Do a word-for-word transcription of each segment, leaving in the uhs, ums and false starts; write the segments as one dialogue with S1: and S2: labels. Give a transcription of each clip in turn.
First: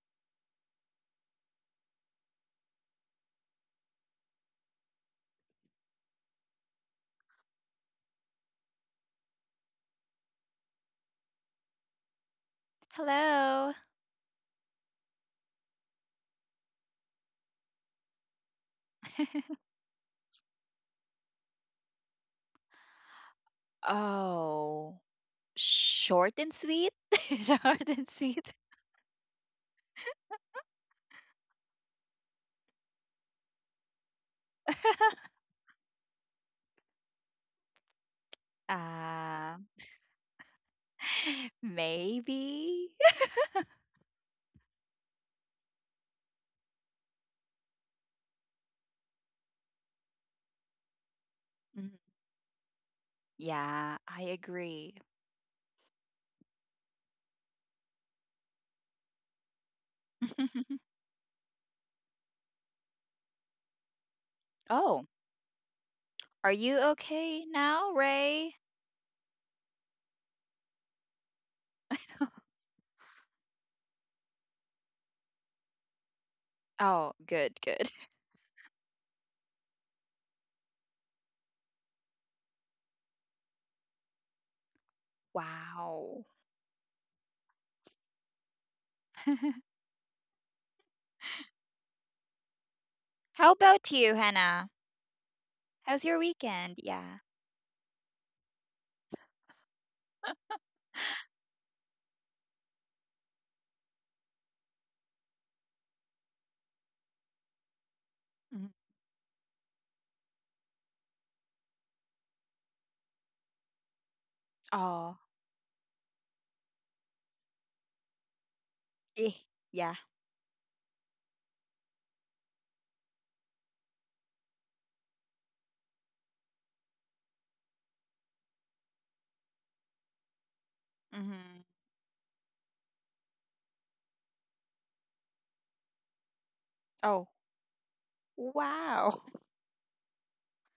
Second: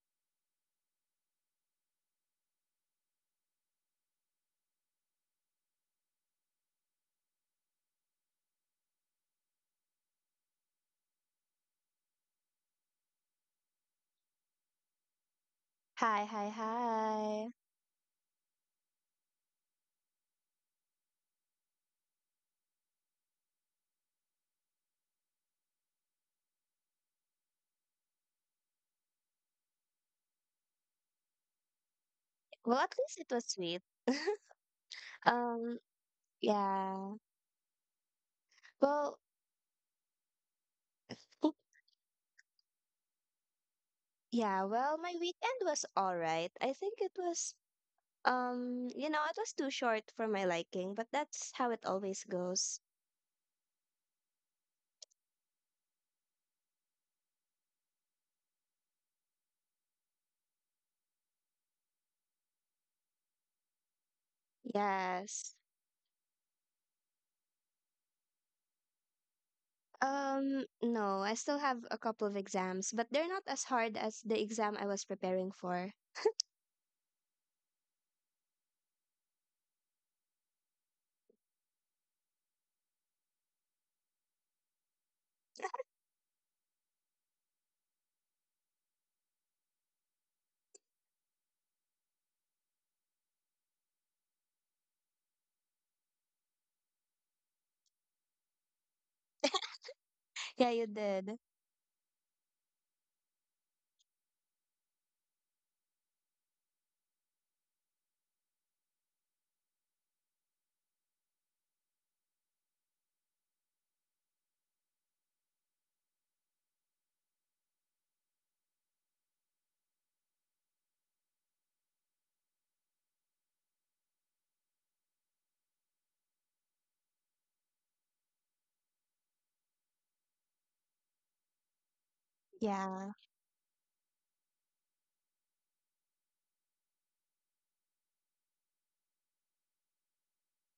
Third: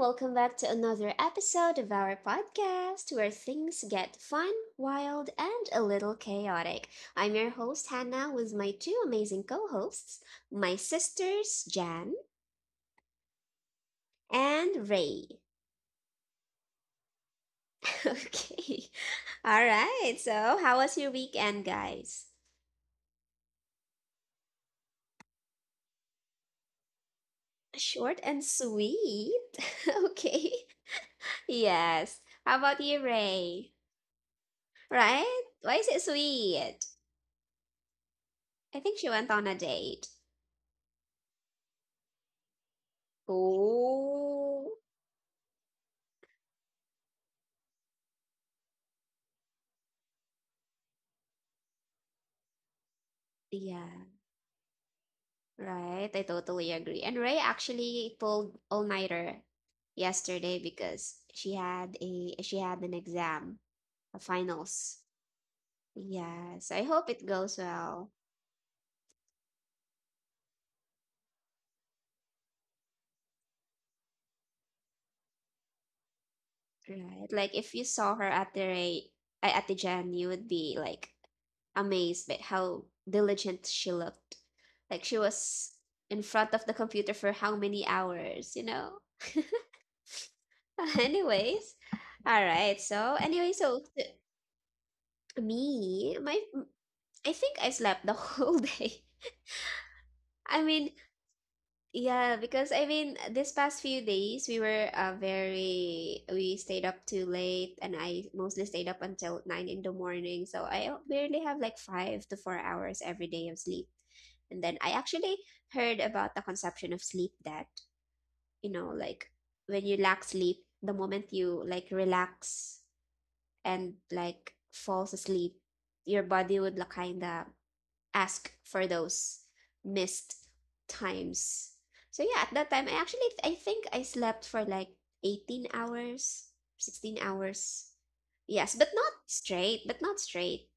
S1: Welcome back to another episode of our podcast where things get fun, wild, and a little chaotic. I'm your host, Hannah, with my two amazing co hosts, my sisters, Jan
S2: Hello.
S1: and Ray.
S3: Hi, hi, hi.
S1: Okay. All right. So, how was your weekend, guys?
S2: Oh, short and sweet? Short and
S1: Short and
S2: sweet.
S1: sweet. Okay. Yes. How
S3: Well,
S1: about
S3: at
S1: you,
S3: least it was
S1: Ray?
S3: sweet.
S1: Right? Why
S3: Um,
S1: is it sweet?
S3: yeah.
S1: I think she
S3: Well,
S1: went on a
S2: Uh,
S1: date.
S2: maybe.
S3: yeah,
S1: Oh,
S3: well, my weekend was all right. I think it was um, you know, it was too short for my liking, but that's how it
S2: Mm,
S3: always goes.
S1: yeah,
S2: Yeah, I agree.
S1: right. I totally agree. And Ray actually pulled all-nighter yesterday because she had a she had an exam, a finals.
S2: Oh,
S3: Yes.
S2: are
S1: Yes,
S2: you
S1: I hope it
S2: okay
S1: goes
S2: now,
S1: well.
S2: Ray?
S3: Um, no, I still have a couple of exams, but they're not as hard as the exam I was preparing for.
S2: Oh,
S1: Right. Like
S2: good,
S1: if you
S2: good.
S1: saw her at the Ray, uh, at the Jen, you would be like amazed by how diligent she looked. Like she was in
S2: Wow.
S1: front of the computer for how many hours, you know? Anyways, all right. So
S2: How
S1: anyway, so
S2: about
S1: th-
S2: you, Hannah? How's
S1: me,
S2: your
S1: my
S2: weekend? Yeah.
S1: I think I slept the whole day. I
S3: Yeah, you
S1: mean,
S3: did.
S1: yeah, because I mean, this past few days we were uh, very we stayed up too late, and I mostly
S2: Mhm.
S1: stayed up until nine in the morning. So I barely have like five to four hours every day of sleep. And then I
S2: Oh,
S1: actually heard about the conception of sleep that, you know, like
S2: eh,
S1: when
S2: yeah.
S1: you lack sleep, the moment you like relax and like falls asleep, your body would like, kinda ask for those missed
S2: hmm
S1: times. So yeah, at that time I
S3: Yeah.
S1: actually I think I slept for like eighteen hours, sixteen
S2: Oh,
S1: hours. Yes, but not
S2: wow.
S1: straight, but not straight.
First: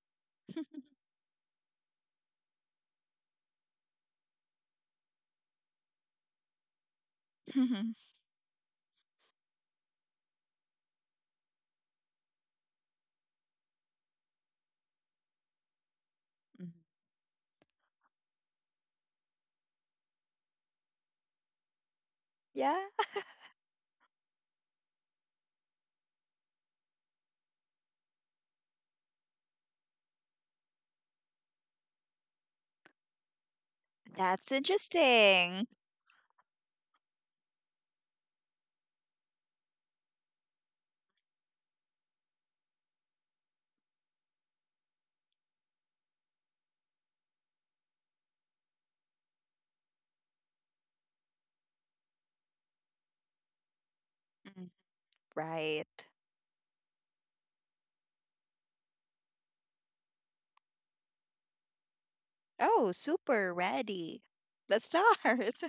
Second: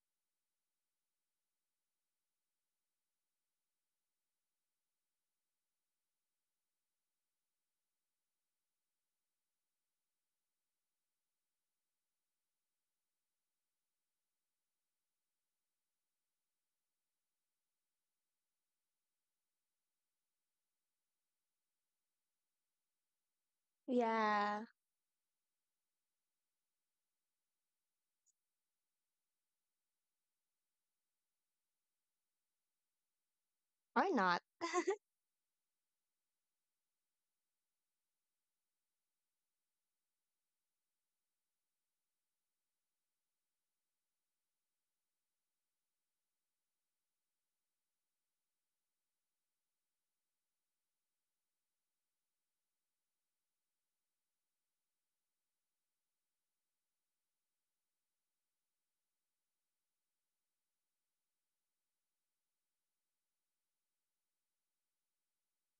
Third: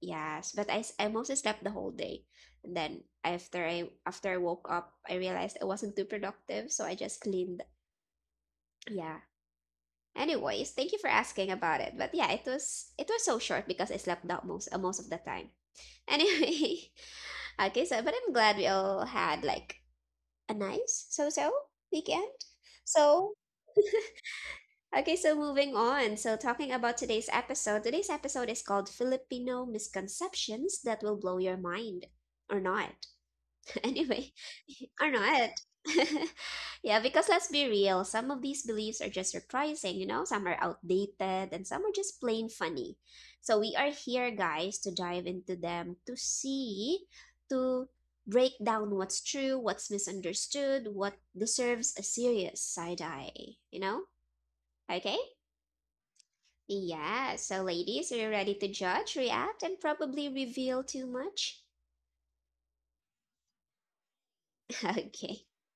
S1: Yes, but I s- I mostly slept the whole day. And then after I after I woke up, I realized I wasn't too productive, so I just cleaned.
S2: Mhm.
S1: Yeah, anyways, thank you for asking about it. But yeah, it was it was so short because I slept out most uh, most of the time. Anyway, okay, so but I'm glad we all had like a nice so-so weekend.
S2: Yeah.
S1: So
S3: Yeah.
S1: okay, so moving on. So talking about today's episode. Today's episode is called Filipino misconceptions that will blow your mind or not,
S3: Or
S1: anyway,
S3: not.
S2: That's
S1: or not.
S2: interesting.
S1: Yeah, because let's be real, some of these beliefs are just surprising, you know, some are outdated, and some are just plain funny. So we are here, guys, to dive into them, to see, to break down what's true, what's misunderstood, what deserves a serious side eye, you know?
S2: Mm,
S1: Okay?
S2: Right.
S1: Yeah, so ladies, are you ready to judge, react, and probably reveal too much?
S2: Oh, super ready. Let's start.
S1: Okay.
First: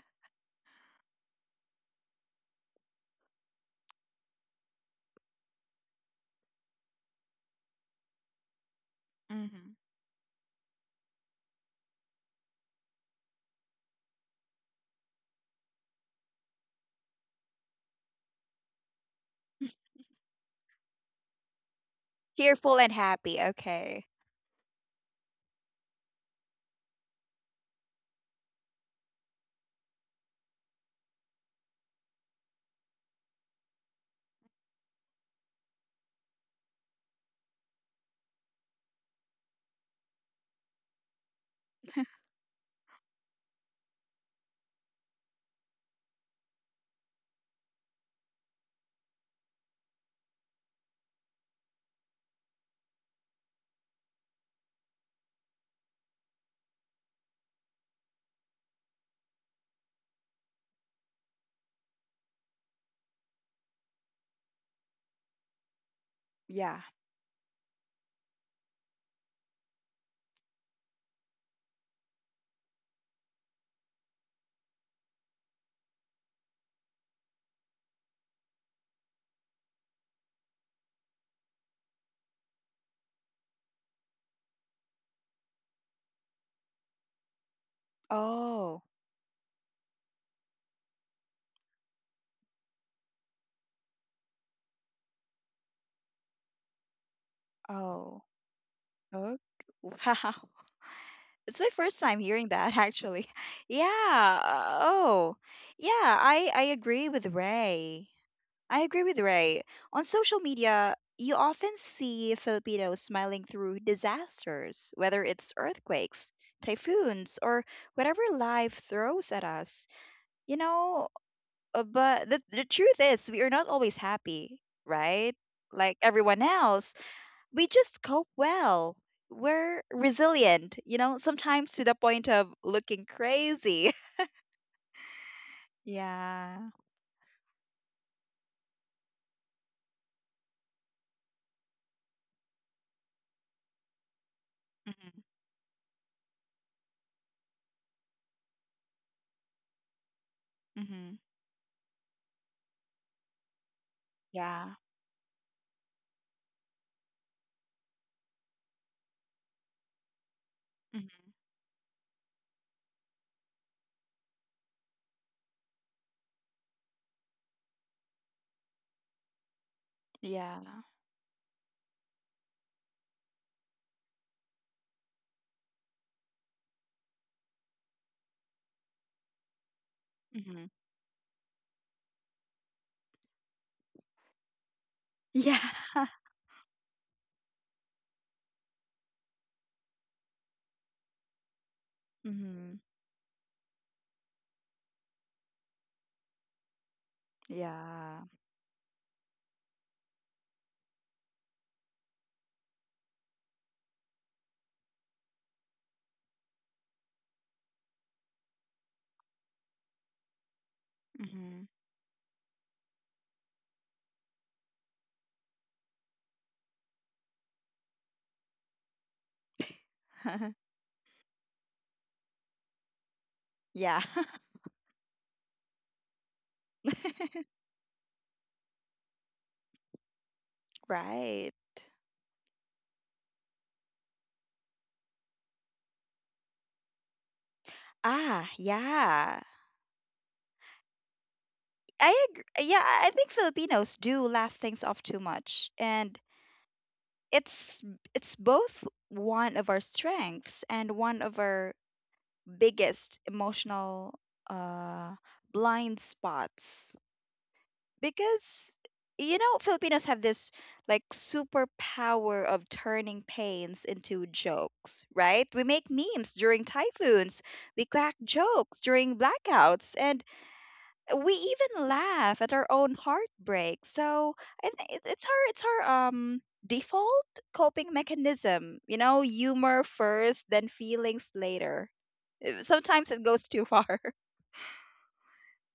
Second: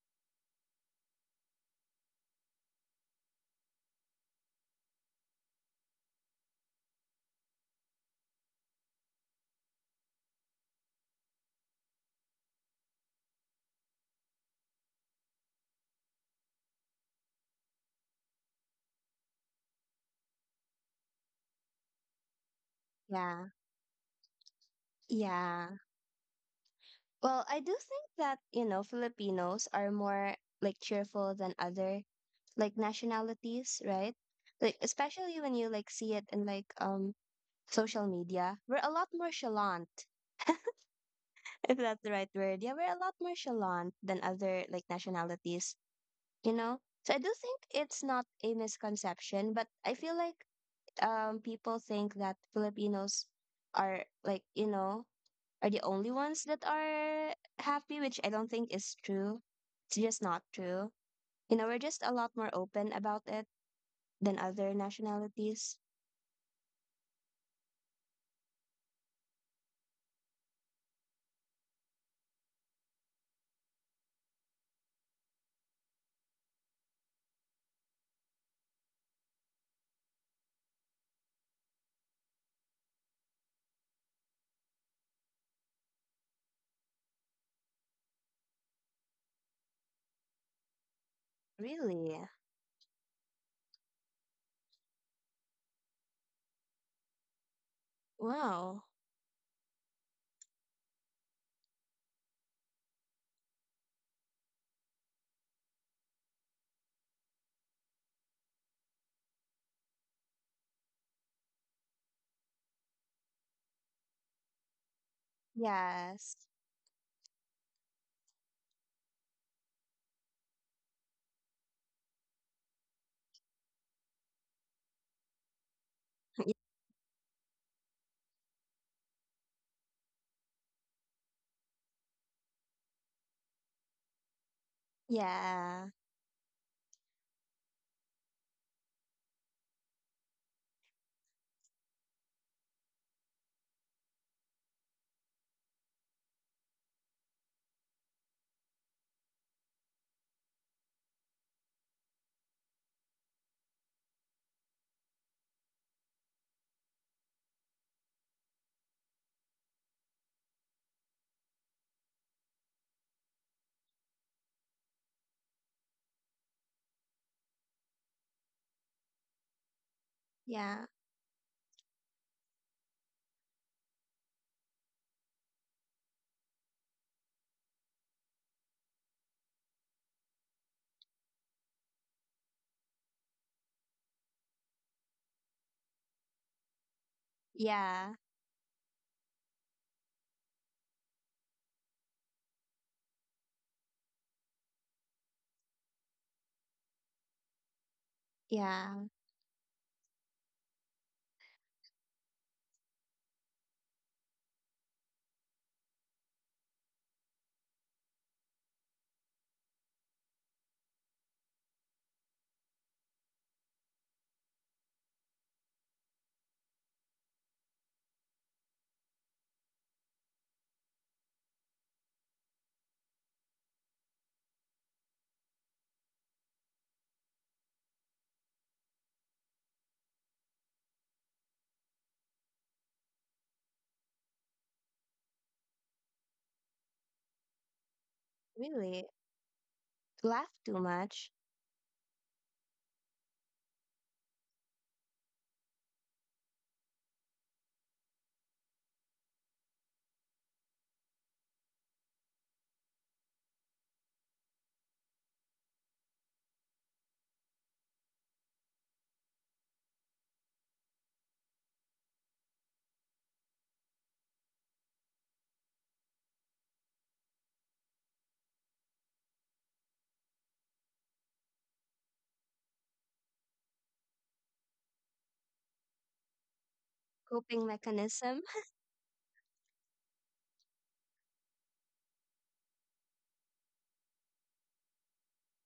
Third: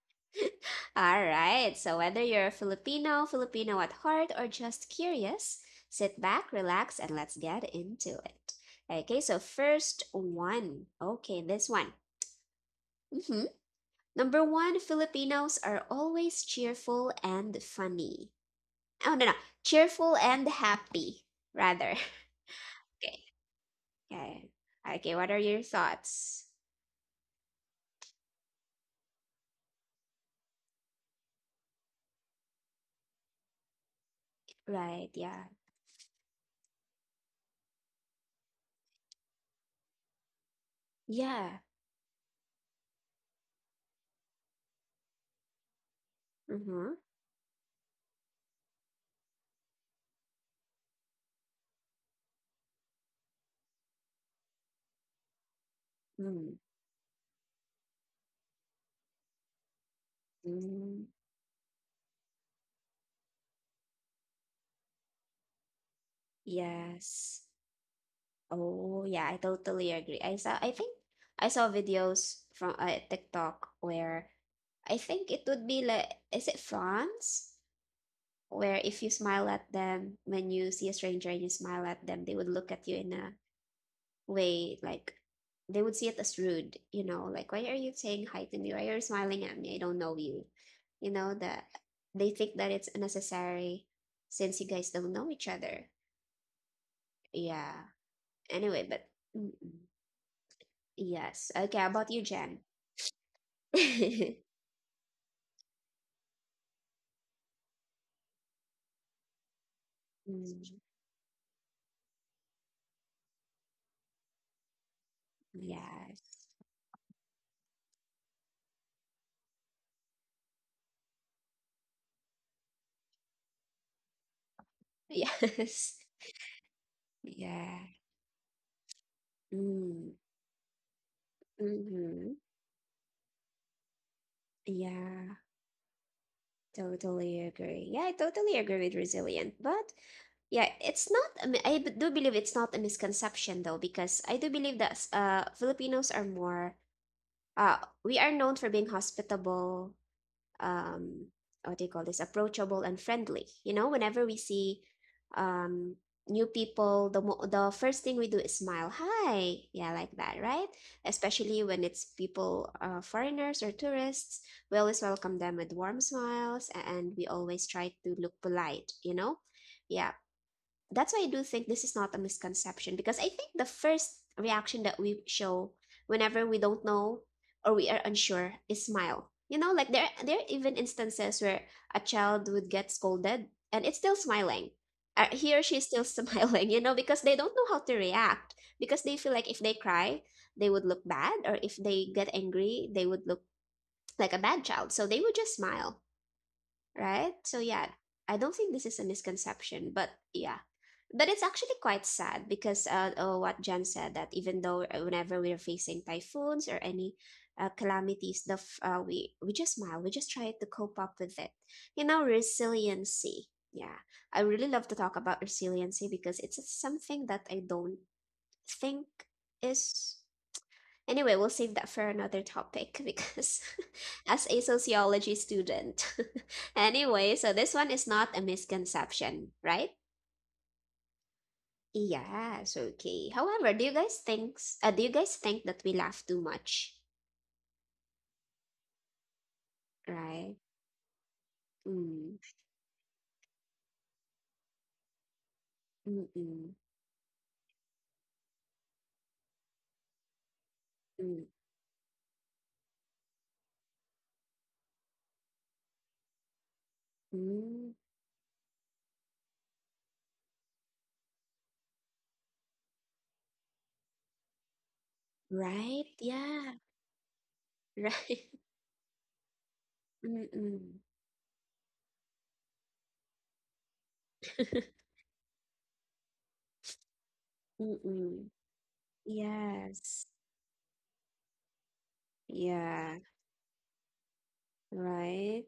S1: All right, so whether you're a Filipino, Filipino at heart, or just curious, sit back, relax, and let's get into it. Okay, so
S2: hmm
S1: first one. Okay, this one. Hmm. Number one, Filipinos are always cheerful and funny. Oh, no, no. Cheerful and happy, rather.
S2: Cheerful and
S1: Okay.
S2: happy.
S3: Yeah.
S2: Okay.
S1: Okay, okay, what are your
S3: Yeah.
S1: thoughts?
S3: Well, I do think that, you know, Filipinos are more like cheerful than other like nationalities, right? Like
S1: Right, yeah.
S3: especially when you like see it in like um social media. We're a lot more chalant,
S1: Yeah.
S3: if that's the right word. Yeah, we're a lot more chalant than other like nationalities, you
S1: Mm-hmm.
S3: know? So I do think it's not a misconception, but I feel like um people think that Filipinos are like, you know, are the only
S1: Mm-hmm.
S3: ones that are happy, which I don't think is true. It's just not true.
S1: Mm-hmm.
S3: You know, we're just a lot more open about it than other nationalities.
S2: Yeah.
S1: Yes. Oh, yeah, I totally agree. I saw, I think I saw videos from uh, TikTok where I think it would be like, is it France? Where if you smile at them, when you see a stranger and you smile at them, they would look at you in a way like they would see it as rude, you know, like, why are you saying hi to me?
S2: Oh.
S1: Why are you smiling at me? I don't know you. You know, that
S3: Really?
S1: they think that it's necessary since you guys don't know each other. Yeah.
S2: Oh.
S1: Anyway,
S3: Wow.
S1: but
S2: Okay.
S1: mm, mm.
S2: Wow.
S1: Yes.
S2: It's my
S1: Okay, how
S2: first
S1: about
S2: time
S1: you,
S2: hearing
S1: Jen?
S2: that actually. Yeah. uh, Oh. Yeah, I I agree with Ray. I agree with Ray. On social
S1: Mm,
S2: media, you often see Filipinos smiling through disasters, whether it's earthquakes,
S3: Yes.
S1: yes.
S2: typhoons, or whatever life throws at us. You know, uh, but the, the truth is, we are not always happy, right? Like
S1: Yes.
S2: everyone
S3: Y-
S2: else, we
S1: Yeah.
S2: just cope well. We're
S1: Mm.
S2: resilient, you know, sometimes to the point
S1: Mm-hmm.
S2: of looking crazy.
S1: Yeah.
S3: Yeah.
S2: Yeah.
S1: Totally agree. Yeah, I totally agree with resilient. But yeah, it's not, I mi- I b- do believe it's not a misconception though, because I do believe that
S2: Mm-hmm.
S1: uh, Filipinos are more, uh, we are known for being hospitable,
S2: Mm-hmm.
S1: um, what do you call this, approachable and friendly, you know, whenever we
S2: Yeah.
S1: see um new people, the mo- the first thing we do is smile, hi, yeah, like that, right,
S2: Mm-hmm.
S1: especially when it's people, uh, foreigners or tourists, we always welcome them with warm smiles and we always try to look polite, you know, yeah,
S2: Yeah.
S3: Yeah.
S1: that's why I do think this is not a misconception because I think the first reaction that we show whenever we don't know or we are unsure is smile. You know, like there there are even instances where a child would get scolded and it's still smiling. Uh,
S2: Yeah.
S1: He or she is still smiling, you know, because they don't know how to
S3: Yeah.
S1: react because they feel like if they cry, they would look bad, or if they get
S2: Mhm.
S1: angry, they would look like a bad child. So they would just smile, right? So yeah,
S2: Yeah.
S1: I don't think this is a
S3: Yeah.
S1: misconception, but yeah, but it's actually quite sad because uh, uh what Jen said, that even though uh, whenever we're facing typhoons or any uh, calamities, the f- uh, we we just smile, we just try to cope up with it.
S2: Mhm.
S1: You know, resiliency. Yeah, I really love to talk about resiliency because it's something that I don't think is. Anyway, we'll save that for another topic because
S2: yeah.
S1: as a sociology student. Anyway, so this one is not a misconception, right?
S2: Right.
S1: Yes, okay. However, do you guys think s- uh, do you guys think that we laugh too much?
S2: Ah,
S3: Really?
S2: yeah.
S1: Right?
S3: Laugh too much?
S2: I
S1: Mm.
S2: agree. Yeah, I I think Filipinos do laugh things off too much, and
S1: Mm-mm. Mm.
S2: it's it's both one of our strengths and one of
S1: Mm.
S2: our biggest emotional uh blind spots.
S1: Mm.
S2: Because, you know, Filipinos have this, like, superpower of turning pains into jokes, right? We make
S1: Right?
S2: memes during
S1: Yeah.
S2: typhoons, we crack
S1: Right.
S2: jokes during blackouts, and
S1: Mm-mm.
S2: we even laugh at our own heartbreak. So I think it- it's our it's our um default
S3: Coping
S2: coping
S3: mechanism?
S1: Mm-mm.
S2: mechanism, you know, humor
S1: Yes.
S2: first, then feelings later. Uh, Sometimes it
S1: Yeah.
S2: goes too far.
S1: Right?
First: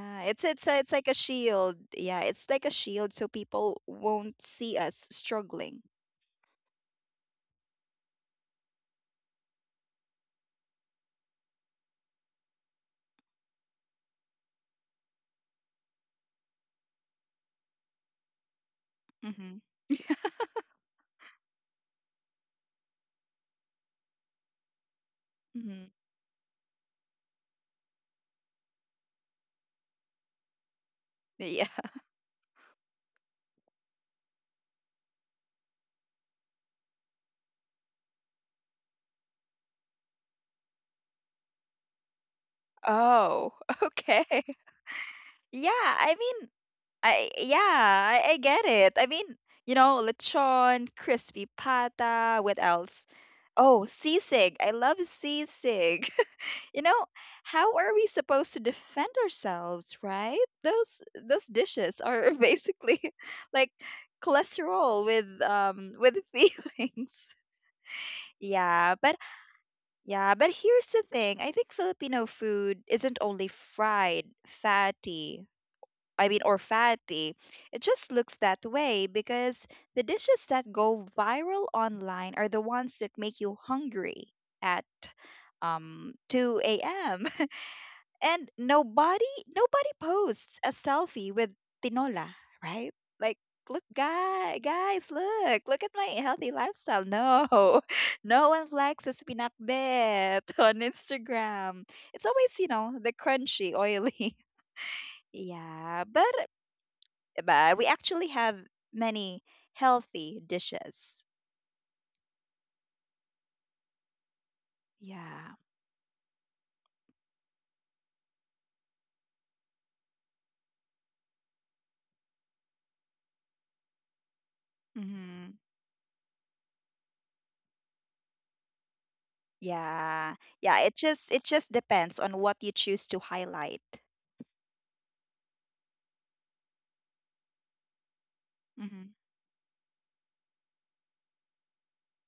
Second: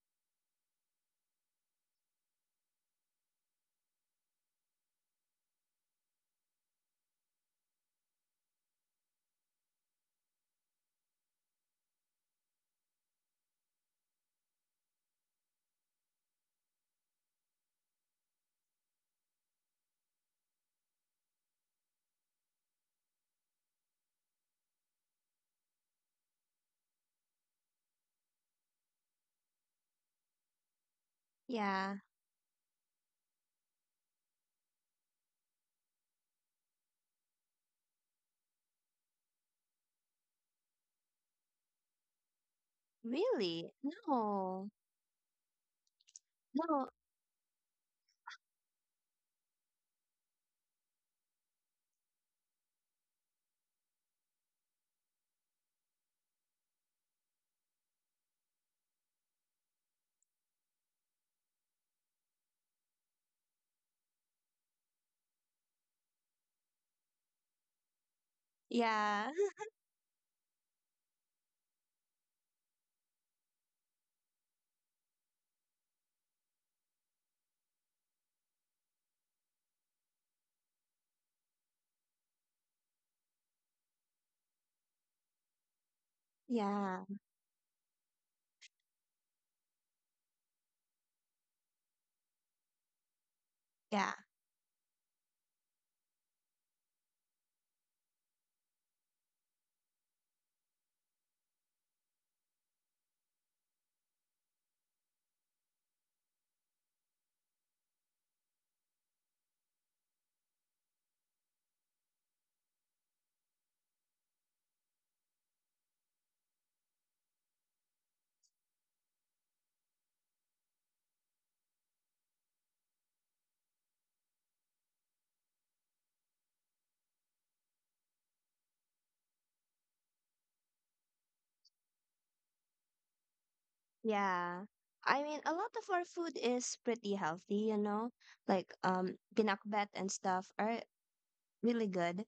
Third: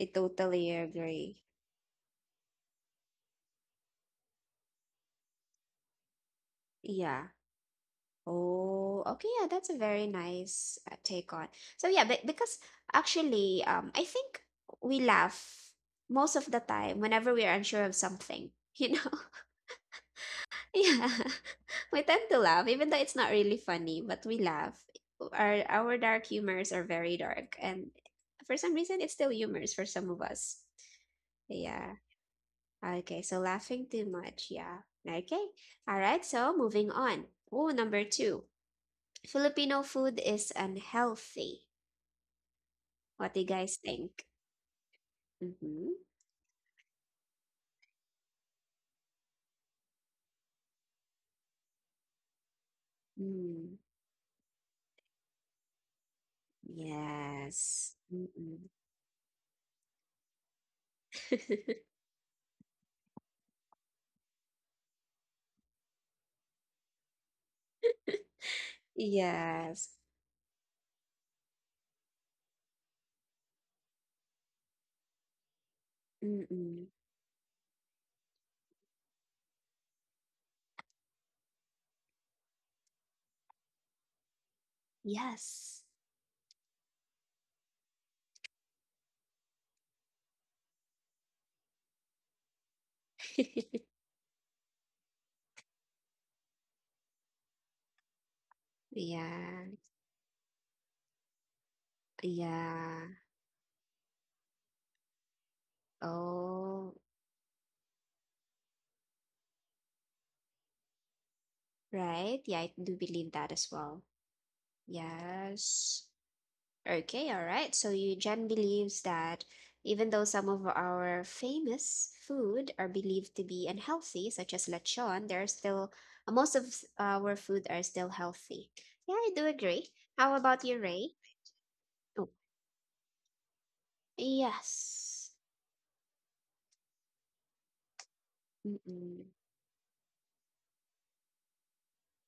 S1: I
S2: it's it's
S1: totally
S2: a, it's like a
S1: agree.
S2: shield. Yeah, it's like a shield so people won't see us struggling.
S1: Yeah. Oh, okay, yeah, that's a very nice uh, take on. So yeah, but because actually, um, I think we laugh most of the time whenever we are unsure of something, you know?
S2: Mhm.
S1: Yeah, we tend to laugh, even though it's not really funny, but we laugh. Our our
S2: Mhm.
S1: dark humors are very dark, and for some reason, it's still humors for some of us.
S2: Yeah.
S3: Yeah.
S1: Yeah. Okay, so laughing too much, yeah. Okay. All right, so moving on. Oh, number two. Filipino food is unhealthy. What do you
S3: Really?
S2: Oh,
S1: guys think?
S2: okay.
S3: No.
S2: Yeah,
S1: Mm-hmm.
S2: I mean,
S3: No.
S2: I yeah, I, I get it. I mean, you know, lechon, crispy pata, what else?
S1: Mm.
S2: Oh, sisig. I love sisig. You know, how
S1: Yes.
S2: are we supposed
S1: Mm-mm.
S2: to defend ourselves, right? Those those dishes are basically like cholesterol with um with feelings, yeah but
S3: Yeah.
S1: Yes.
S2: yeah but here's the thing. I think Filipino food isn't only fried, fatty, I mean, or
S1: Mm-mm.
S2: fatty. It just looks that way because the dishes that go viral online are the ones that make you hungry at
S1: Yes.
S2: um
S3: Yeah.
S2: two a m a.m. And nobody nobody posts a selfie with tinola, right? Like, look,
S3: Yeah.
S2: guy guys, look, look at my healthy lifestyle. No. No one flexes
S1: Yeah.
S2: pinakbet on Instagram. It's always, you know,
S1: Yeah.
S2: the crunchy, oily. yeah, but
S1: Oh,
S2: but we actually have many healthy dishes.
S1: right. Yeah, I do believe that as well.
S2: Yeah.
S1: Yes. Okay, all right. So Jen believes that even though some of our famous food are believed to be unhealthy, such as lechon, there are
S2: hmm
S1: still uh, most of s- our food are still healthy. Yeah, I do agree.
S2: Yeah.
S1: How about you,
S2: Yeah, it
S1: Ray?
S2: just it just depends
S1: Oh,
S2: on what you choose to highlight.
S3: Yeah. I
S1: yes.
S3: mean, a lot of our food is pretty healthy, you know, like
S2: hmm
S3: um
S1: Mm-mm,
S3: pinakbet and stuff are really good.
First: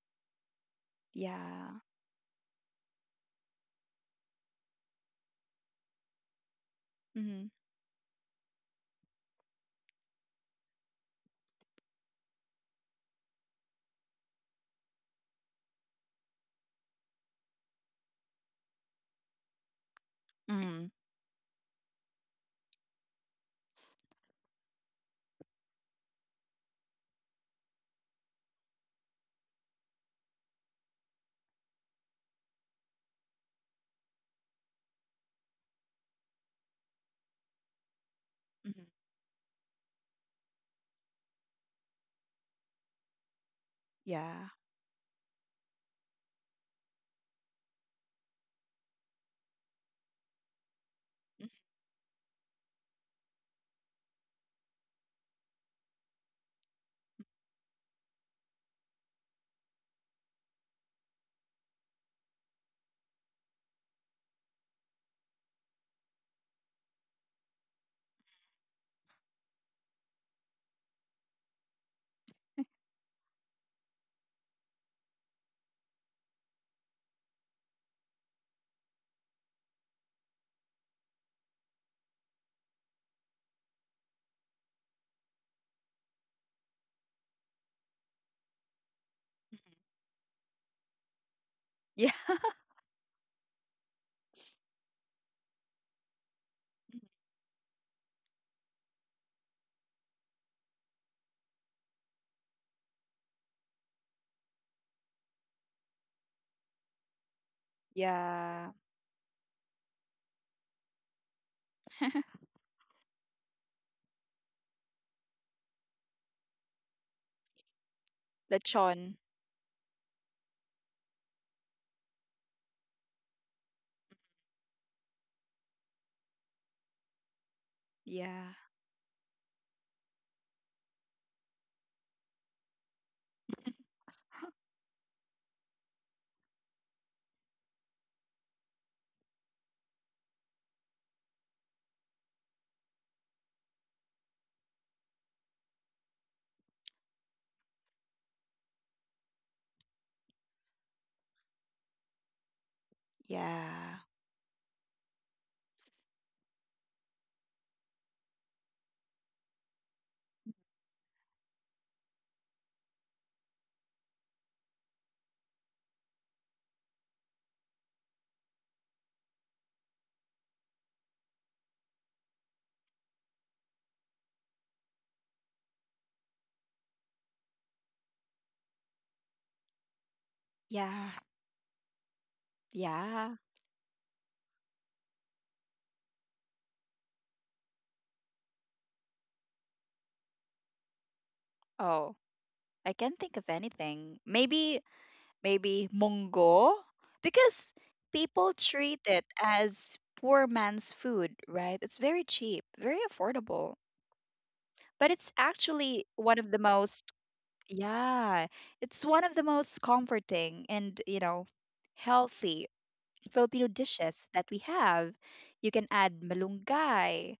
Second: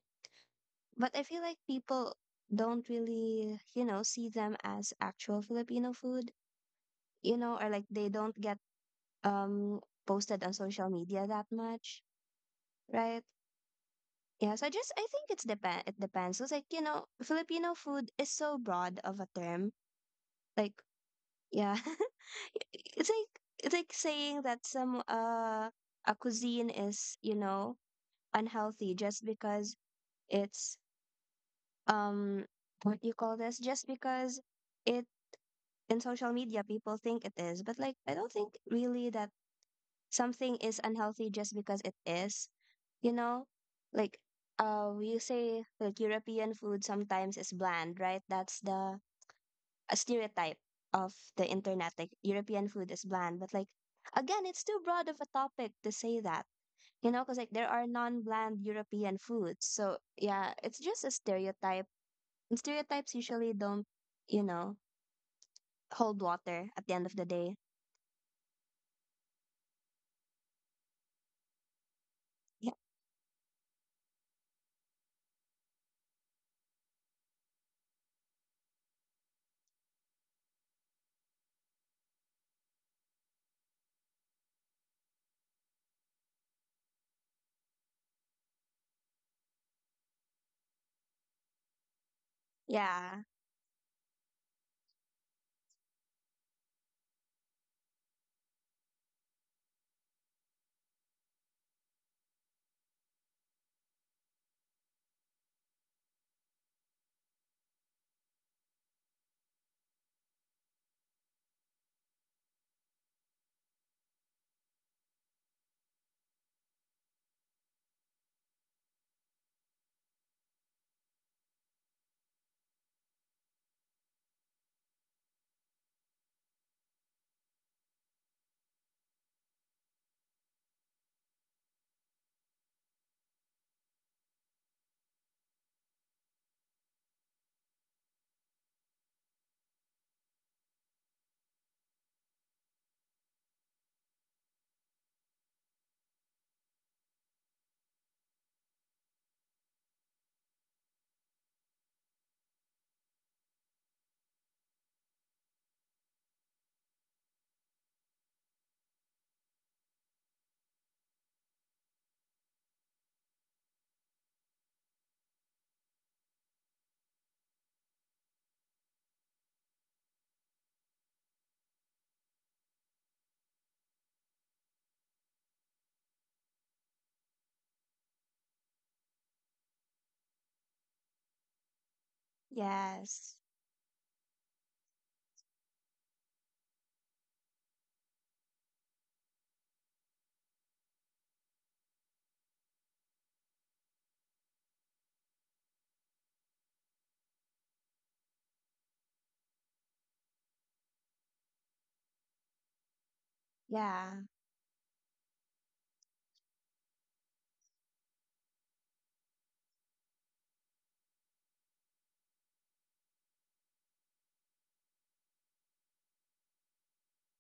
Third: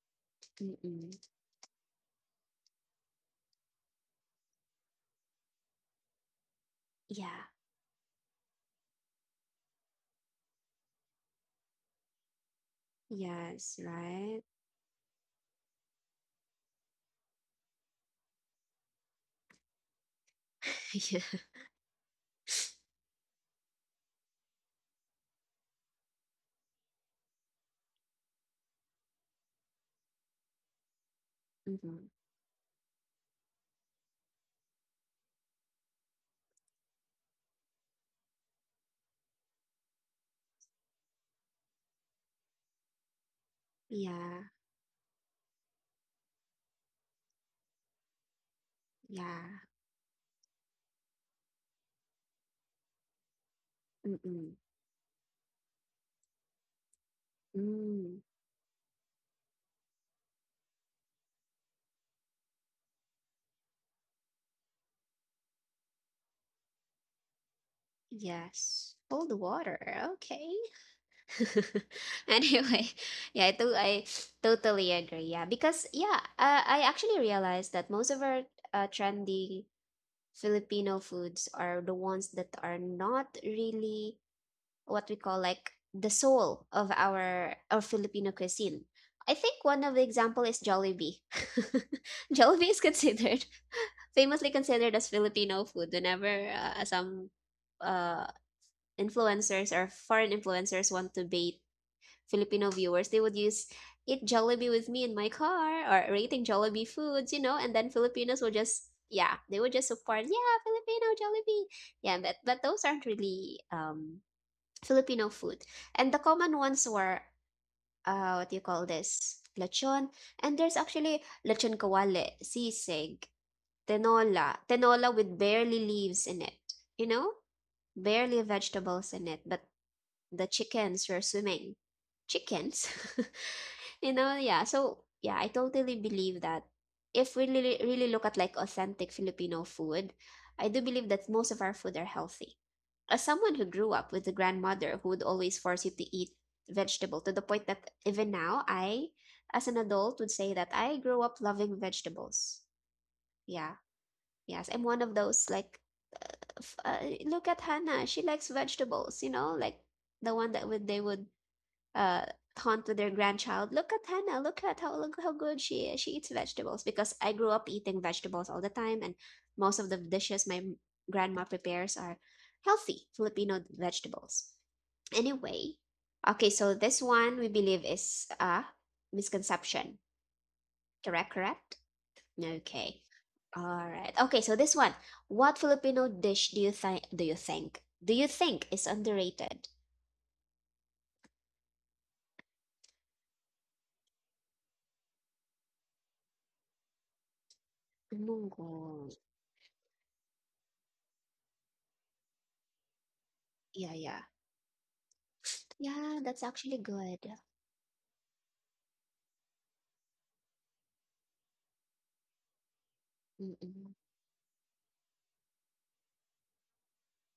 S1: mm-mm.
S3: But I feel like
S2: Yeah.
S3: people don't really, you know, see them as actual Filipino food, you
S1: Yeah.
S2: Mm-hmm.
S3: know, or like they don't get um posted on social media that much, right?
S1: Yes, right.
S3: Yeah, so I just I think it's depend it depends. It's like, you know, Filipino food is so broad of a term. Like,
S2: Mm-hmm.
S1: Yeah.
S3: yeah. it's like it's like saying that some uh a cuisine is you know unhealthy just because it's
S1: Mm-hmm.
S3: um what do you call this, just because it in social media people think it is, but like I don't think
S2: Mm-hmm.
S3: really that something is unhealthy just because it is, you know like
S1: Yeah,
S2: Yeah.
S3: uh you say, like, European food sometimes is bland, right? That's the
S1: yeah.
S3: a stereotype of the
S2: Mhm.
S3: internet, like European food is bland. But like again,
S1: Mm-mm.
S3: it's too broad of a topic to say that. You know, because like there are
S1: Mm.
S3: non-bland European foods. So yeah, it's just a stereotype. And stereotypes usually don't, you know, hold water at the end of the day.
S1: Yes. Cold water. Okay.
S3: Yeah.
S1: Anyway, yeah, I do. I totally agree. Yeah, because yeah, uh, I actually realized that most of our uh, trendy Filipino foods are the ones that are not really what we call like the soul of our our Filipino cuisine. I think one of the example is Jollibee.
S2: Yeah.
S1: Jollibee is
S3: Yeah.
S1: considered famously considered as Filipino food whenever uh, some uh influencers or foreign influencers want to bait Filipino viewers, they would use eat Jollibee with me in my car or rating Jollibee foods, you know, and then Filipinos will
S2: Yeah.
S1: just, yeah, they would just support, yeah, Filipino Jollibee. Yeah, but but those aren't really um Filipino food. And the common ones were, uh, what do you call
S2: Lechon.
S1: this? Lechon. And there's actually lechon kawale, sisig, tenola, tenola with barely leaves in it. You know? Barely
S2: Yeah.
S1: vegetables in it, but the chickens were swimming chickens. You know, yeah. So, yeah, I totally believe that if we really, really look at like authentic Filipino food, I do believe that most of our food are healthy. As someone who grew up with a grandmother who would always force you to eat vegetable to the point that even now I, as an adult, would say that I grew up loving vegetables. Yeah.
S2: Yeah.
S1: Yes, I'm one of those like, f- uh, look at Hannah, she likes vegetables, you know, like the one that would they would, uh, taunt to their grandchild, look at Hannah, look at how, look how good she is. She eats vegetables because I grew up eating vegetables all the time, and most of the dishes my grandma prepares are healthy Filipino vegetables. Anyway, okay, so this one we believe is a misconception.
S2: Yeah.
S1: Correct, correct? Okay.
S3: Yes.
S2: Yeah.
S1: All right. Okay, so this one. What Filipino dish do you think do you think? Do you think is underrated?
S2: Oh, I can't think of anything. Maybe, maybe mongo? Because people
S1: Munggo.
S2: treat it as poor man's food, right? It's very cheap, very affordable.
S1: Yeah,
S3: Yeah.
S1: yeah.
S2: But it's actually
S1: Yeah,
S2: one
S1: that's
S2: of the
S1: actually
S2: most,
S1: good.
S2: yeah, it's one of the most comforting and, you know, healthy Filipino
S1: Mm-mm.
S2: dishes that we have. You can add malunggay.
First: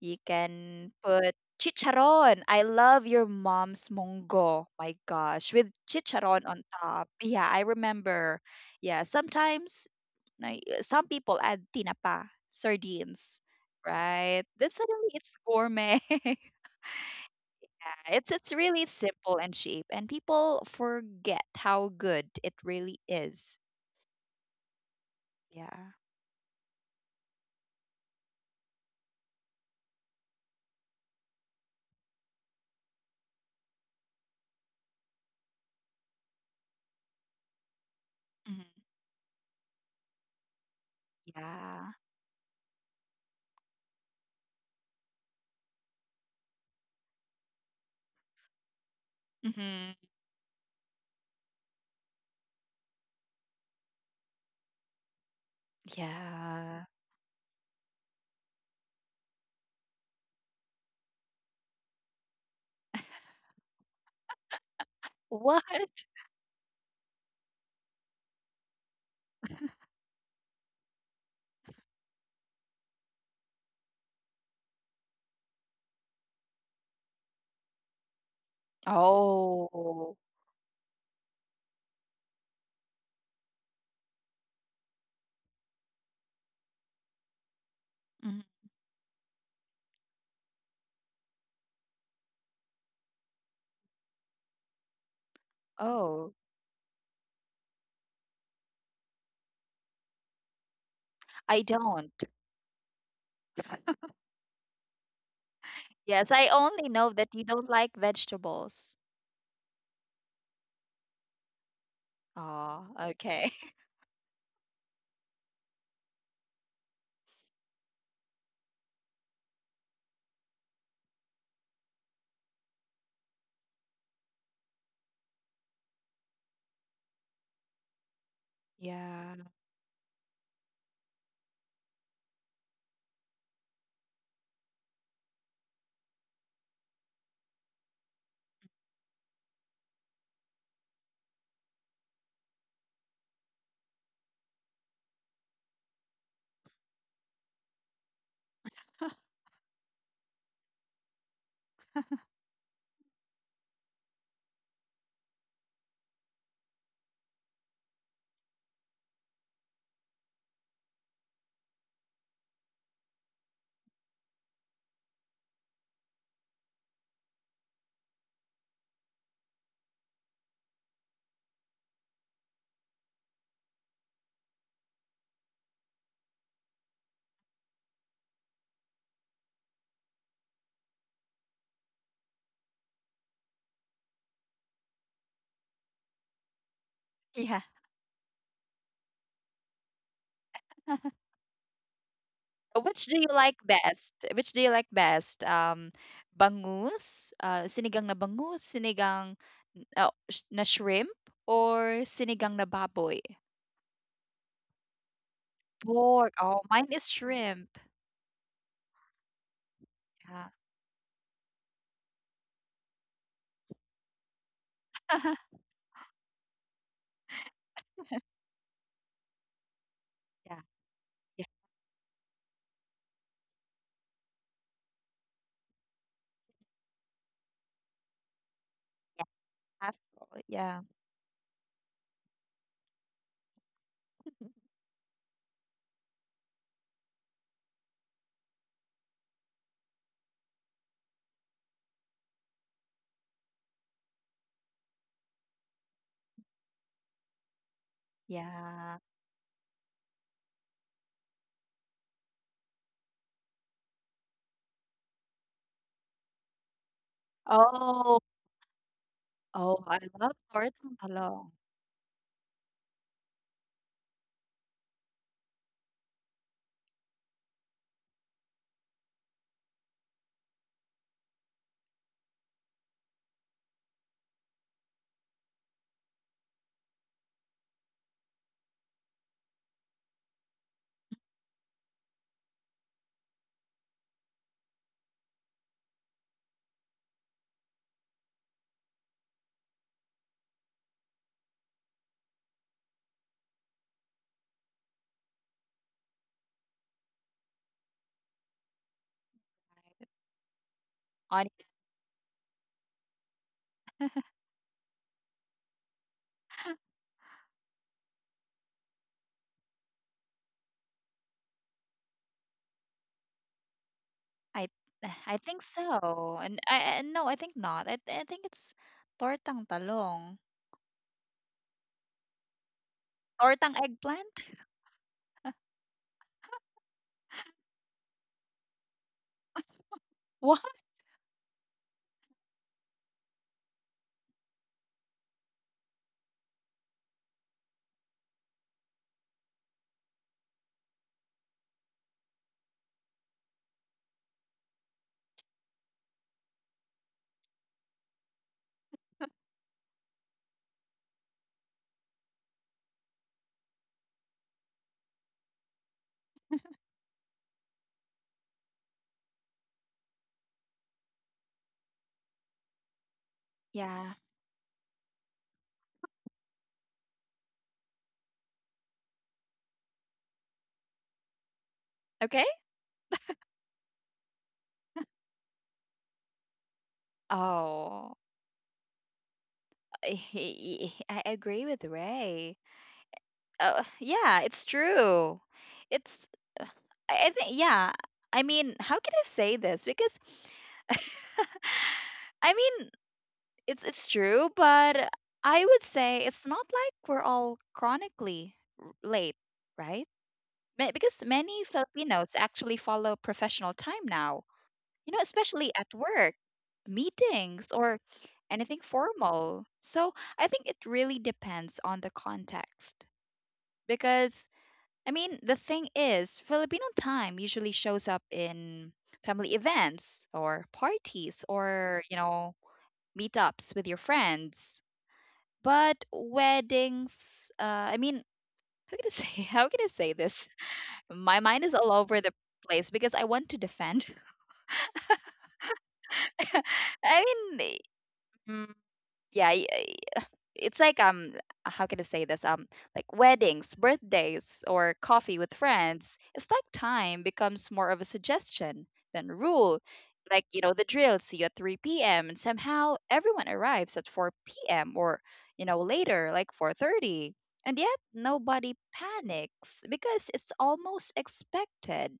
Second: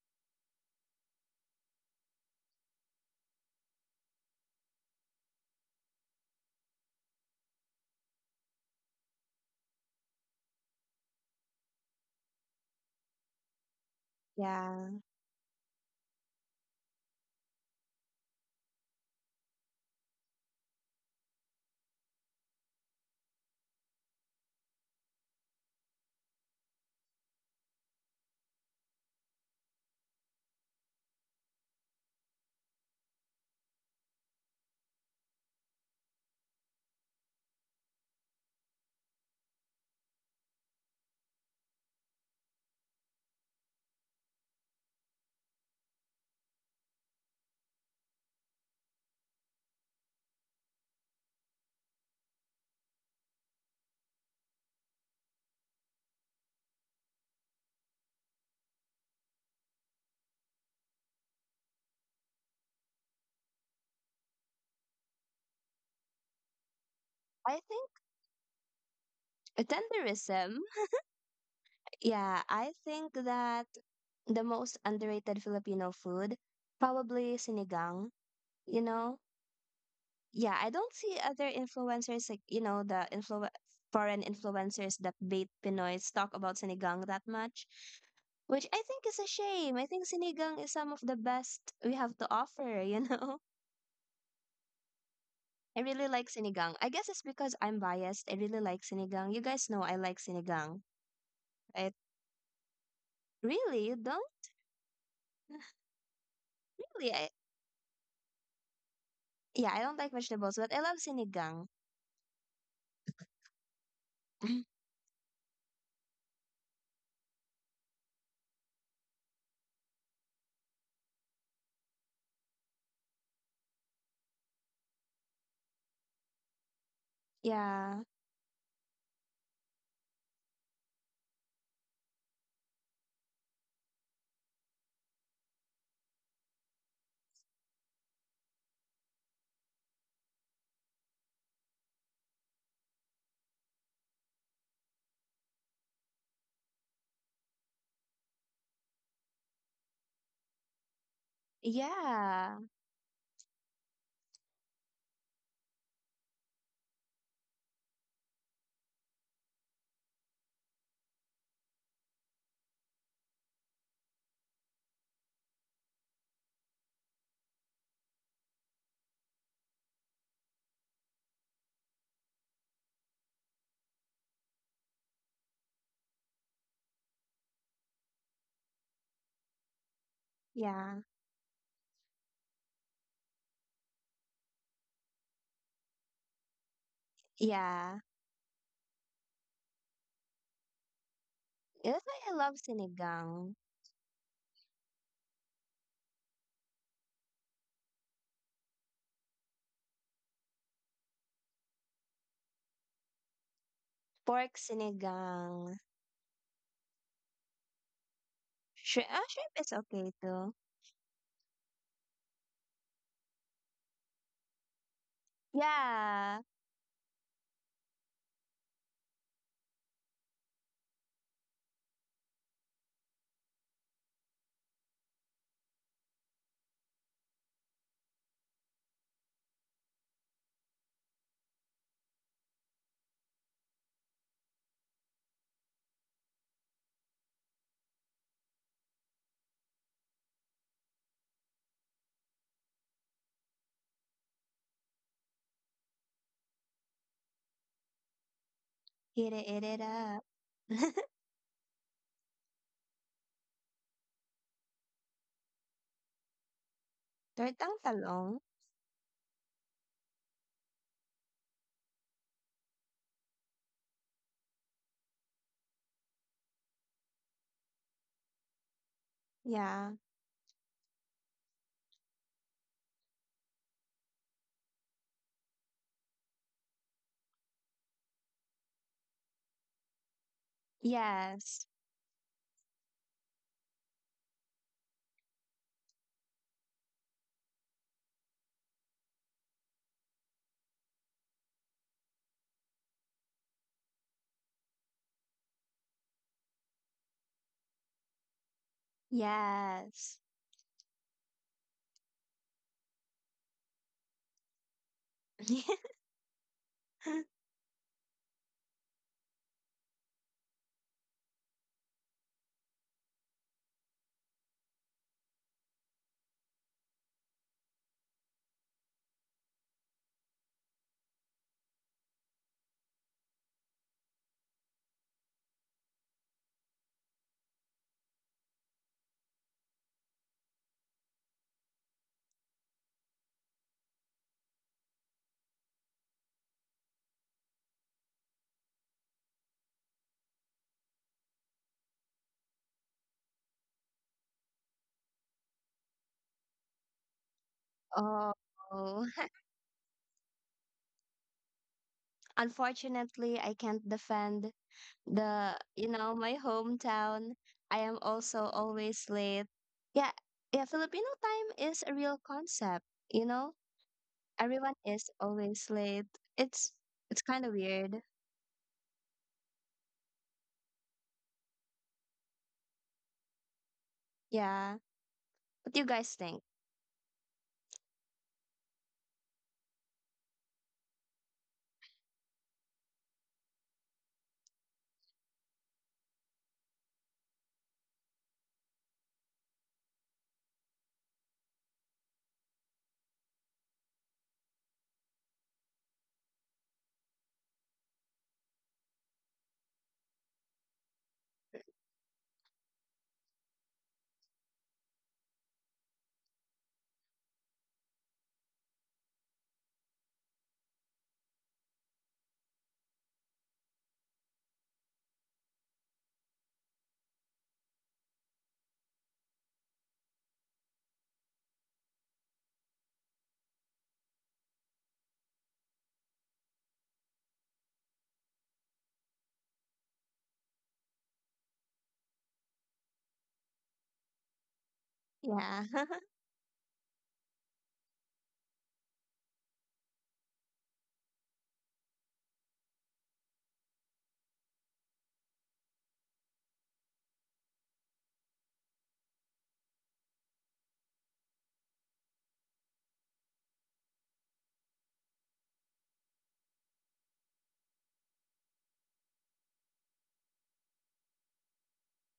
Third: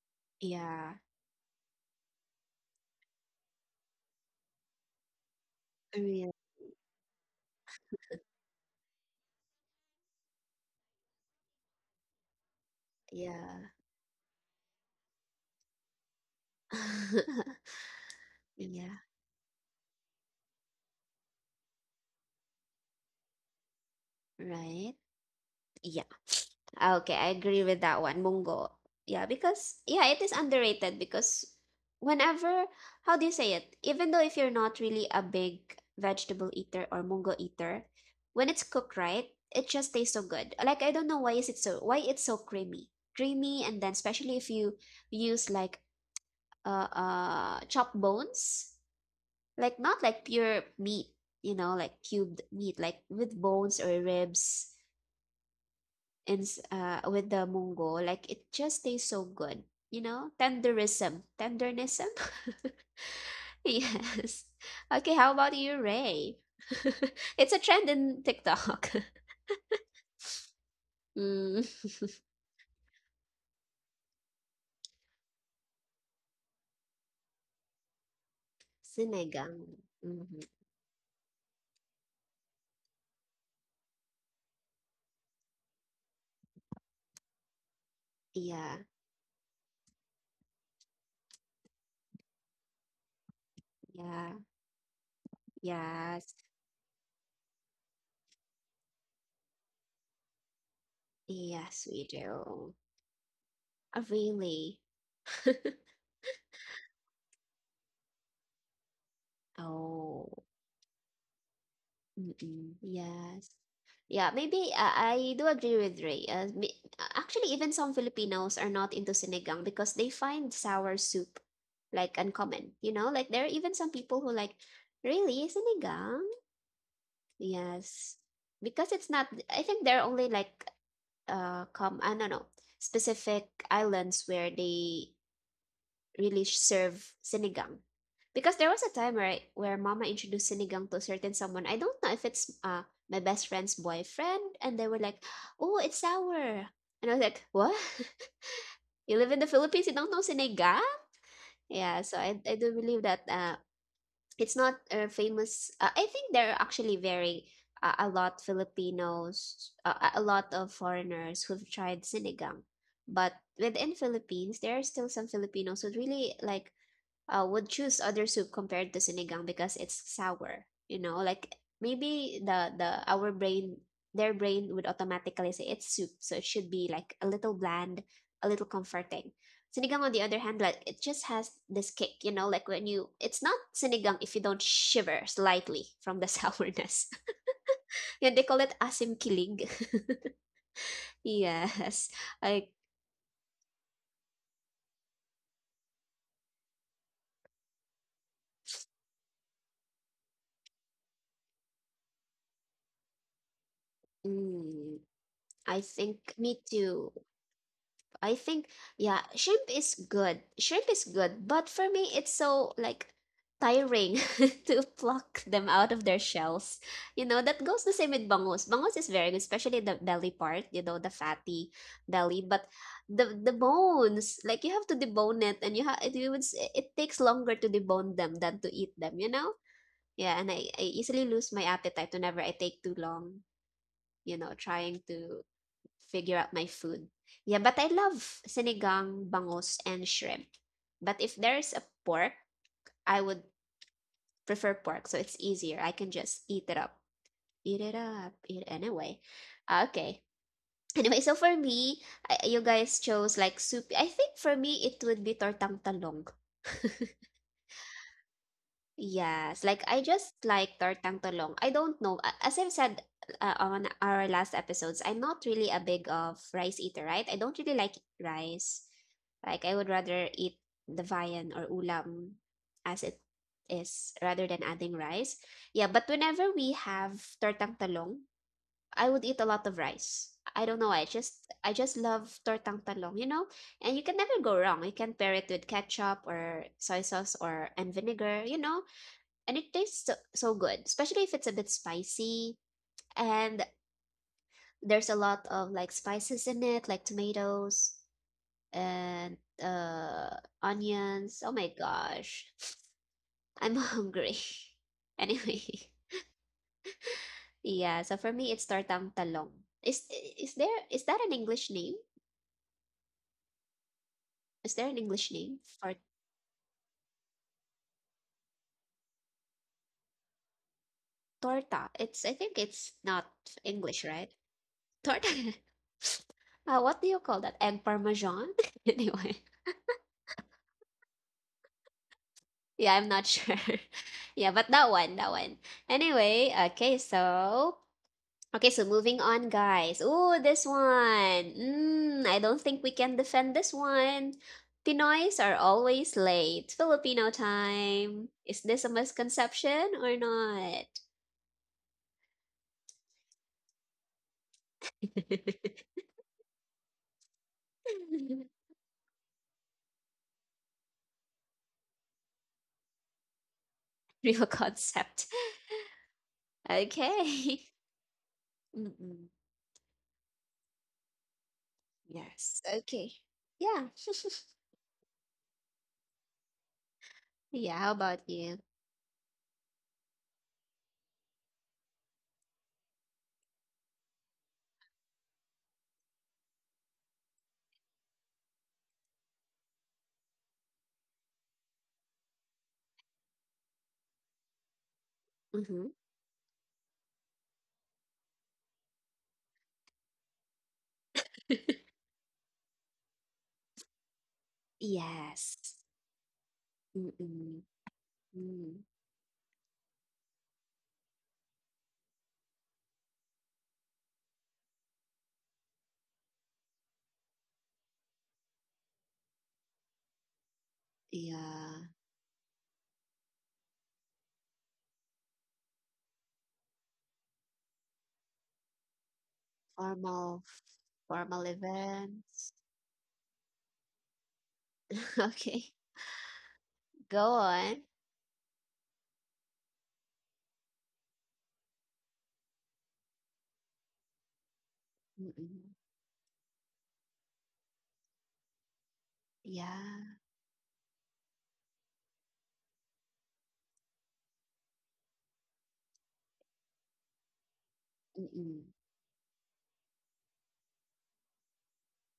S2: You can
S1: Yeah,
S2: put chicharon. I love your mom's munggo. My gosh, with
S1: for real.
S2: chicharon on top. Yeah, I remember. Yeah, sometimes, like, some people add tinapa, sardines,
S1: Yeah.
S2: right? Then
S3: Yeah.
S2: suddenly it's gourmet. Yeah, it's it's really
S1: Yeah,
S2: simple and cheap, and people forget how good it really is.
S1: right.
S2: Yeah.
S1: Yeah. Okay, I agree with that one, Munggo. Yeah, because yeah, it is underrated because whenever, how do you say it? Even though if you're not really a big vegetable eater or Munggo eater, when it's
S2: Mhm.
S1: cooked right, it just tastes so good. Like I don't know why is it so,
S2: Yeah.
S1: why it's so creamy. Creamy. And then especially if you use like uh uh chopped bones, like
S2: Mm-hmm.
S1: not like pure meat, you know, like cubed meat like with bones or ribs and s-
S2: Yeah.
S1: uh, with the mungo, like it just tastes so good, you know. Tenderism, tendernism. Yes. Okay, how about
S2: What?
S1: you, Ray?
S3: I
S1: It's a trend
S3: think
S1: in TikTok.
S3: tenderism.
S1: Mm.
S3: Yeah, I think that the most underrated Filipino food, probably sinigang. You know,
S1: Sinigang.
S2: Oh.
S1: Hmm.
S3: Yeah, I don't see other influencers like you know the influ- foreign influencers that bait Pinoys talk about sinigang that much,
S2: Mhm.
S3: which
S1: Yeah,
S3: I think is a shame. I think sinigang is some of the best we have to offer. You know,
S1: yeah.
S3: I really like
S1: Yes.
S2: Oh,
S3: sinigang. I guess it's because I'm biased. I really like sinigang. You guys know I like sinigang.
S2: I
S1: Yes,
S3: Right?
S1: we
S2: don't.
S1: do.
S3: Really, you
S1: Uh,
S3: don't
S1: really.
S2: Yes, I only know
S3: really. I,
S2: that you don't like vegetables.
S3: yeah, I don't like
S1: Oh.
S3: vegetables, but I love sinigang.
S1: Mm-mm.
S2: Oh, okay.
S1: Yes. Yeah, maybe uh, I do agree with Ray. Uh, mi- uh, actually, even some Filipinos are not into sinigang because they find sour soup like uncommon. You know, like there are even some people who like, really, sinigang?
S3: Yeah,
S1: Yes. Because it's not,
S2: Yeah.
S1: I think there are only like, uh, come, I don't know, specific islands where they really serve sinigang. Because there was a time, right, where mama introduced sinigang to a certain someone. I don't know if it's uh my best friend's boyfriend, and they were like, "Oh, it's sour." And I was like, "What? You live in the Philippines, you don't know sinigang?" Yeah, so I I
S3: yeah,
S1: do believe that uh it's not a famous uh, I think there are actually very uh, a lot Filipinos, uh, a a lot of foreigners who've tried sinigang. But within Philippines, there are still some Filipinos who really like uh, would choose other soup compared to sinigang because it's sour. You know, like maybe the the our brain, their brain would automatically say it's soup, so it should be like a little bland, a little comforting. Sinigang, on the other hand, like it
S3: yeah,
S1: just has this kick. You know, like when you, it's not sinigang if you don't shiver slightly from the sourness.
S2: Yeah.
S3: yeah.
S1: Yeah, they call it asim kilig.
S3: That's
S1: Yes,
S3: why I love
S1: like
S2: Which do you
S3: sinigang.
S2: like best? Which do you like best? Um, Bangus, uh, sinigang na bangus, sinigang uh, sh- na shrimp, or sinigang na baboy?
S3: Pork
S1: mm,
S3: sinigang.
S1: I think
S2: Pork.
S1: me
S2: Oh, mine
S1: too.
S2: is shrimp.
S1: I think
S3: Shri
S1: yeah,
S3: ah, shrimp
S1: shrimp
S3: is
S1: is
S3: okay
S1: good.
S3: too.
S2: Yeah.
S1: Shrimp is good, but for me it's so like tiring to pluck them out of their
S3: Yeah,
S1: shells. You know, that goes the same with bangus. Bangus is very good, especially the belly part,
S2: Yeah.
S1: you know, the
S2: Yeah.
S1: fatty belly, but the the bones, like you have to debone it and you have it, would s- it takes longer to debone them than to eat them, you
S2: Yeah.
S1: know? Yeah,
S2: Asshole.
S1: and I, I
S2: Yeah.
S1: easily lose my appetite whenever I take too long, you know, trying to figure out my food. Yeah, but I love sinigang, bangus, and shrimp. But if there's a pork, I would prefer pork, so it's easier. I can just eat it up. Eat it up. Eat
S2: Yeah.
S1: anyway.
S3: eat it, eat it
S1: Ah, okay.
S3: up.
S1: Anyway, so for me, I- you guys chose like soup. I think for me it would be tortang talong.
S3: Tortang
S2: Oh,
S3: talong?
S1: Yes, like
S2: oh, I
S1: I just
S2: love
S1: like
S2: Gordon
S1: tortang
S2: Talong.
S1: tulong. I don't know. a- As I've said uh, on our last episodes, I'm not really a big of rice eater, right? I don't really like rice. Like I would
S3: Yeah.
S1: rather eat the viand or ulam as it is rather than adding rice. Yeah, but whenever we have tortang talong, I would eat a lot of rice. I don't know why. I just
S3: Yes.
S1: I just love tortang talong, you know? And you can never go wrong. You can pair it with ketchup or soy sauce or and vinegar, you know? And it tastes so, so good, especially if it's a bit spicy and there's a lot of like spices in it, like tomatoes and uh
S3: Yes.
S1: onions. Oh
S2: I,
S1: my gosh, I'm hungry. Anyway, yeah, so for me it's tortang talong. Is is there is that an English name? Is
S2: I,
S1: there an English
S2: I
S1: name
S2: think
S1: for
S2: so. And I, I- no, I think not. I, I think it's tortang talong.
S1: torta? It's I think it's not
S2: Tortang
S1: English, right?
S2: eggplant?
S1: Torta. Uh, what do you call that? Egg parmesan? Anyway.
S2: What?
S1: Yeah, I'm not sure. Yeah, but that one, that one. Anyway, okay, so okay, so moving on, guys. Ooh, this one. Mm, I don't think we can defend this one. Pinoys are always late. Filipino time. Is this a
S3: Oh,
S1: misconception or not?
S3: unfortunately, I can't defend the, you know, my hometown. I am also always late. Yeah, yeah, Filipino time is a real concept, you know?
S2: Yeah.
S1: Real
S3: Everyone is
S1: concept.
S3: always late. It's it's kind of
S1: Okay.
S3: weird.
S1: Mm-mm.
S2: Okay.
S1: Yes. Okay. Yeah.
S3: Yeah. What do you guys think?
S1: Yeah. How
S2: Oh,
S1: about you?
S2: I, I agree with Ray. Uh, yeah, it's true. It's, uh, I, I think, yeah. I mean, how can I say this? Because I mean, It's it's true, but I would
S1: Mm-hmm.
S2: say it's not like we're all chronically r- late, right? Ma- Because many Filipinos actually follow professional time now, you know,
S1: Yes.
S2: especially at work,
S1: Mm,
S2: meetings, or
S1: mm,
S2: anything formal. So I think it really depends on the context. Because, I mean, the thing is, Filipino time usually shows up in family events or parties
S1: yeah,
S2: or, you know, meetups with your friends, but weddings, uh, I mean, how can I say how can I say
S1: formal
S2: this? My
S1: formal
S2: mind is all over the
S1: events.
S2: place because I want to defend.
S3: Yeah.
S1: Okay, go
S2: I mean,
S1: on.
S2: eh, mm, yeah, y- it's like um how can I say this, um like weddings, birthdays, or coffee with
S1: Mm-mm.
S2: friends. It's like time becomes more of a suggestion than a rule.
S1: Yeah.
S2: Like, you know, the drill. See you at three p m and somehow everyone arrives at four p m, or, you know, later, like four thirty. And yet
S1: Mm-mm.
S2: nobody panics because it's almost expected.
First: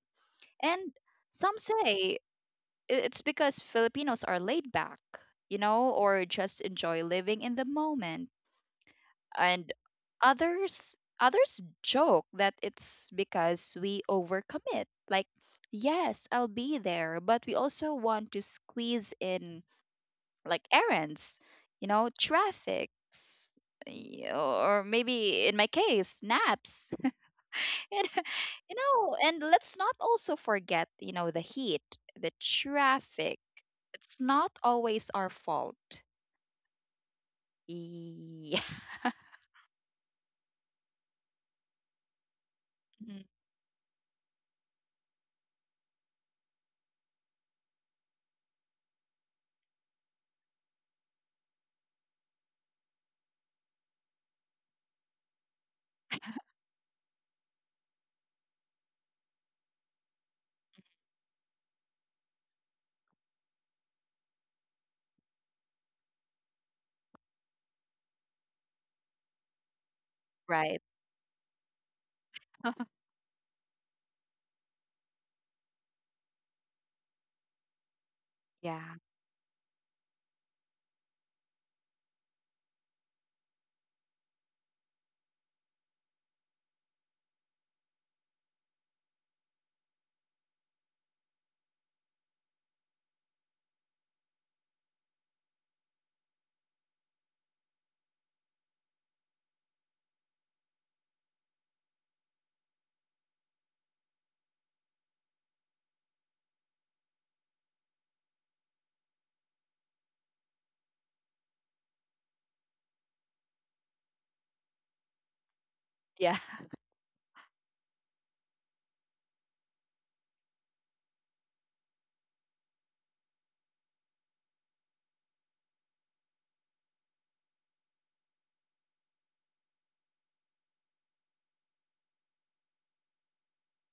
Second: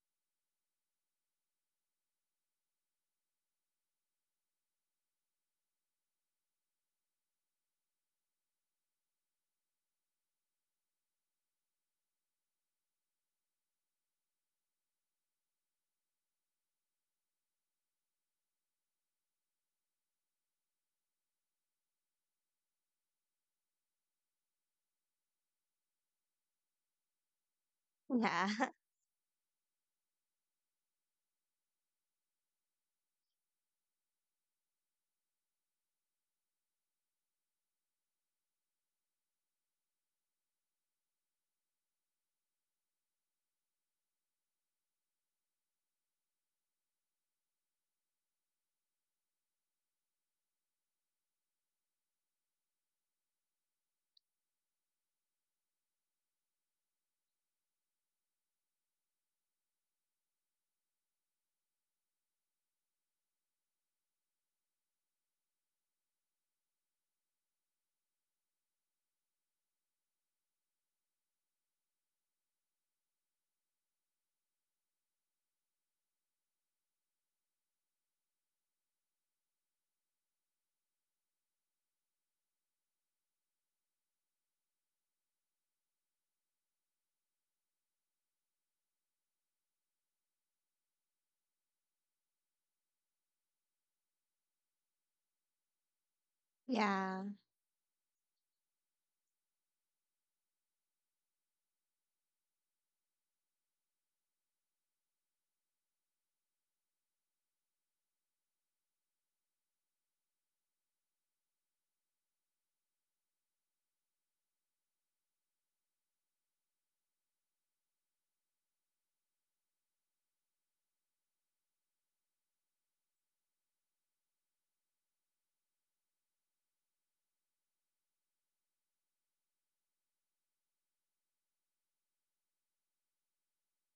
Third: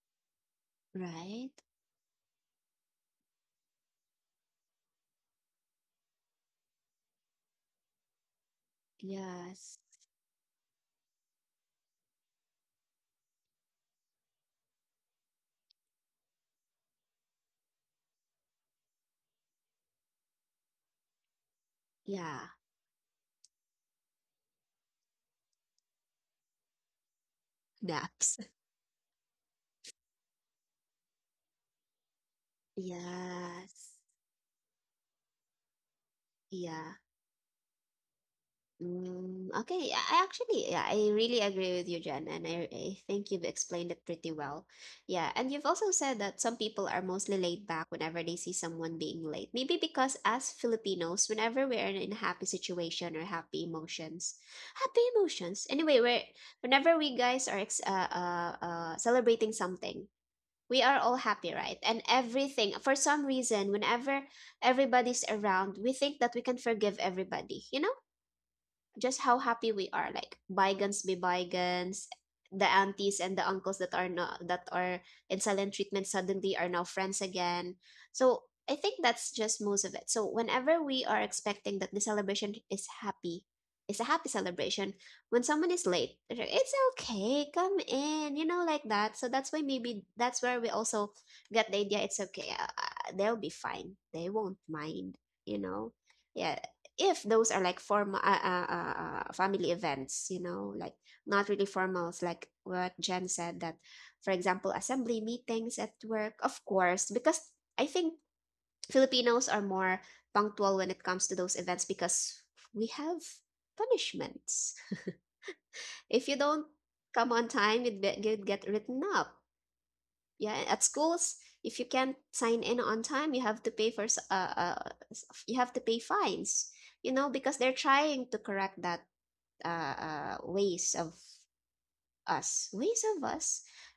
S2: And some
S1: Right?
S2: say, i- it's because Filipinos are laid back, you know, or just enjoy living in the moment. And
S1: Yes.
S2: others others joke that it's because we overcommit, like, yes, I'll be there, but we also want to squeeze in, like, errands, you know,
S1: Yeah.
S2: traffics, y- or maybe in my case, naps. And,
S1: Naps.
S3: Yeah.
S2: you know, and let's not also forget, you know, the heat, the traffic.
S1: Yes.
S2: It's not always our fault.
S1: Yeah.
S2: Yeah.
S1: Mm, okay, I I actually, yeah, I really agree with you, Jen, and I, I
S2: Mhm.
S1: think you've explained it pretty well. Yeah, and you've also said that some people are mostly laid back whenever they see someone being late. Maybe because as Filipinos, whenever we're in a happy situation or happy emotions, happy emotions. Anyway, we're whenever we guys are ex uh, uh, uh, celebrating something, we are all happy, right? And everything, for some reason, whenever everybody's around, we think that we can forgive everybody. You know just how happy we are, like
S2: Right.
S1: bygones be bygones. The aunties and the uncles that are not, that are in silent treatment suddenly are now friends again. So I
S2: Yeah,
S1: think that's just most of it. So whenever we are expecting that the celebration is happy, it's a happy celebration, when someone is late, like, it's okay, come in, you know, like that. So that's why maybe that's where we also get the idea, it's okay, uh, uh, they'll be fine, they won't mind, you know. Yeah,
S3: Yeah.
S1: if those are like formal uh, uh, uh, uh, family events, you know, like not really formals, like what Jen said, that for example assembly meetings at work, of course, because I think Filipinos are more punctual when it comes to those events, because we have punishments. If you
S2: yeah.
S1: don't come on time, you'd, be, you'd get written up. Yeah, at schools, if you can't sign in on time, you have to pay for s- uh, uh, s- you have to pay fines, you know, because they're trying to correct that uh, uh, ways of us, ways of us.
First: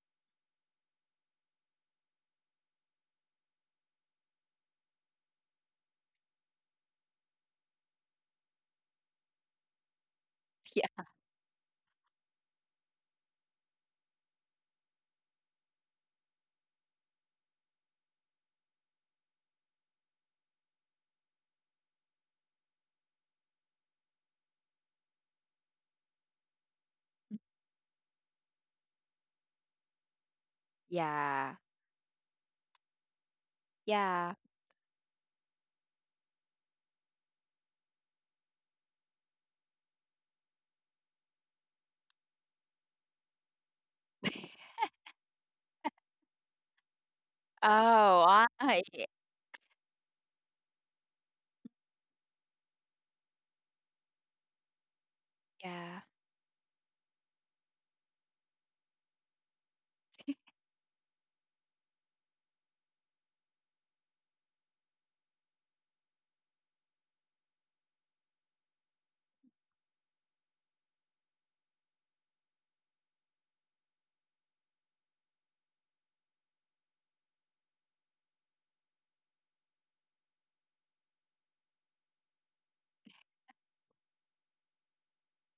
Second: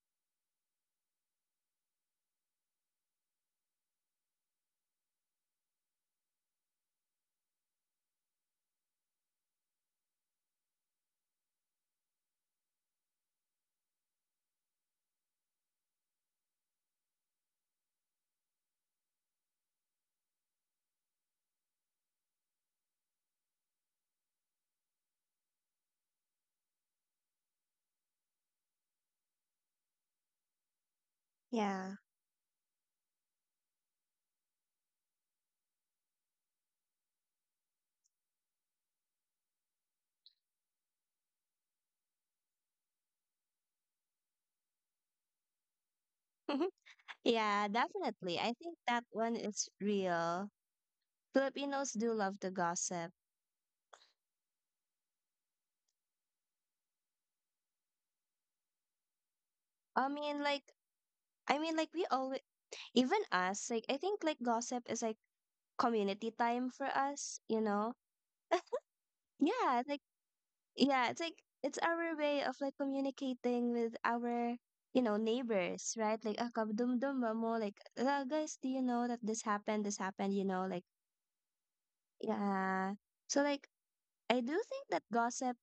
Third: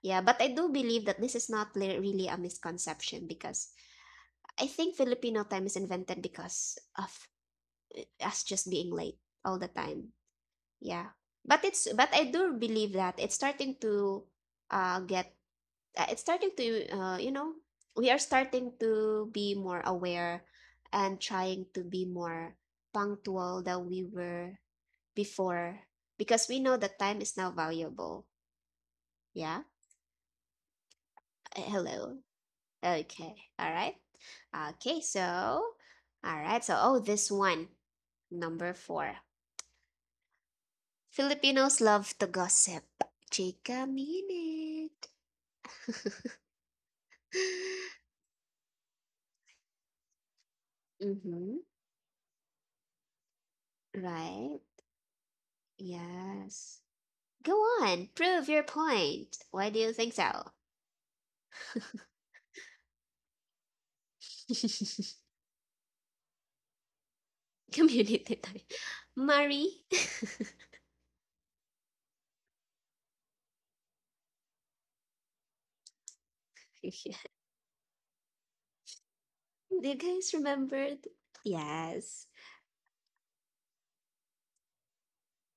S1: Yeah, but I do believe that this is not li- really a misconception, because I think Filipino time is invented because of us just being late all the time. Yeah. But it's, but I do believe that it's starting to uh get uh, it's starting to uh you know, we are starting to be more aware and trying to be more punctual than we were before, because we know that time is now valuable. Yeah.
S2: Yeah.
S1: Uh,
S3: Yeah.
S1: hello. Okay. All right.
S2: Yeah.
S1: Okay. So, all right. So, oh, this one. Number four. Filipinos love to gossip. Take a minute.
S3: Yeah,
S2: Oh,
S3: definitely. I think
S2: I
S3: that one is real.
S1: Mm-hmm.
S3: Filipinos do love to gossip.
S1: Right.
S2: yeah.
S1: Yes. Go on. Prove your point. Why do you
S3: I
S1: think
S3: mean,
S1: so?
S3: like, I mean, like, we always, even us, like, I think, like, gossip is like community time for us, you know?
S1: Community time.
S3: Yeah, it's
S1: Marie.
S3: like, yeah, it's like, it's our way of like communicating with our, you know, neighbors, right? Like, ah,
S1: Do
S3: kabdum-dum ba mo? Like, ah, guys, do you know that this happened? This
S1: you
S3: happened,
S1: guys
S3: you know? Like,
S1: remember? th- Yes.
S3: yeah. So, like, I do think that gossip,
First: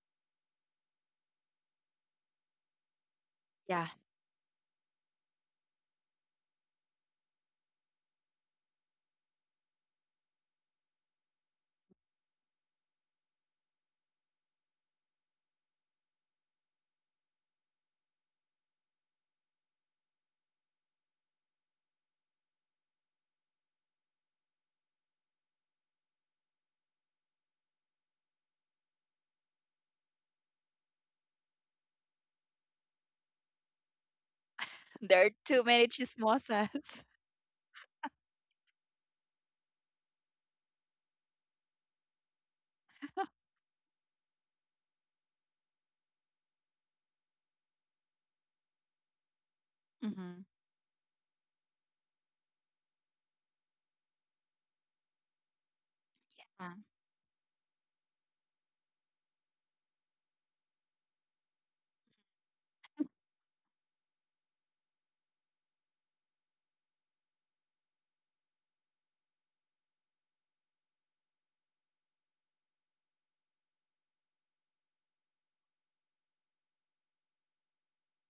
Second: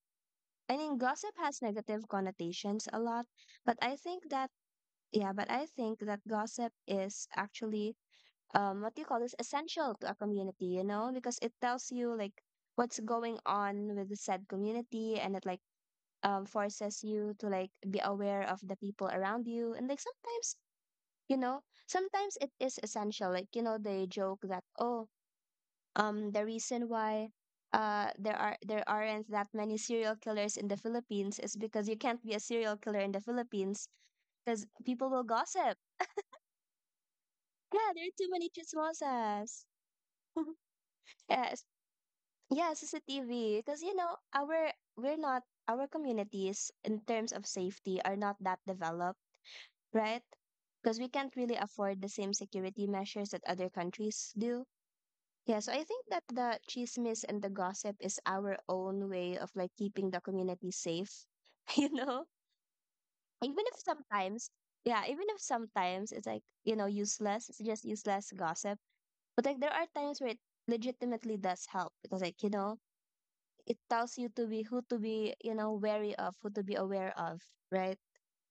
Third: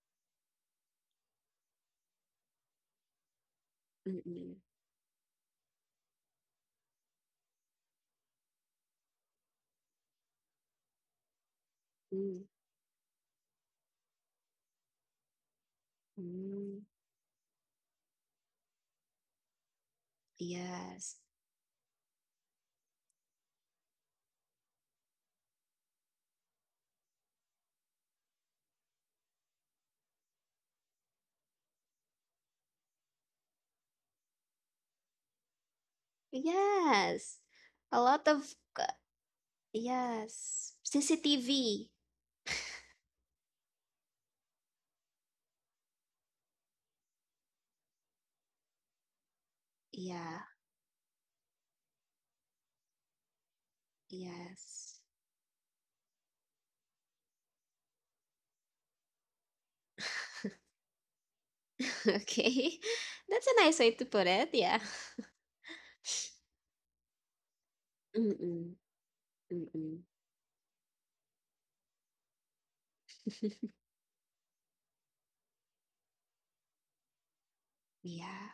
S3: I mean, gossip has negative connotations a lot, but
S2: Yeah.
S3: I think that,
S1: Mm-mm.
S3: yeah, but I think that gossip is actually, um, what do you call this, essential to a community, you know, because it tells you like what's going on with the said community, and it like, um,
S1: Mm-mm.
S3: forces you to like be aware of the people around you. And like sometimes,
S1: Yes.
S3: you know, sometimes it is essential. Like, you know, they joke that, oh, um the reason why uh there are there aren't that many serial killers in the Philippines is because you can't be a serial killer in the Philippines because people will
S2: There are too
S3: gossip.
S2: many chismosas.
S1: Yes,
S3: Yeah,
S1: a
S3: there are
S1: lot
S3: too
S1: of
S3: many
S1: c,
S3: chismosas.
S1: yes,
S3: Yes.
S1: C C T V.
S3: Yeah, C C T V. Because you know, our we're not our communities in terms of safety are not that developed, right?
S1: Yeah,
S2: Mm-hmm.
S3: Because we can't really afford the same security measures that other countries do.
S1: yes.
S3: Yeah, so I think that the
S2: Yeah.
S3: chismis and the gossip is our own way of like keeping the community safe, you know?
S1: Okay, that's a
S3: Even if
S1: nice way to put it,
S3: sometimes,
S1: yeah.
S3: yeah, even if sometimes it's like, you know, useless, it's just useless
S1: Mm-mm,
S3: gossip. But like there are
S1: mm-mm.
S3: times where it legitimately does help because like, you know, it tells you to be who to be, you know, wary of, who to be aware of, right?
S1: Yeah,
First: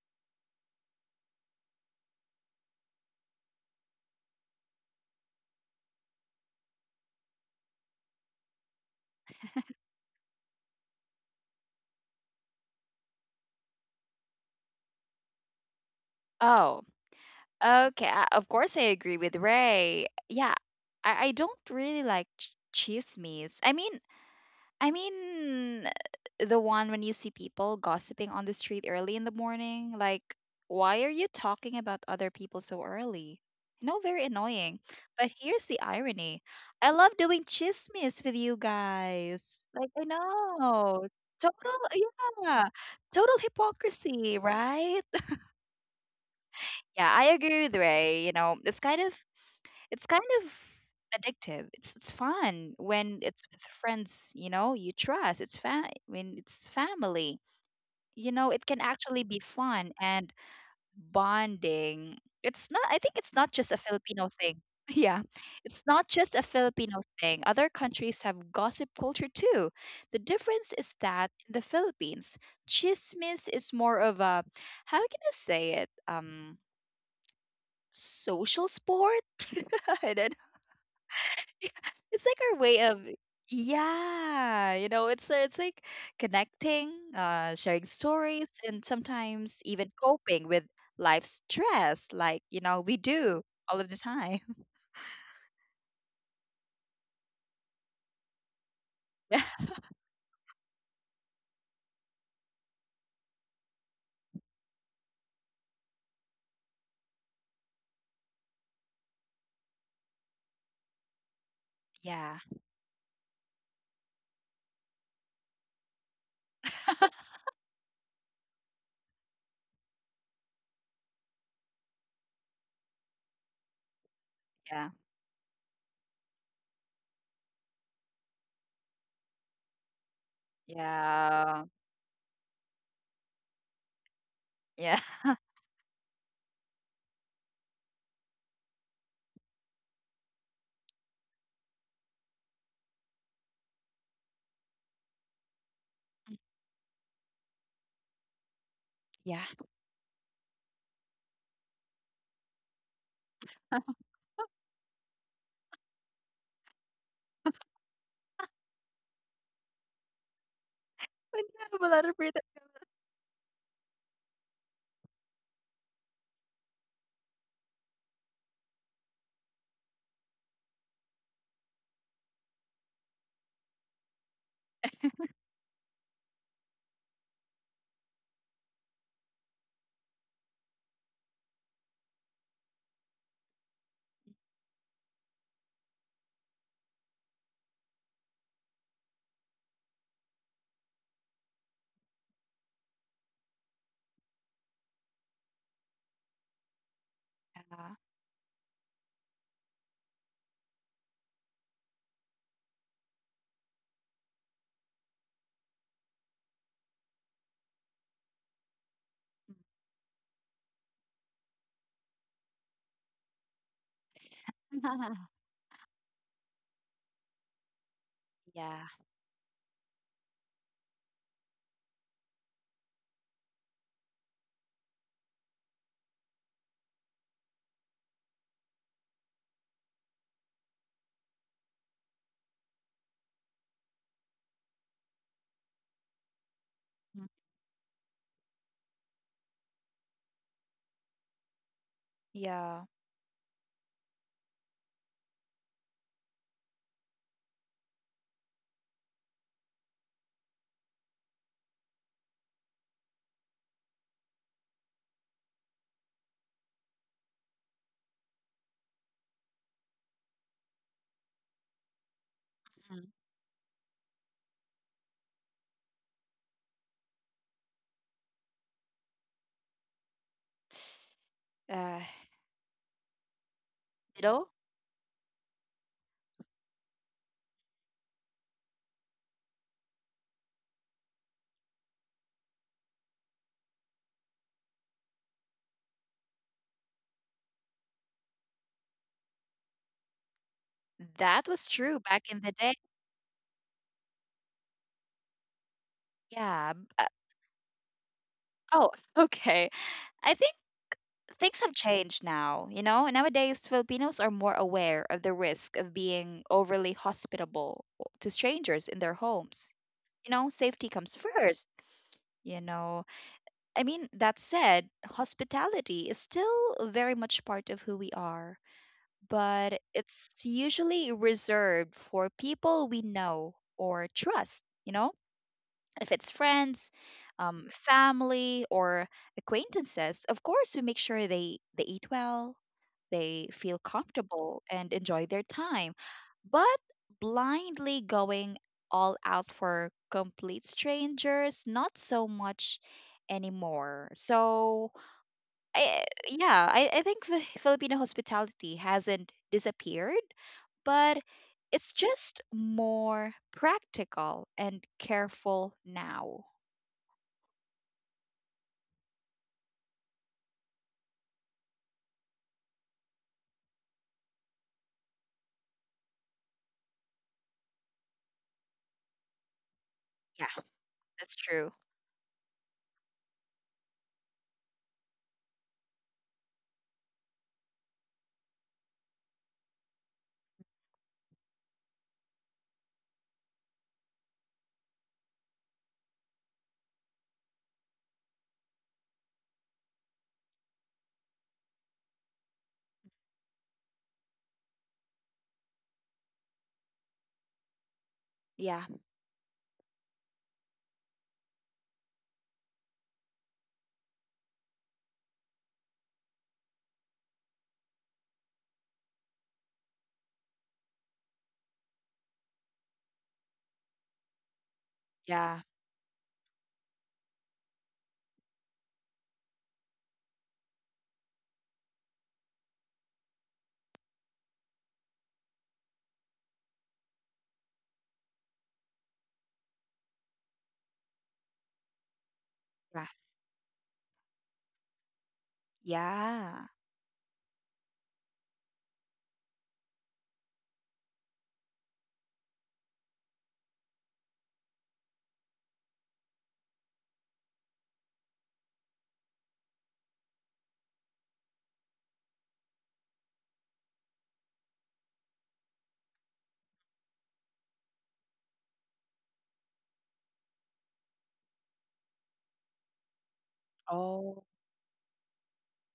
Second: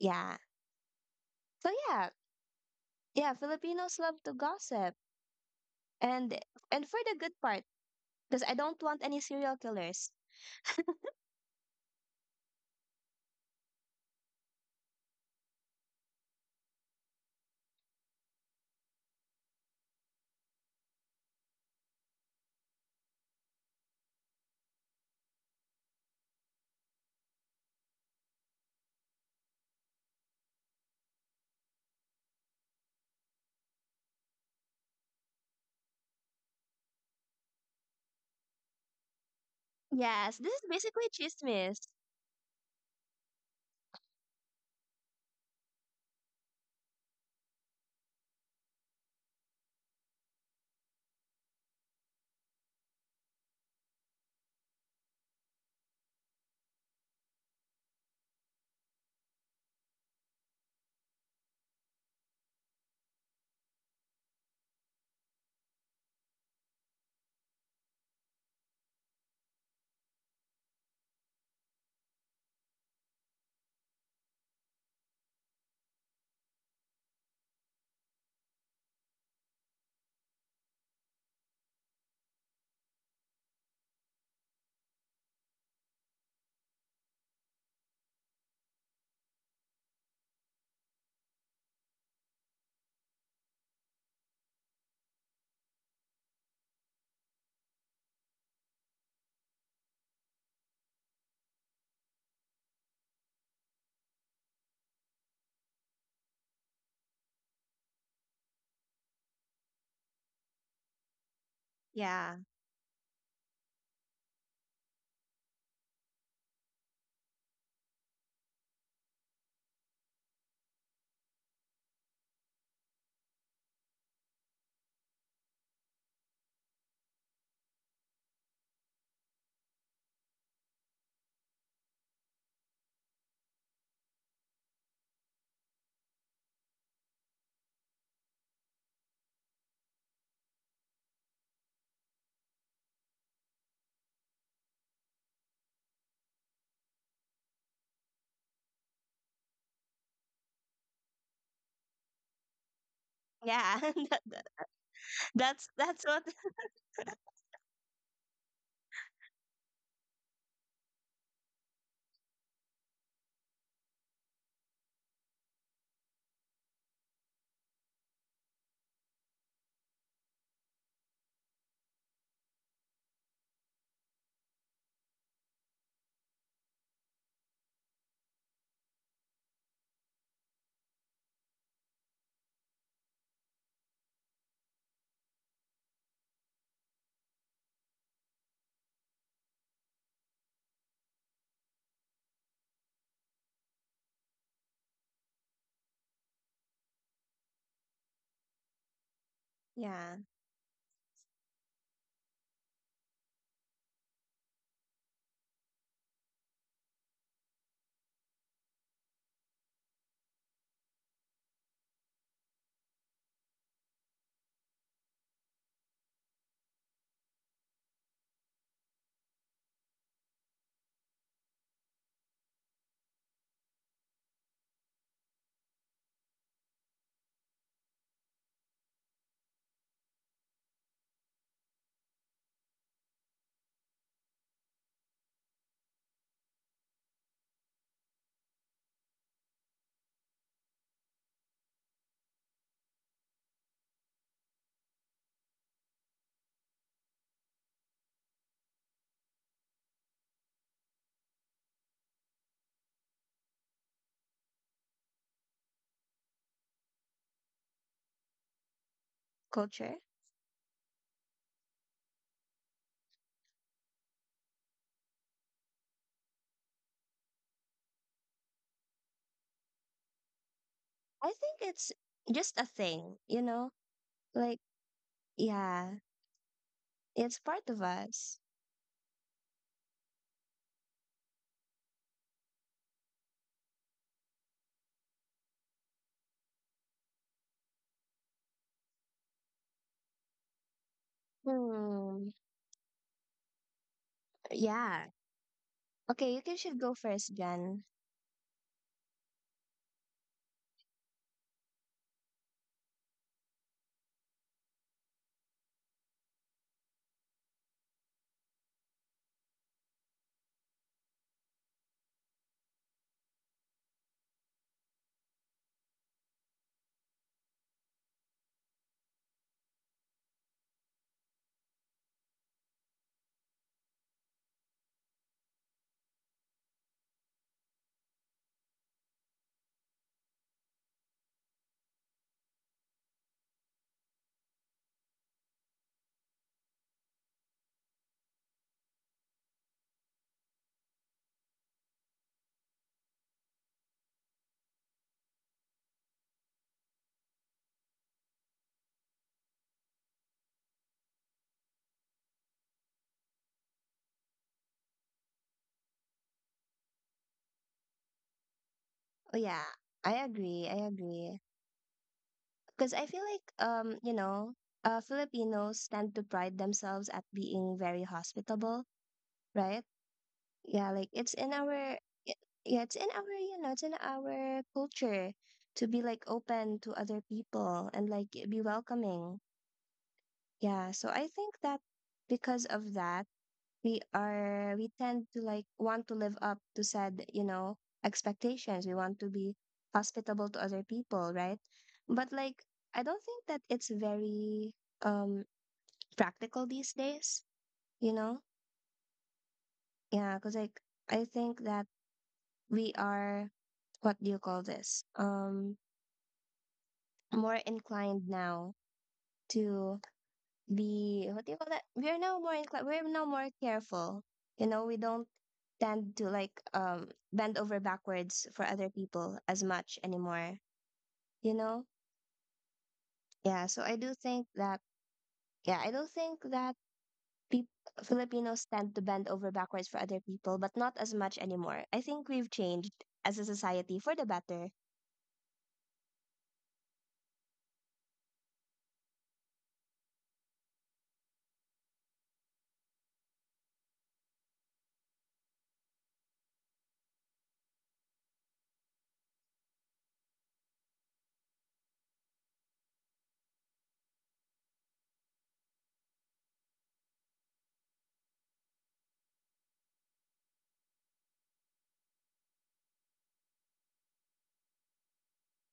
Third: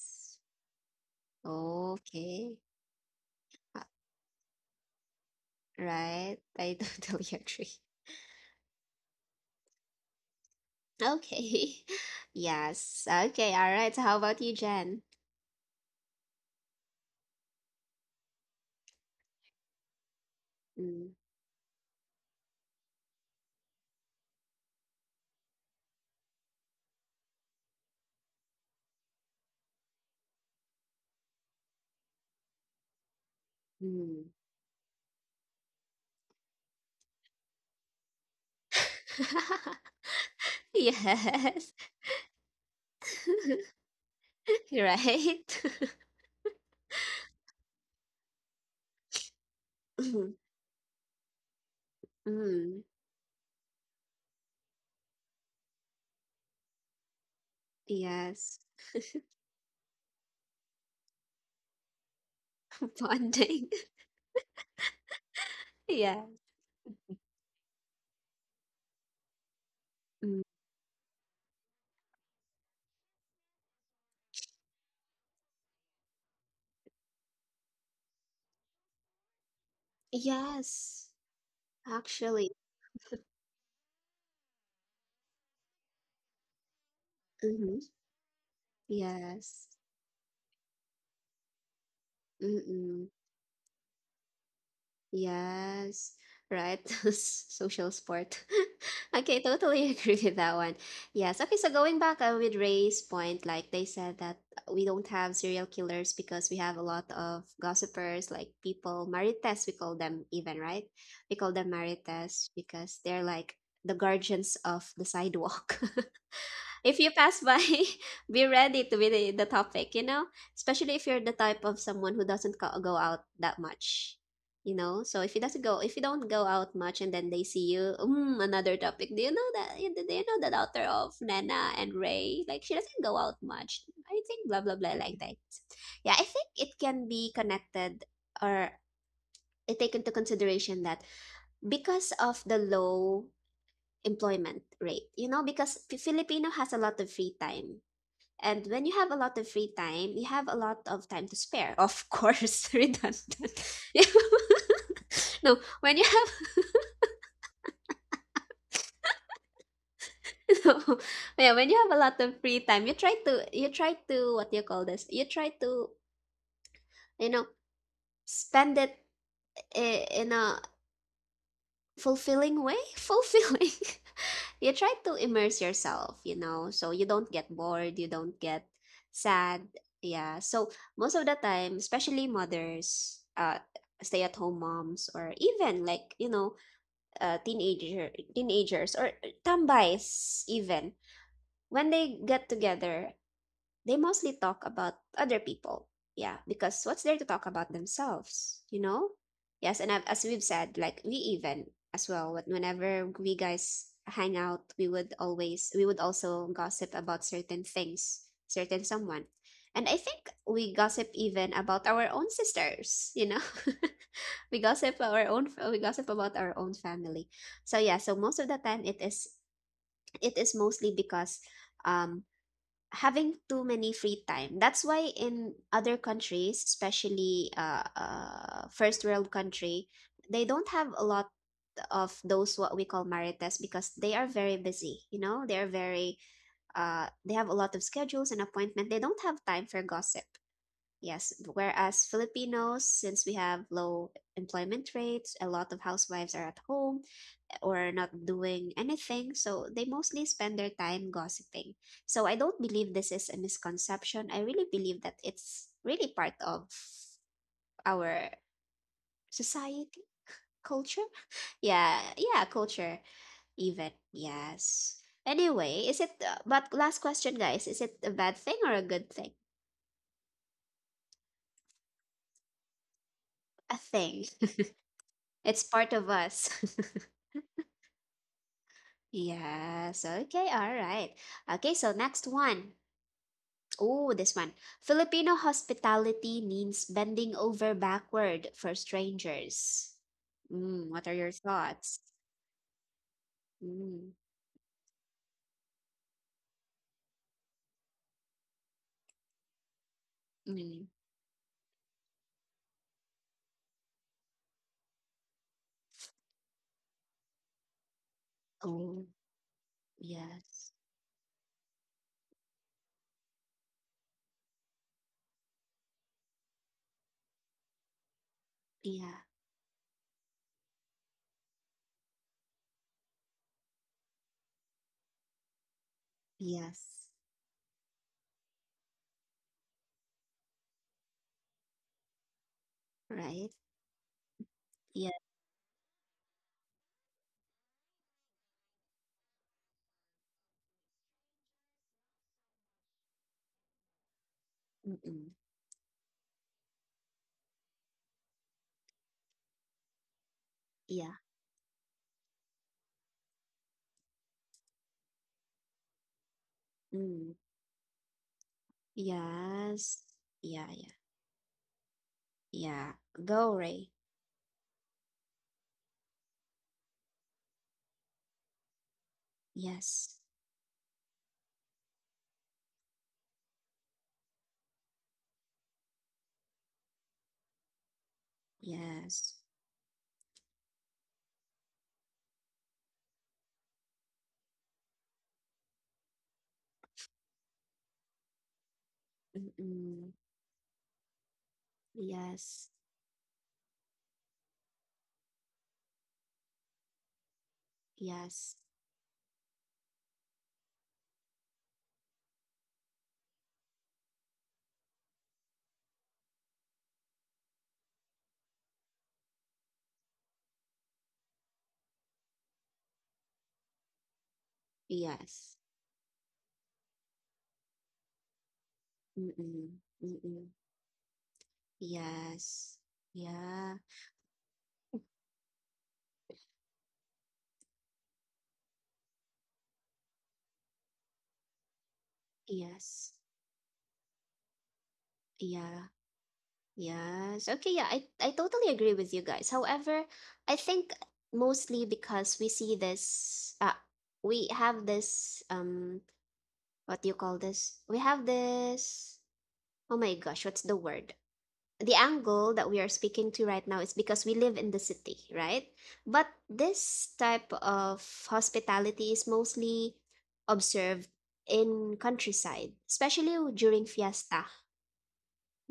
S3: Yeah. So yeah,
S1: Okay.
S3: yeah,
S1: Uh,
S3: Filipinos love to gossip.
S1: right.
S3: And
S1: I
S3: and for the
S1: totally
S3: good part,
S1: agree.
S3: because I don't want any serial killers.
S1: Okay. Yes. Okay. All right. So how about you, Jen?
S2: Oh, okay. I, of course, I agree with Ray. Yeah,
S1: Mm,
S2: I, I don't really like ch- chismes. I mean, I mean, the one when you see people gossiping on the street early in the morning, like, why are you talking about other people so early? No, very
S1: mm.
S2: annoying. But here's the irony. I love doing chismis with you guys. Like, I
S3: Yes, this is
S2: know.
S3: basically
S2: Total,
S1: Yes.
S3: chismis.
S2: yeah. Total hypocrisy, right?
S1: Right.
S2: Yeah, I agree with Ray. You know, it's kind of it's kind of addictive. It's it's fun
S1: Mm,
S2: when it's with friends, you know, you trust. It's fa- when it's family. You know, it
S1: yes.
S2: can actually be fun and bonding. It's not I think it's not just a
S1: Bonding.
S2: Filipino thing. Yeah. It's not just a
S1: Yes.
S2: Filipino thing. Other countries have gossip culture too. The
S1: Mm.
S2: difference is that in the Philippines, chismis is more of a, how can I say it, Um social sport. I don't.
S1: Yes,
S2: It's like our
S1: actually.
S2: way of, yeah, you know, it's it's like connecting, uh sharing
S1: Hmm.
S2: stories, and sometimes even
S1: Yes.
S2: coping with life's stress, like, you know, we
S1: Mm-mm.
S2: do all of the time.
S1: Yes, right. Social sport. Okay, totally agree with that one. Yes. Okay, so going back uh, with Ray's point, like they said that we don't have serial killers because we have a lot of gossipers, like people, marites, we call them even, right? We call them
S2: Yeah,
S3: Yeah.
S1: marites because they're like the guardians of the sidewalk. If you pass by, be ready to be the, the topic, you know? Especially if you're the type of someone who doesn't co- go out that much,
S2: yeah,
S1: you know? So if you doesn't go, if you don't go out much and then they see you, mm, another topic. Do you know that? Do you know the daughter of
S2: yeah,
S1: Nana and Ray? Like, she doesn't go out much. I think blah, blah,
S2: yeah,
S1: blah,
S2: yeah.
S1: like that. Yeah, I think it can be connected or take into consideration that because of the low employment rate, you know, because P- filipino has a lot of free time, and when you have a
S2: Yeah.
S1: lot of free time, you have a lot of time to spare. Of course, redundant.
S3: Yeah.
S1: No,
S3: that's
S1: when
S3: that's
S1: you
S3: what,
S1: have no,
S2: We
S1: yeah,
S2: have
S1: when
S2: a
S1: you
S2: lot of
S1: have a
S2: freedom.
S1: lot of free time, you try to, you try to, what do you call this? You try to, you know, spend it i- in a fulfilling way. Fulfilling. You try to immerse yourself, you know, so you don't get bored, you don't get sad. Yeah, so most of the time, especially mothers, uh, stay at home moms, or even like, you know, uh, teenager teenagers, or uh, tambais even, when they get together, they mostly talk about other people. Yeah, because what's there to talk about
S2: Yeah.
S1: themselves, you know? Yes, and I've,
S3: yeah,
S1: as we've said, like we even as well, when- whenever we guys hang out, we would always, we would also gossip about certain things, certain someone. And I think we gossip even about our own sisters, you know? We
S2: Mm.
S1: gossip our own, we gossip about our own family. So yeah, so most of the
S2: Yeah.
S1: time it is, it is mostly because um having too many free time. That's why in other countries, especially uh, uh, first world country, they don't have a lot of those what we call marites because they are very busy. You know, they are very uh,
S2: Mm.
S1: they have a lot of schedules and appointment. They don't have time for gossip. Yes, whereas
S2: Yeah.
S1: Filipinos, since we have low employment rates, a lot of housewives are at home or not doing anything. So they mostly spend their time gossiping. So I don't believe this is a misconception. I really believe that it's really part of our
S3: culture.
S1: society, culture. Yeah, yeah,
S2: Mhm.
S1: culture even. Yes. Anyway, is it uh, but last question guys, is it a bad thing or a good thing?
S3: I think
S2: uh
S3: it's just a thing, you know?
S1: A
S2: you know
S1: thing.
S3: Like
S1: It's
S3: yeah,
S1: part of us.
S3: it's part of us.
S1: Yes. Okay. All right. Okay. So next one. Oh, this one. Filipino hospitality means bending over backward for strangers. Mm, what are
S2: that
S1: your
S2: was true
S1: thoughts?
S2: back in
S3: Hmm.
S2: the day.
S1: Mm,
S3: Yeah. Okay, you
S2: Yeah,
S3: can
S2: b-
S3: should
S2: uh,
S3: go first, Jan.
S2: oh. Okay, I think
S1: mm.
S2: things have changed now, you know? Nowadays, Filipinos are more aware of the risk of being overly hospitable to strangers in their
S1: Oh,
S2: homes. You know, safety
S1: yes.
S2: comes first, you know? I mean, that said, hospitality is still very much part of who we are,
S1: Yeah.
S2: but it's usually reserved for people we know or trust, you know? If it's friends,
S1: Yes.
S2: um, family, or acquaintances, of course, we make sure they, they eat well, they
S1: Right?
S2: feel comfortable and enjoy
S1: Yeah.
S2: their time. But blindly going all out for complete strangers, not so much anymore. So,
S1: Mm-mm.
S2: I, yeah, I, I think Fi- Filipino hospitality hasn't disappeared, but
S1: Yeah.
S2: it's just more practical and careful now.
S1: Mm.
S3: Oh yeah,
S1: Yes.
S3: I agree.
S1: Yeah.
S3: I
S1: Yeah.
S3: agree. Because
S1: Yeah.
S3: I feel like
S1: Go, Ray.
S3: um, you know, uh, Filipinos tend to pride themselves at being very hospitable, right?
S1: Yes.
S2: Yeah,
S3: Yeah, like
S2: that's
S3: it's
S2: true.
S3: in our y- yeah it's in our you know it's in our culture to be like open to other people and like be
S1: Yes.
S3: welcoming. Yeah, so I think that because of that, we are we tend to like want to live up to said, you know expectations. We want to be
S1: Mm-mm.
S3: hospitable to other people, right? But like
S1: Yes.
S3: I don't think that it's very um practical these days, you know?
S1: Yes.
S2: Yeah,
S3: Yeah, because like I think that we are, what do you call this? Um, more inclined now to be, what do you call that? We are now more inclined. We're now more careful. You know, we don't
S2: yeah,
S1: Yes.
S3: tend to like um bend over backwards for other people as
S1: Mm-mm.
S3: much
S1: Mm-mm.
S3: anymore. You know,
S1: Yes.
S3: yeah.
S1: Yeah.
S3: So I do think that yeah, I do think that peop Filipinos tend to bend over backwards for other people, but not as much anymore. I think we've
S2: yeah,
S3: changed
S1: Yes.
S3: as a society for the better.
S1: Yeah.
S2: yeah.
S1: Yes. Okay, yeah, I, I totally agree with you guys. However, I think mostly because we see this uh we have this um what do you call this? We have this, oh my gosh, what's the word? The angle that we are speaking to right now is because we live in the city, right? But this type of hospitality is mostly observed in countryside, especially during
S2: Oh,
S1: fiesta.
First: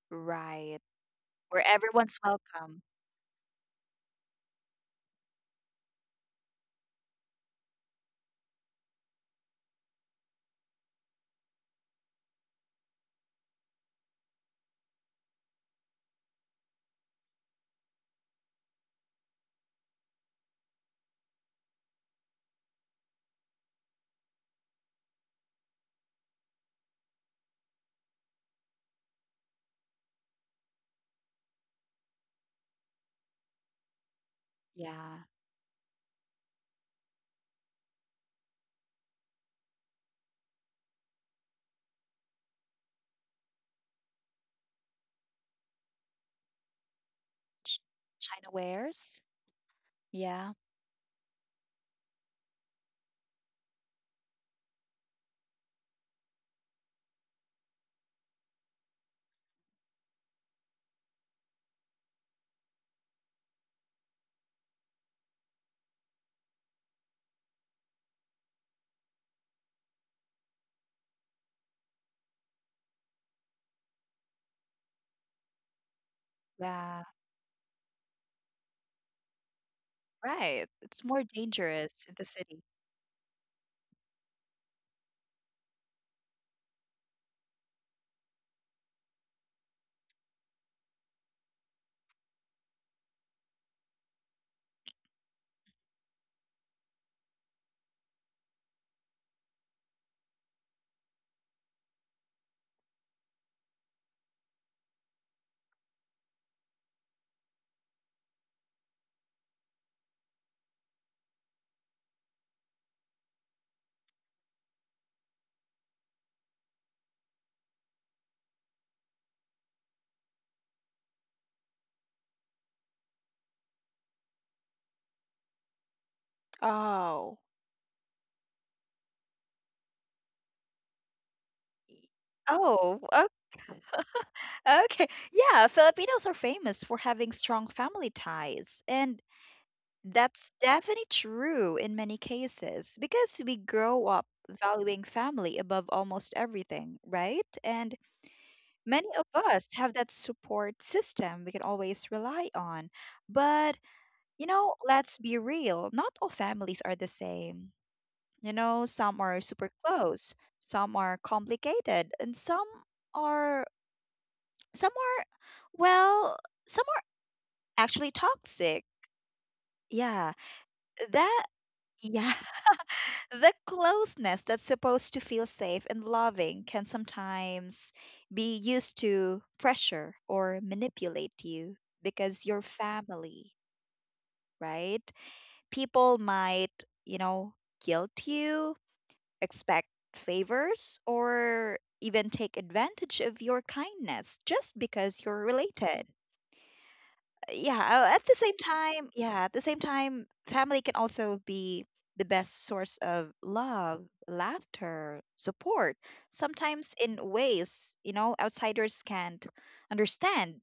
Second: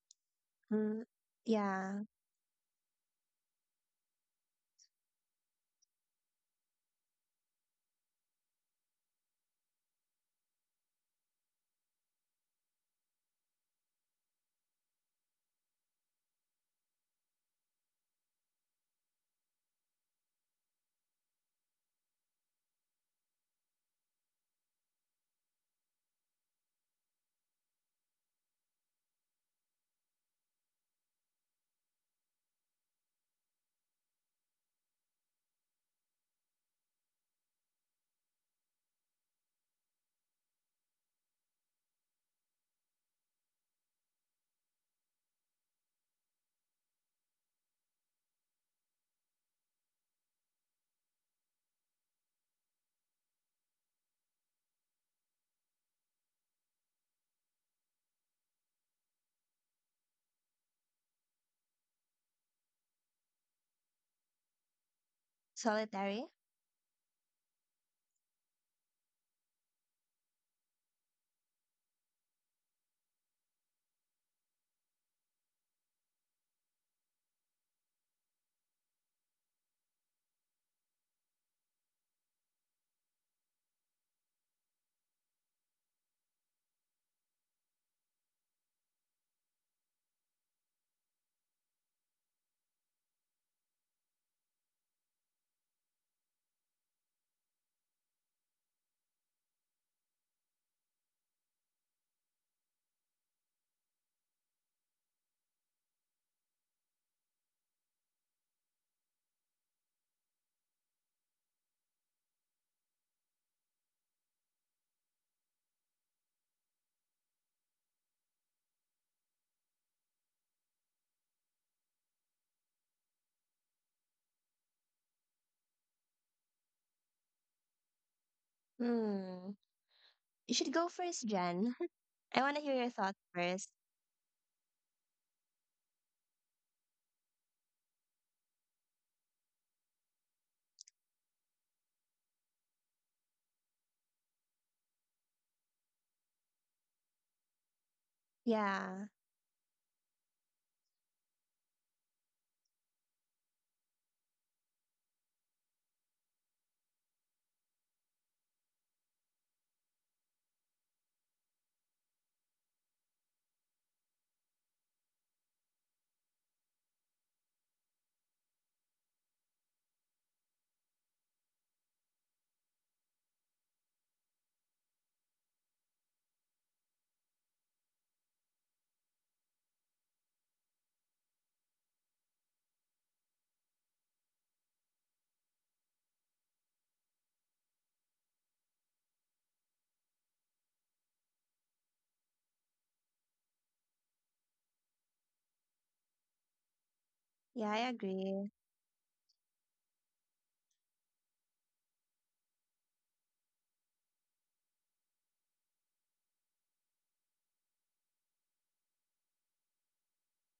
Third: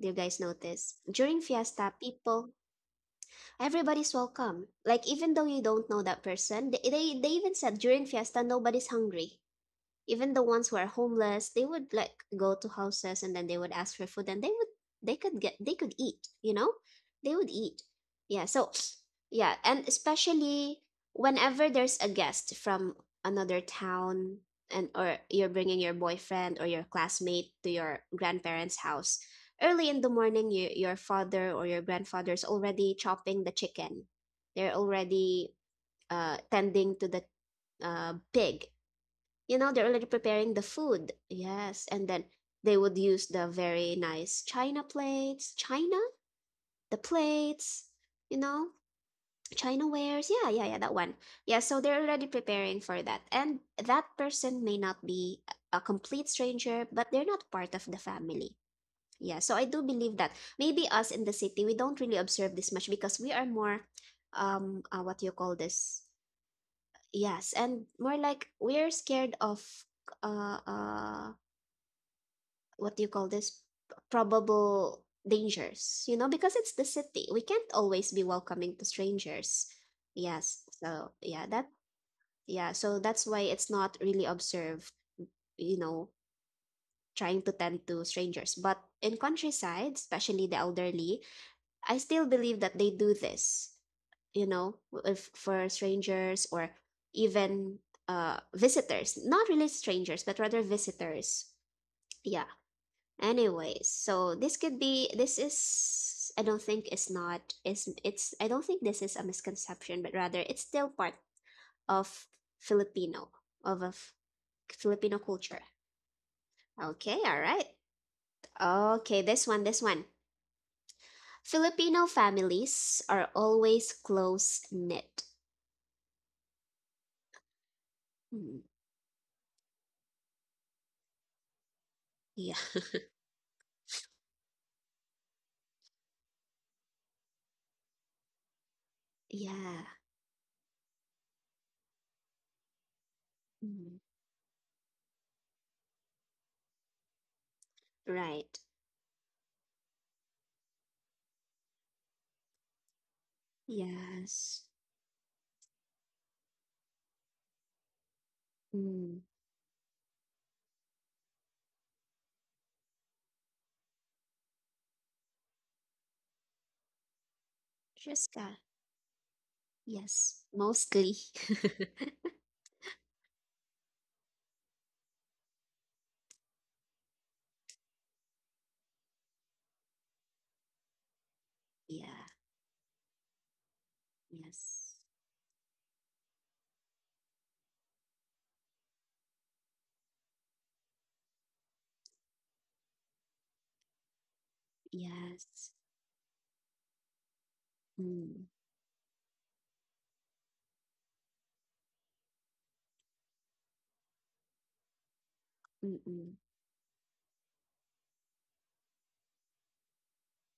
S1: Do you guys
S2: right.
S1: notice?
S3: Mm,
S1: During
S2: Where
S1: fiesta,
S3: yeah,
S2: everyone's
S1: people,
S2: welcome.
S1: everybody's welcome. Like even though you don't know that person, they, they, they even said during fiesta nobody's hungry. Even the ones who are homeless, they would like go to houses, and then they would ask for food, and they would they could get, they could eat, you know, they would eat. Yeah, so yeah, and especially whenever there's a guest from another town, and or you're bringing your boyfriend or your classmate to your grandparents house, early in the morning, you, your father or your grandfather's already chopping the chicken. They're
S2: Yeah.
S1: already uh, tending to the uh, pig. You know, they're already preparing the food. Yes, and then they would use the very nice china plates, china the
S2: Ch-
S1: plates, you
S2: China
S1: know,
S2: wares.
S1: china wares. Yeah,
S2: Yeah.
S1: yeah, yeah, that one. Yeah, so they're already preparing for that, and that person may not be a complete stranger, but they're not part of the family. Yeah, so I do believe that maybe us in the city, we don't really observe this much because we are more, um uh, what do you call this?
S3: solitary.
S1: Yes, and more like we're scared of, uh, uh what do you call this, probable dangers, you know, because it's the
S2: Yeah.
S1: city. We can't always be welcoming to strangers. Yes,
S2: Right. It's
S1: so
S2: more
S1: yeah, that.
S2: dangerous in the city.
S1: Yeah, so that's why it's not really observed, you know, trying to tend to strangers. But in countryside, especially the elderly, I still believe that they do this, you know, w- if for strangers, or even, uh, visitors, not really strangers but rather visitors. Yeah. Anyways, so this could be, this is, I don't think it's not it's it's I don't think this is a misconception, but rather it's still part of Filipino, of a f- Filipino culture. Okay, all right. Okay, this one, this one. Filipino families are always close knit.
S2: Oh.
S1: Mm,
S3: Hmm. You should go first, Jen. I want
S1: yeah,
S3: to hear your
S2: Oh,
S3: thoughts
S2: o-
S3: first.
S2: okay. Yeah, Filipinos are famous for having strong family ties, and
S1: yeah.
S2: that's definitely true in many cases because we
S1: Mm,
S2: grow up valuing family above almost everything, right? And
S1: right.
S3: Yeah.
S2: many of us have that support system we can always rely on. But, you
S1: Yes.
S2: know, let's be real, not all families are the same. You know, some
S1: Mm.
S2: are super close, some are complicated, and some are, some are, well, some are actually
S1: Just uh,
S2: toxic. Yeah,
S1: yes. Mostly.
S2: that, yeah, the closeness that's supposed to feel safe and loving can sometimes be used to pressure or manipulate you
S1: yeah.
S2: because your family,
S1: Yes.
S2: right? People might, you know, guilt you, expect favors, or even take advantage of your kindness just because you're
S1: Yes.
S2: related.
S3: Yeah,
S2: Yeah,
S3: I
S2: uh, at the
S3: agree.
S1: Mm.
S2: same time, yeah, at the same time, family can also be the best source of love, laughter, support,
S1: Mm-mm.
S2: sometimes in ways, you know, outsiders can't understand.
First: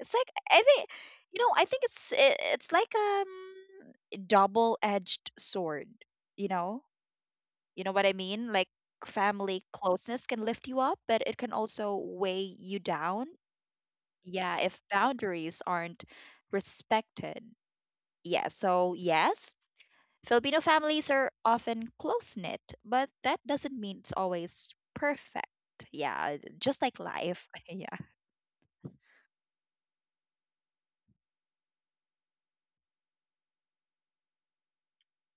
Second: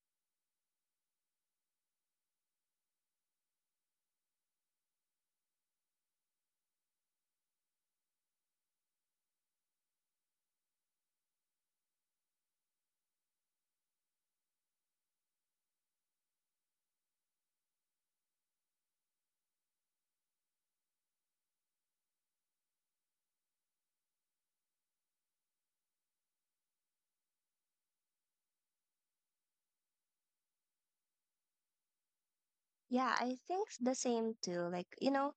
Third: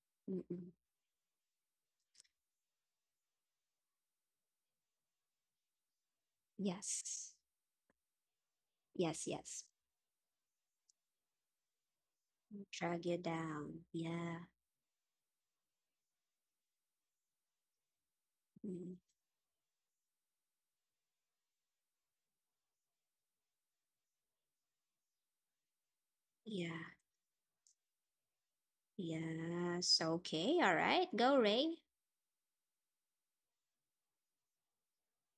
S2: It's like I
S1: Mm-mm.
S2: think, you know, I think it's i- it's like um double-edged sword, you know?
S1: Yes.
S2: You know what I mean? Like,
S1: Yes,
S2: family
S1: yes.
S2: closeness can lift you up, but it can also weigh you
S1: Drag you
S2: down.
S1: down. Yeah.
S2: Yeah, if boundaries aren't respected. Yeah, so
S1: Mm.
S2: yes, Filipino families are often close knit, but that doesn't mean it's always perfect. Yeah,
S1: Yeah.
S2: just like life. Yeah.
S1: Yes. Okay. All right. Go, Ray.
S3: Yeah, I think s- the same too. Like, you know,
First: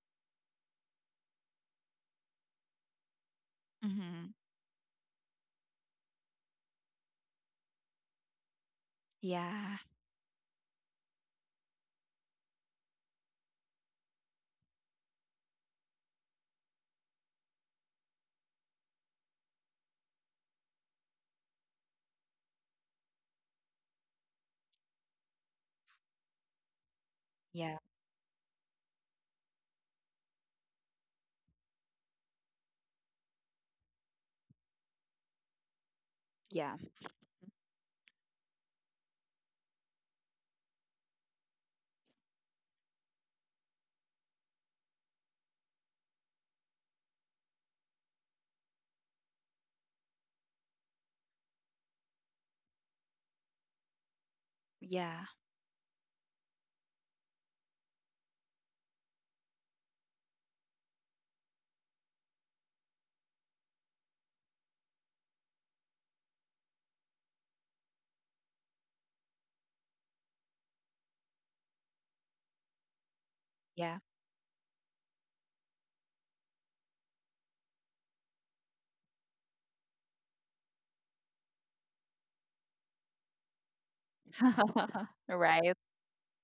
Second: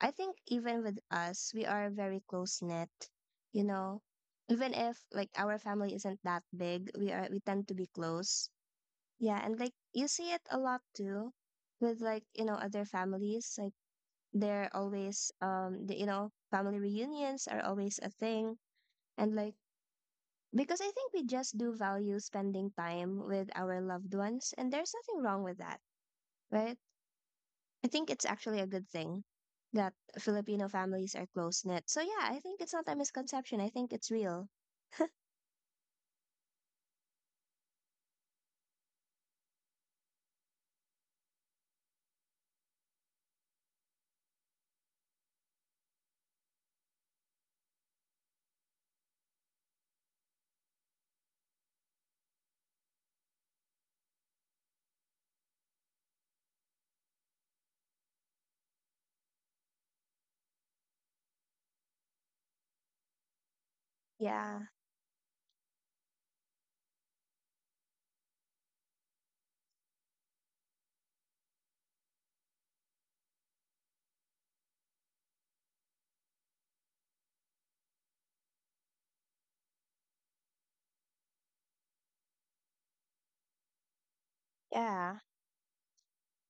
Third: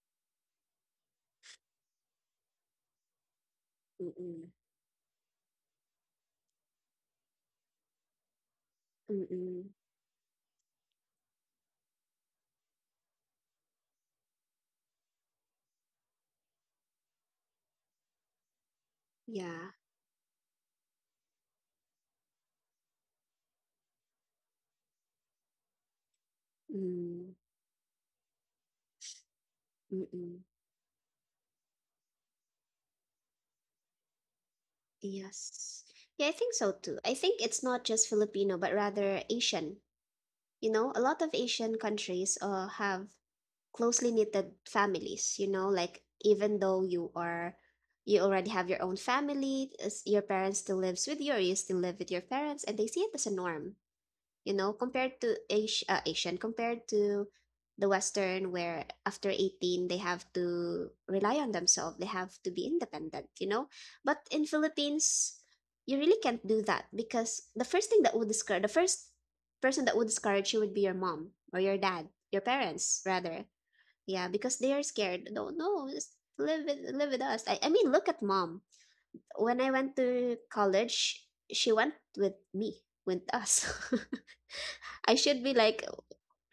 S3: I think even with us, we are very close knit, you know.
S2: hmm
S1: Mm-mm.
S3: Even if like our family isn't that big, we are we tend to be close. Yeah, and
S1: Mm-mm.
S3: like
S2: Yeah.
S3: you see it a lot too with like, you know, other families. Like they're always um the, you know, family reunions are always a thing. And like
S1: Yeah.
S3: Because I think we just do value spending time with our loved ones, and there's nothing wrong with that, right?
S1: Mm.
S2: Yeah.
S3: I think it's actually a good thing that
S1: Mm-mm.
S3: Filipino families are close knit. So, yeah, I think it's not a misconception. I think it's real.
S1: Yes. Yeah, I think so
S2: Yeah.
S1: too. I think it's not just Filipino, but rather Asian. You know, a lot of Asian countries uh have closely knitted families. You know, like even though you are, you already have your own family, as your parents still lives with you, or you still live with your parents, and they see it as a norm, you know, compared
S2: Yeah.
S1: to Asi- uh, asian compared to the western, where after eighteen they have to rely on themselves, they have to be independent, you know. But in
S3: Yeah,
S1: Philippines, you really can't do that, because the first thing that would discourage, the first person that would discourage you would be your mom or your dad, your parents rather.
S2: Yeah.
S1: Yeah, because they are scared. No, no, just live with live with us. I, I mean, look at mom. When I went to college, she went with me, with us. I
S3: yeah,
S1: should be like,
S2: Right.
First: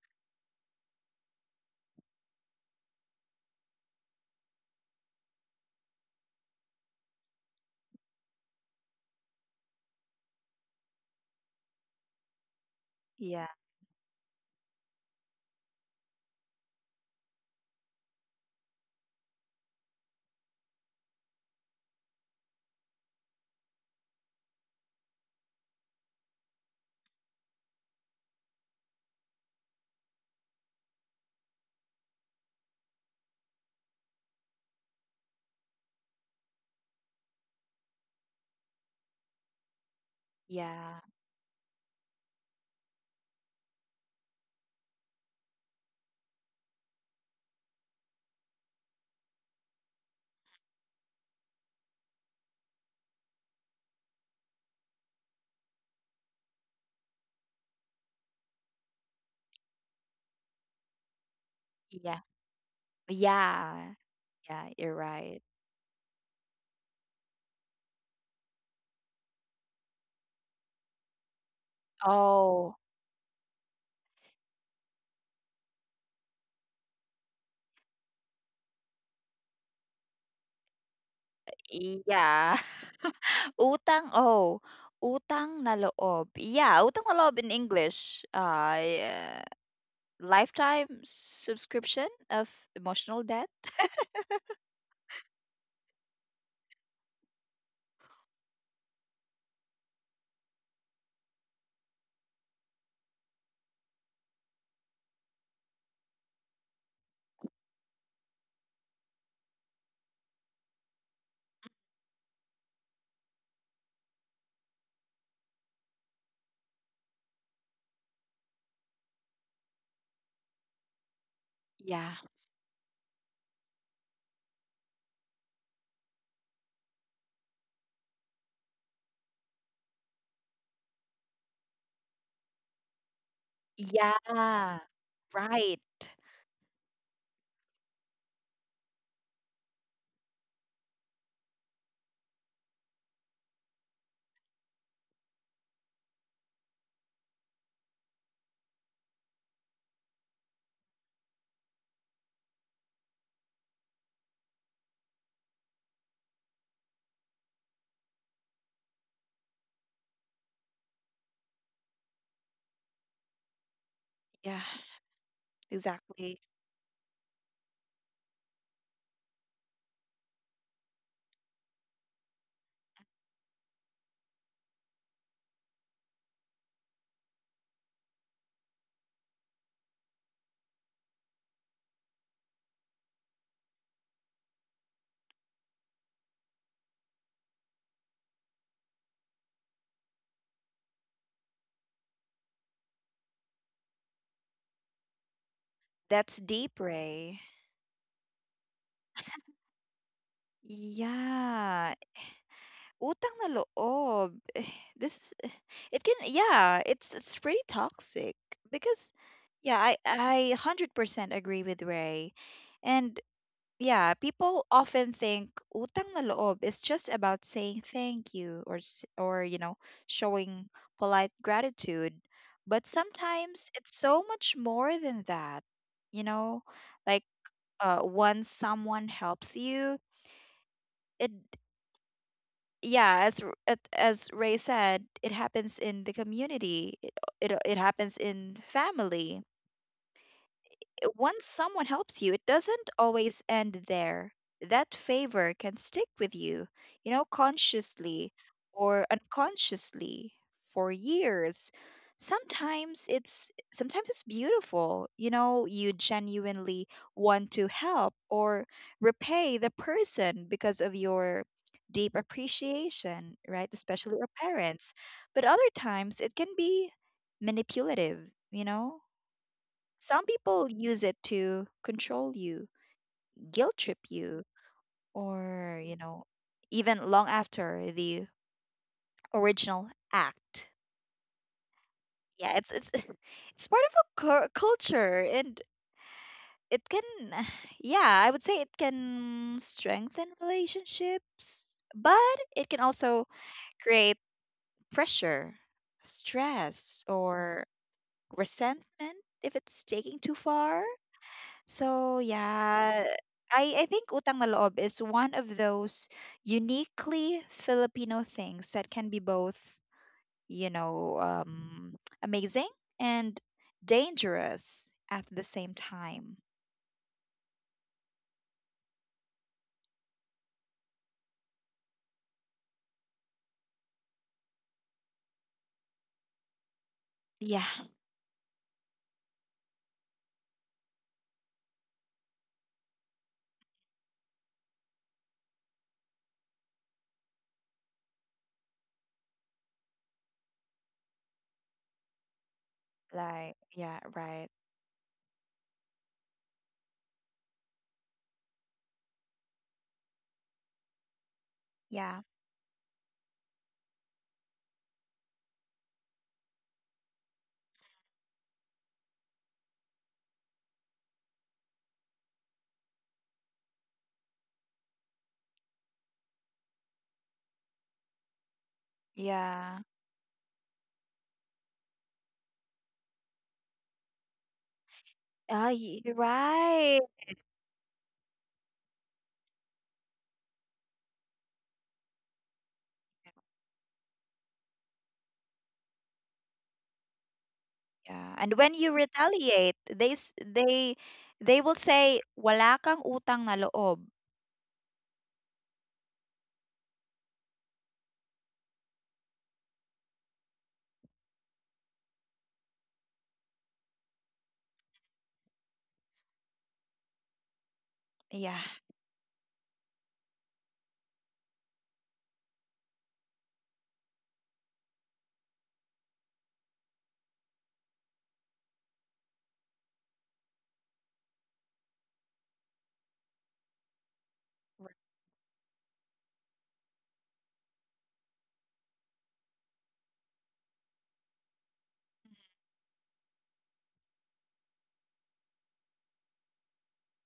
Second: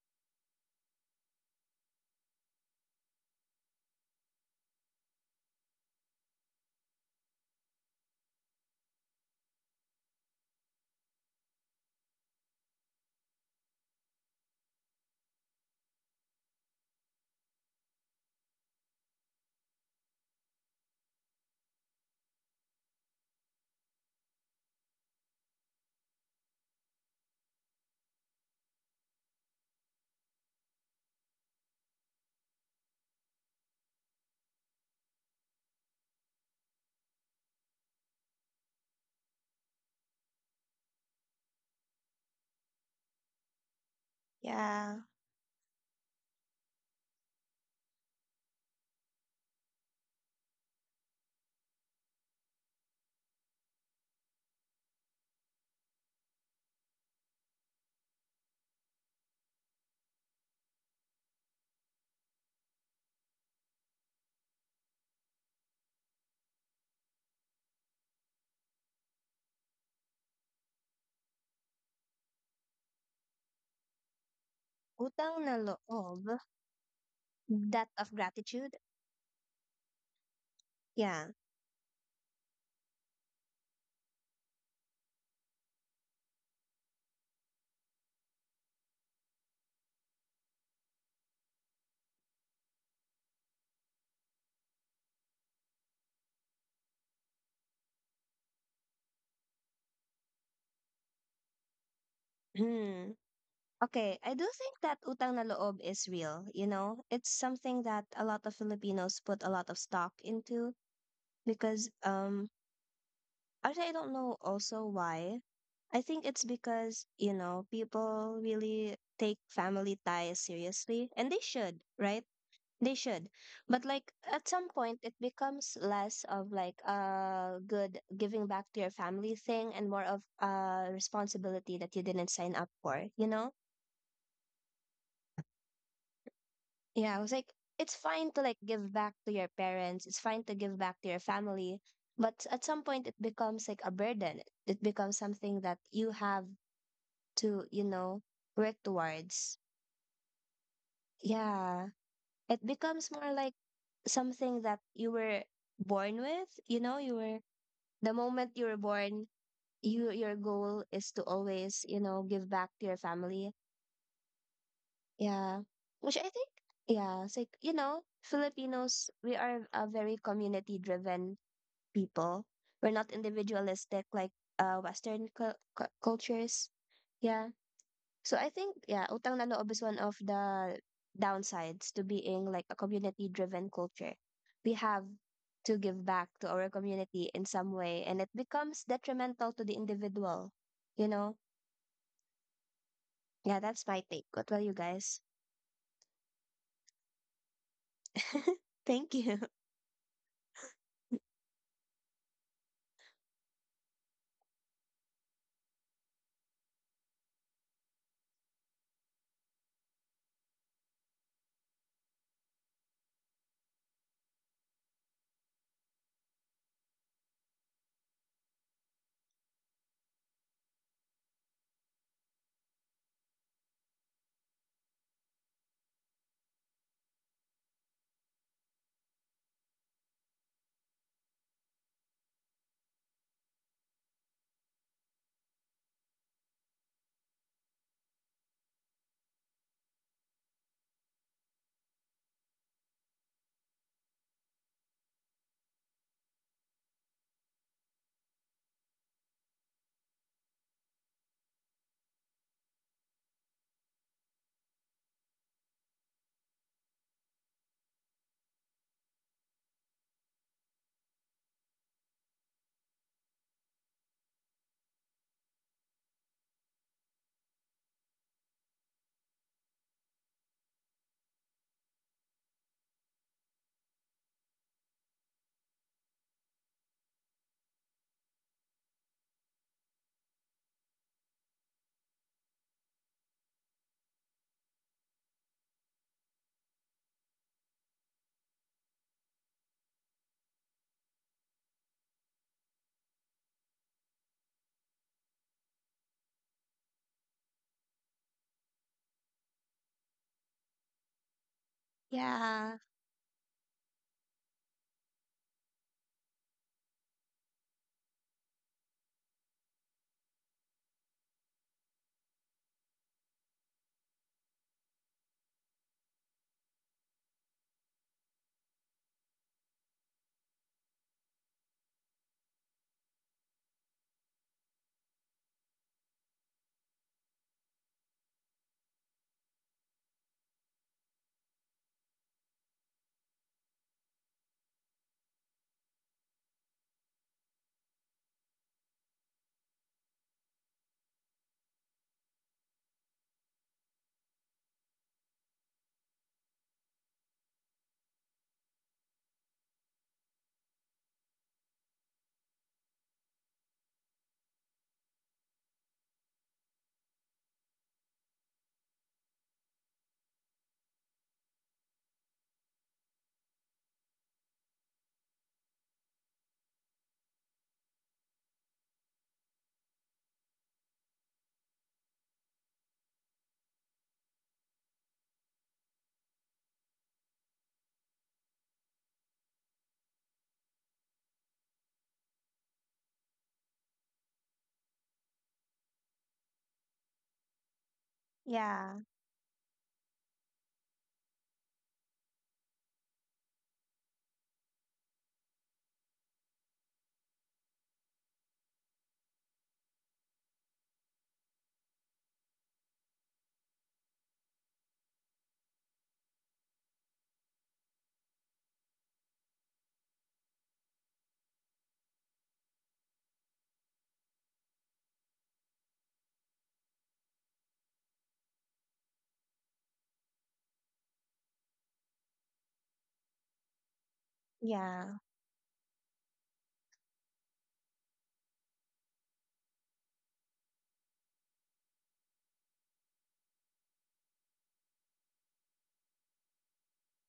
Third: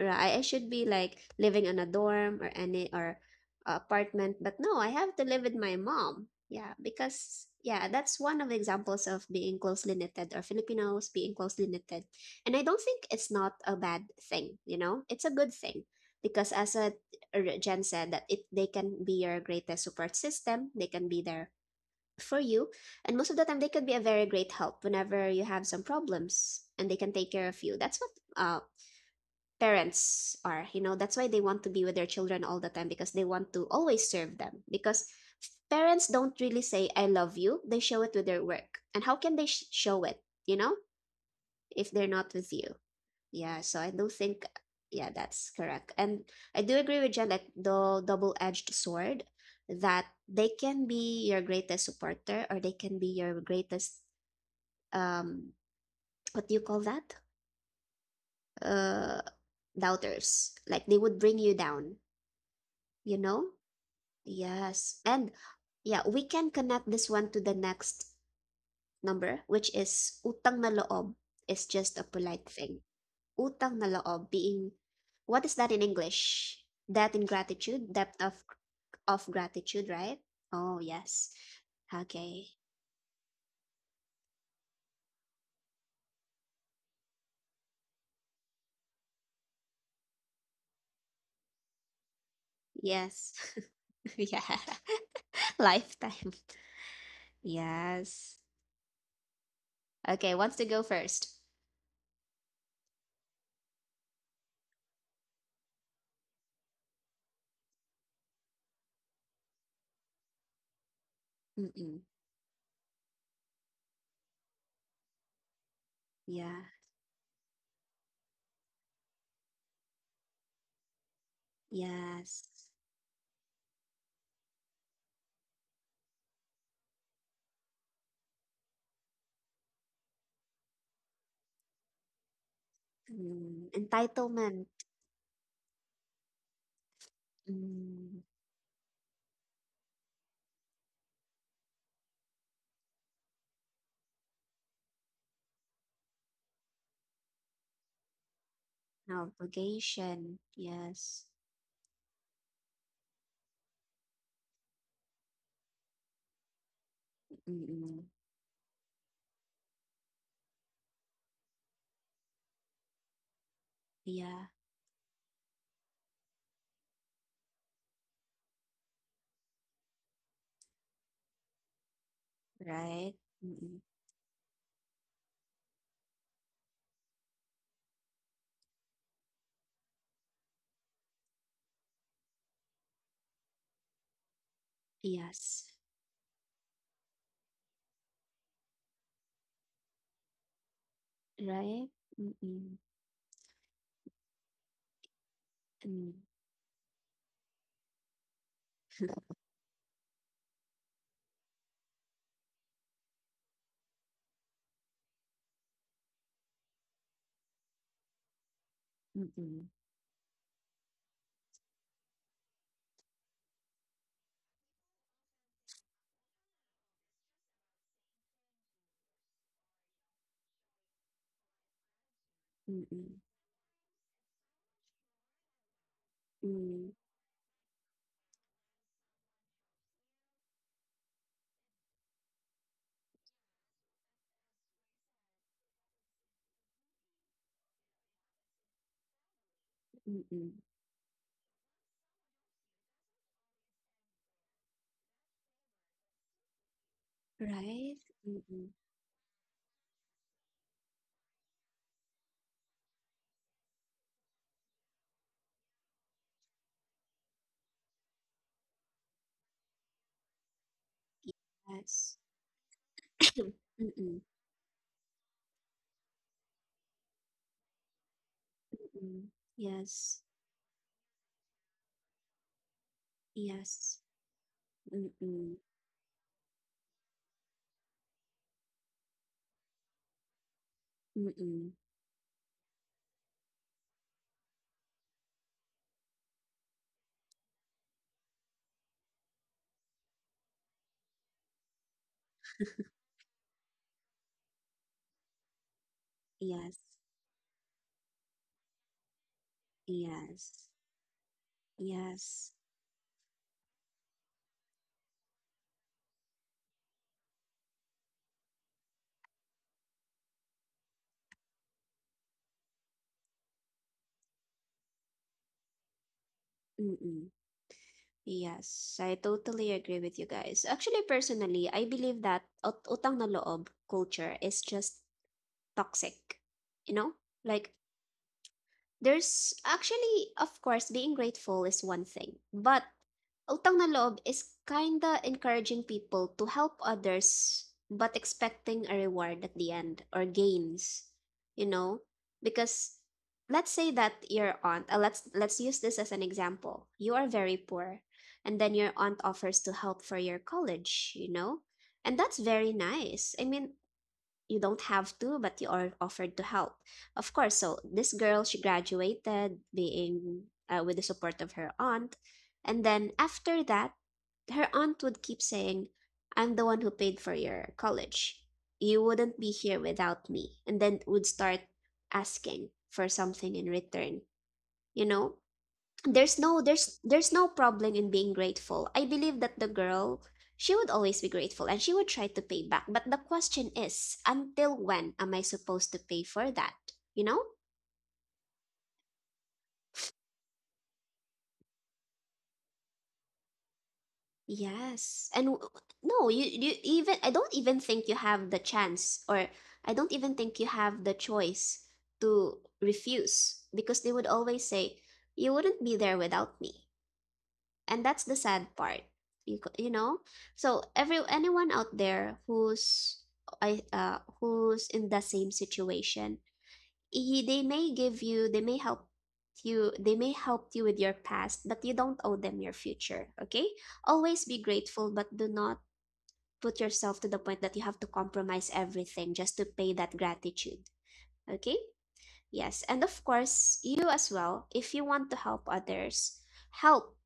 S1: right. I should be like living in a dorm, or any, or a apartment, but no, I have to live with my mom. Yeah, because yeah, that's one of the examples of being closely knitted, or Filipinos being closely knitted. And I don't think it's
S2: Yeah.
S1: not a bad thing, you know? It's a good thing because, as a r- Jen said, that it, they can be your greatest support system, they can be there for you, and most of the time they can be a very great help whenever you have some problems, and they can take care of you. That's what, uh, parents are, you know, that's why they want to be with their children all the time, because they want to always serve them. Because parents don't really say I love you, they show it with their work. And how can they sh- show it, you know,
S2: Yeah.
S1: if they're not with you? Yeah, so I do think,
S3: yeah.
S1: yeah, that's correct. And I do agree with Jen, like the double-edged sword, that they can be your greatest supporter, or they can be your greatest, um, what do you call that, uh doubters, like they would bring you down,
S2: Yeah.
S1: you know?
S2: Yeah. Yeah. You're
S1: Yes. And
S2: right.
S1: yeah, we can connect this one to the next number, which is utang na loob is just a polite
S2: Oh,
S1: thing. Utang na loob being,
S3: Utang
S1: what
S3: na
S1: is that in
S3: loob,
S1: English? Debt in
S3: debt
S1: gratitude,
S3: of
S1: depth of
S3: gratitude.
S1: of gratitude, right? Oh,
S3: Yeah.
S1: yes. Okay.
S2: yeah. Utang oh, utang na loob. Yeah, utang na loob in English. Uh, yeah, lifetime subscription of emotional
S1: Yes.
S2: debt.
S1: yeah. Lifetime. Yes. Okay, wants to go first.
S3: Hmm. Okay, I do think that utang na loob is real. You know, it's something that a lot of Filipinos put a lot of stock into because
S1: Mm-mm.
S3: um actually, I don't know also why. I think it's
S1: Yeah.
S3: because, you know, people really take family ties seriously, and they should,
S2: Yeah.
S3: right?
S1: Yes.
S3: They should. But like at some point, it becomes less of like a good giving back to your family thing and more of a responsibility that you didn't sign up for, you know?
S1: Mm. Entitlement.
S2: Yeah. Right.
S3: Yeah, I was like, it's
S1: Mm.
S3: fine to like give back to your parents, it's fine to give back to your family, but at some point it becomes like a burden. It becomes something that you have to, you know, work
S1: An
S3: towards.
S1: obligation. Yes.
S3: Yeah. It becomes more like something that you were born with, you know, you were
S1: Mm-mm.
S3: the moment you were born, you your goal is to always, you know, give back to your family.
S1: Yeah,
S2: Yeah,
S3: Yeah. Which I
S2: exactly.
S3: think yeah, it's like, you know, Filipinos, we are a very community driven people. We're not
S1: right. Mm-mm.
S3: individualistic like uh Western cul cu- cultures. Yeah. So I think yeah, utang na loob is one of the downsides to being like a community-driven culture. We have
S1: Yes,
S3: to give back to our community in some way, and it becomes detrimental to the individual. You know,
S1: right. Mm-mm.
S3: yeah, that's my take. What about you guys?
S1: Mm.
S2: That's deep, Ray.
S3: Thank you.
S2: Yeah. Utang na loob. This is it can yeah, it's it's pretty toxic because yeah,
S1: Mm-mm.
S2: I I one hundred percent agree with Ray. And yeah, people often think utang na loob is just about saying thank you or s- or you know, showing polite gratitude, but
S1: Mm-mm.
S2: sometimes it's so much more than that. You know,
S1: Mm.
S2: like uh once someone helps you, it yeah, as R- at- as Ray said, it happens in the community. It it, it happens in family.
S1: Mm-mm.
S2: Once someone helps you, it doesn't always end there. That favor can stick with you, you know,
S1: Right.
S2: consciously
S1: Mm-mm.
S2: or unconsciously for years. Sometimes it's sometimes it's beautiful. You know, you genuinely want to help or repay the person because of your deep
S1: Yes.
S2: appreciation, right? Especially our
S1: Mm-mm.
S2: parents. But other times it can be manipulative, you know?
S1: Mm-mm.
S2: Some
S1: Yes.
S2: people use it to control you, guilt trip
S1: Yes.
S2: you,
S1: Mm-mm.
S2: or, you know, even long after the original act.
S1: Mm-mm.
S2: Yeah, it's it's it's part of a cul- culture and it can yeah, I would say it can strengthen relationships, but it can also create pressure,
S1: Yes.
S2: stress, or resentment if it's taking too
S1: Yes.
S2: far. So
S1: Yes.
S3: Yeah,
S2: yeah, I I think utang na loob is one of those uniquely Filipino things that can be both, you know, um, amazing and dangerous at the same time.
S1: Mm-mm. Yes, I totally agree with you guys. Actually, personally, I believe that ut- utang na loob culture is just toxic. You know?
S2: Yeah,
S1: Like, there's actually, of course, being grateful is one thing, but utang na loob is kinda encouraging people to help others but expecting a reward at the end, or gains, you know? Because,
S2: like
S1: let's say
S2: yeah,
S1: that
S2: right.
S1: your aunt, uh, let's let's use this as an example. You are very poor, and then your aunt offers to help for your college, you know? And
S2: Yeah,
S1: that's very nice. I mean, you don't have to, but you are offered to help. Of course, so this girl, she graduated being, uh, with the support of her aunt. And then after that, her aunt would keep saying, I'm the one who paid for your college. You wouldn't be
S2: yeah.
S1: here without me. And then would start asking for something in return, you know?
S2: Ah, y- you're
S1: There's no,
S2: right.
S1: there's there's no problem in being grateful. I believe that the girl, she would always be grateful, and she would try to pay back. But the question is, until when am I supposed to pay for that? You know?
S2: Yeah, and when you
S3: yeah,
S2: retaliate, they s- they they will say wala kang utang na loob.
S1: Yes. And w- no, you you even, I don't even think you have the chance, or I don't even think you have the choice to refuse, because they would always say, you wouldn't be there without me. And that's the
S2: Yeah,
S1: sad part, you c- you know. So every, anyone out there who's, I uh who's in the same situation, y- they may give you, they may help you, they may help you with your past, but you don't owe them your future, okay? Always be
S2: r-
S3: yeah.
S1: grateful, but do not put yourself to the point that you have to compromise everything just to pay that gratitude, okay? Yes. And of course, you as well, if you want to help others, help,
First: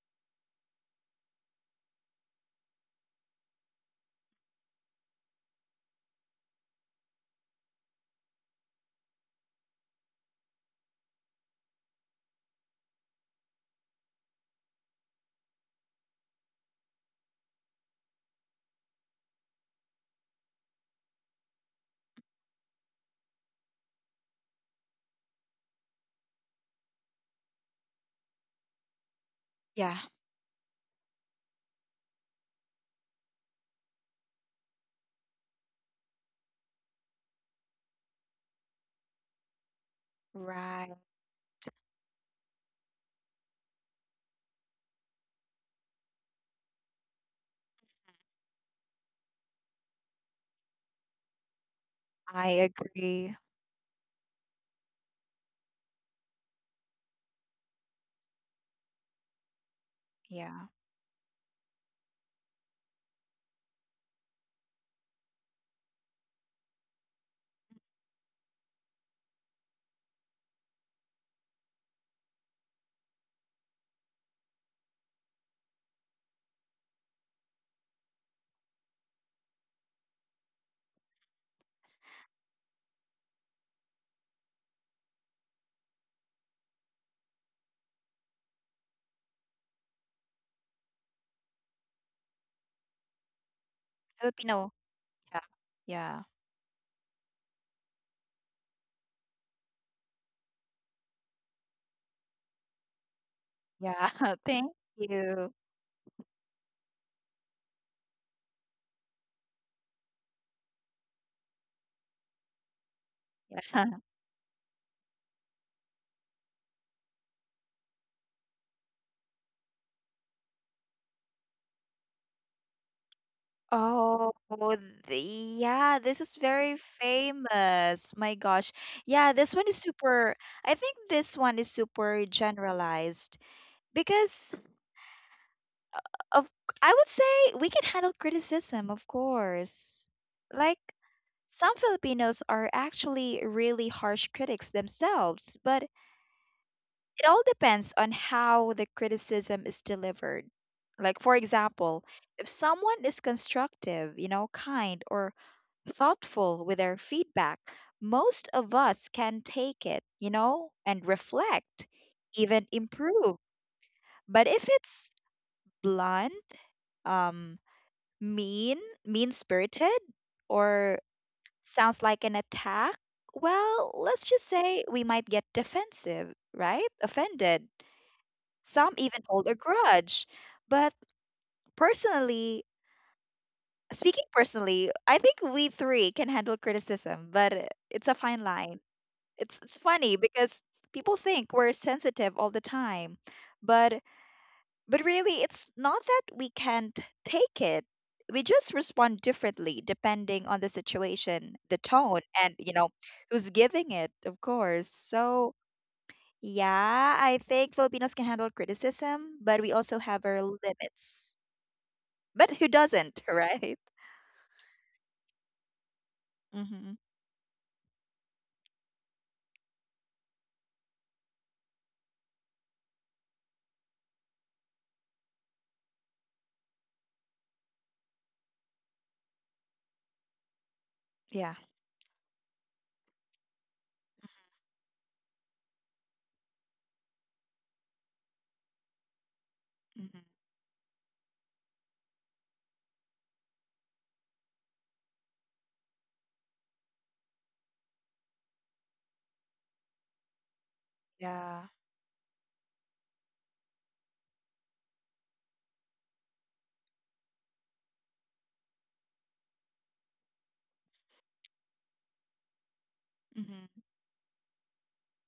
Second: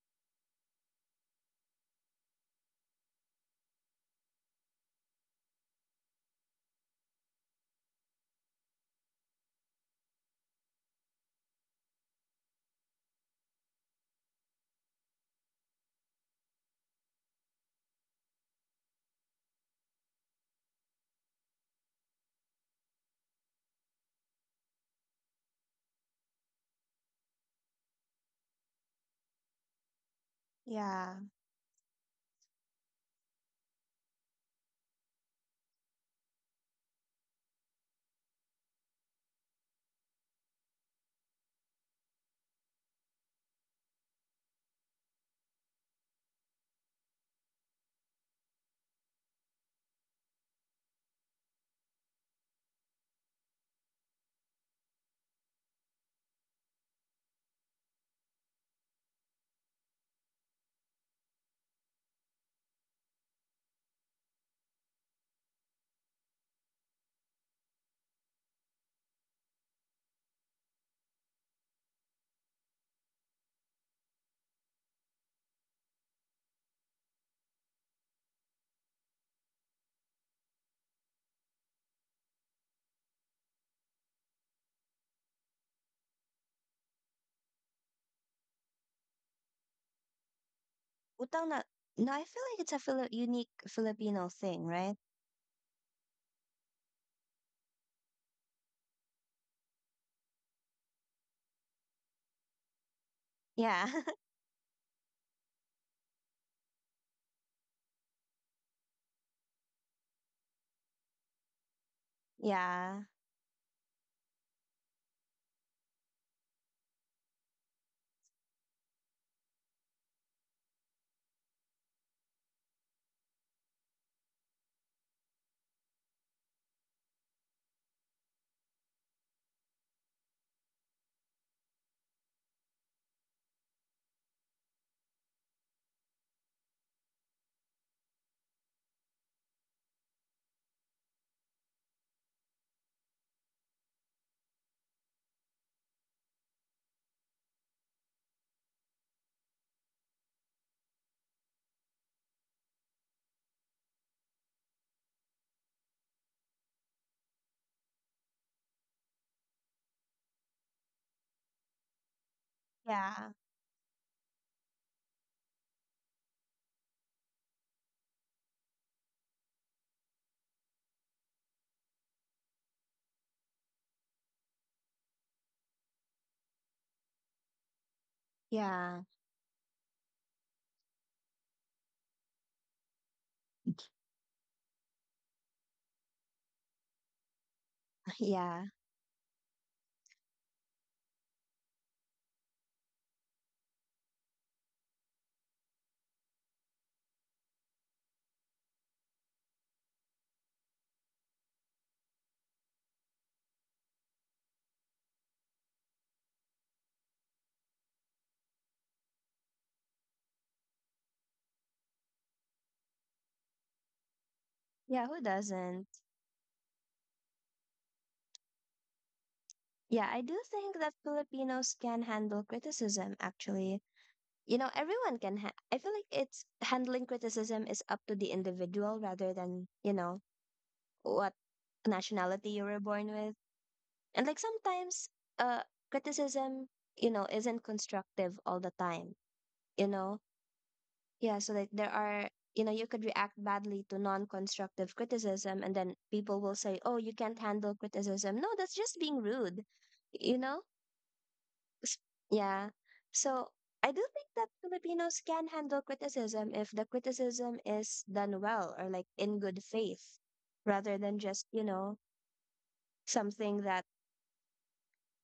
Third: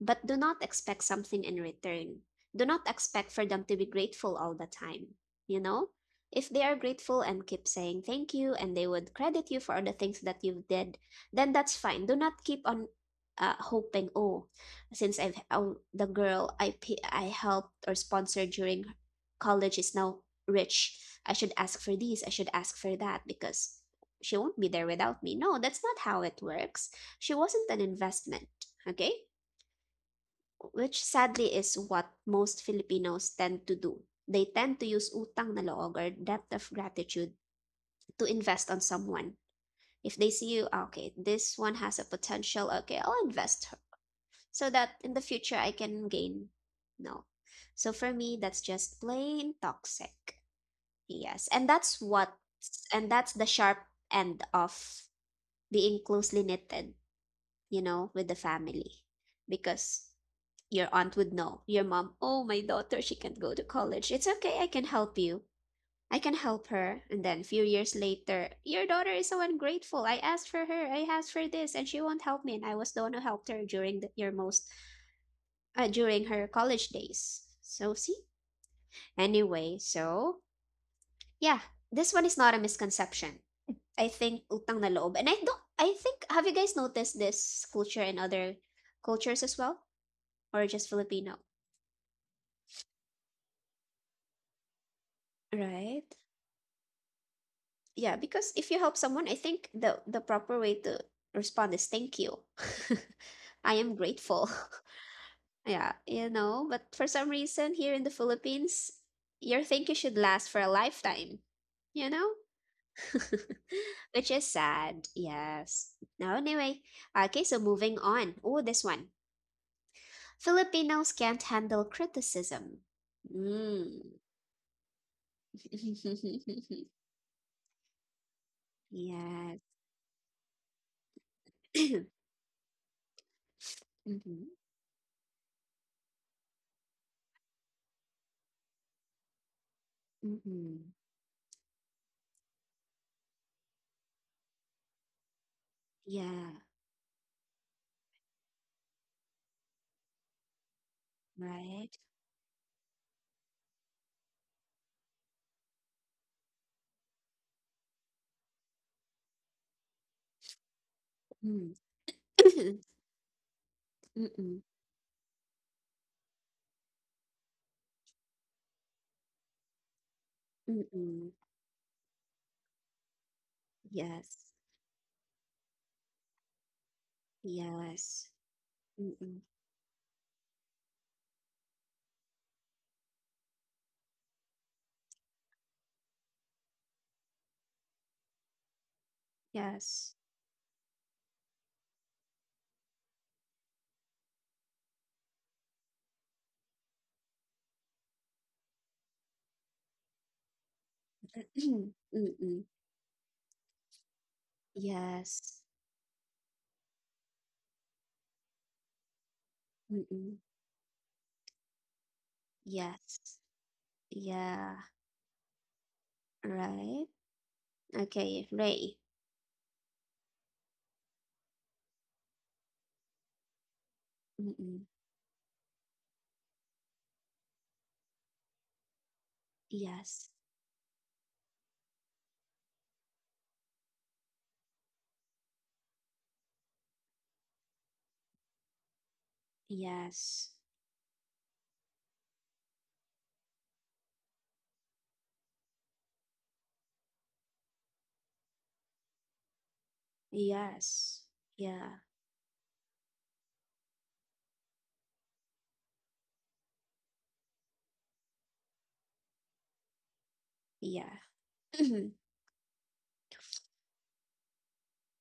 S1: but do not expect something in return. Do not expect for them to be grateful all the time. You know? If they are grateful, and keep saying thank you, and they would credit you for the things that you did, then that's fine. Do not keep on, uh, hoping, oh, since I've, oh, the girl I pa- I helped or sponsored during college is now rich. I should ask for this, I should ask for that, because she won't be there without me. No, that's not how it works. She wasn't an investment, okay?
S2: yeah,
S1: Which
S3: Yeah.
S1: sadly is what most Filipinos tend to do. They tend to use utang na loob, or debt of gratitude, to invest on someone. If they see you, "Ah,
S2: right.
S1: okay, this one has a potential, okay, I'll invest her so that in the future I can gain. No. So for me, that's just plain toxic. Yes. And that's what,
S2: I
S1: and that's
S2: agree.
S1: the sharp end of being closely knitted, you know, with the family. Because
S2: Yeah.
S1: your aunt would know. Your mom, oh, my daughter, she can't go to college. It's okay, I can help you. I can help her. And then a few years later, your daughter is so ungrateful. I asked for her, I asked for this, and she won't help me. And I was the one who helped her during the, your most, uh, during her college days. So, see? Anyway, so, yeah, this one is not a misconception. I think utang na loob. And I don't, I think, Have you guys noticed this culture in other cultures as well? Or just Filipino?
S3: Utang na No, I feel like it's a Fili unique Filipino thing,
S2: Filipino.
S3: right?
S2: Yeah.
S1: Right?
S2: Yeah.
S1: Yeah, because if you help someone, I think the the proper way to respond is thank you. I
S3: Yeah.
S1: am
S2: Yeah.
S1: grateful.
S2: Thank you.
S1: Yeah, you know, but for some reason here in the Philippines, your thank you should last for a lifetime, you know?
S3: Yeah.
S1: Which is sad. Yes. Now, anyway, okay, so moving on. Oh, this one. Filipinos can't handle criticism. Mm.
S2: Oh, the, yeah, this is very famous. My gosh. Yeah, this
S1: Yes.
S2: one is super, I think this one is super generalized
S1: hmm
S2: because of, I would say we can handle criticism, of course. Like
S1: hmm
S2: some Filipinos are actually really harsh critics themselves, but
S1: Yeah.
S2: it all depends on how the criticism is delivered. Like, for
S1: Right?
S2: example, if someone is constructive, you know, kind, or thoughtful with their feedback, most of us can take it, you know, and
S1: Mm.
S2: reflect, even
S3: Yeah.
S2: improve. But if
S1: Mm-mm.
S2: it's blunt, um, mean, mean spirited, or
S1: Mm-mm.
S2: sounds like an attack, well, let's just
S1: Yes.
S2: say we might get defensive, right? Offended.
S1: Yes.
S2: Some
S3: Yeah.
S2: even
S1: Mm-mm.
S2: hold a grudge. But personally, speaking personally, I think we three can handle criticism, but i- it's a fine
S3: Yeah.
S2: line. It's it's funny
S1: Yes.
S2: because people think we're sensitive all the time, but but really it's not that we can't take it. We just respond differently depending on the situation, the tone, and you
S1: Mm-mm.
S2: know, who's giving it, of course. So
S1: Yes.
S2: yeah, I think Filipinos can handle criticism, but we also have our
S1: Mm-mm.
S2: limits. But who doesn't,
S1: Yes.
S2: right?
S1: Yeah.
S3: Yeah, who doesn't?
S2: Mm-hmm.
S1: Right? Okay, Ray.
S3: Yeah, I do think that Filipinos can handle criticism actually. You know,
S1: Mm-mm.
S3: everyone can ha I feel like it's handling criticism is up to the individual rather than, you know,
S1: Yes.
S3: what
S2: Yeah.
S3: nationality you were born with. And like sometimes uh criticism, you know, isn't constructive all the time, you
S2: Mm-hmm.
S3: know?
S1: Yes.
S3: Yeah, so like there are, you know, you could react badly to non-constructive criticism, and then people will say, "Oh, you can't handle criticism." No, that's just being rude, you know?
S1: Yes.
S2: Yeah.
S3: S-
S1: Yeah.
S3: Yeah. So I do think that Filipinos can handle criticism if the criticism is done well or like in good faith, rather than
S1: Yeah.
S3: just, you know, something
S2: Mm-hmm.
S3: that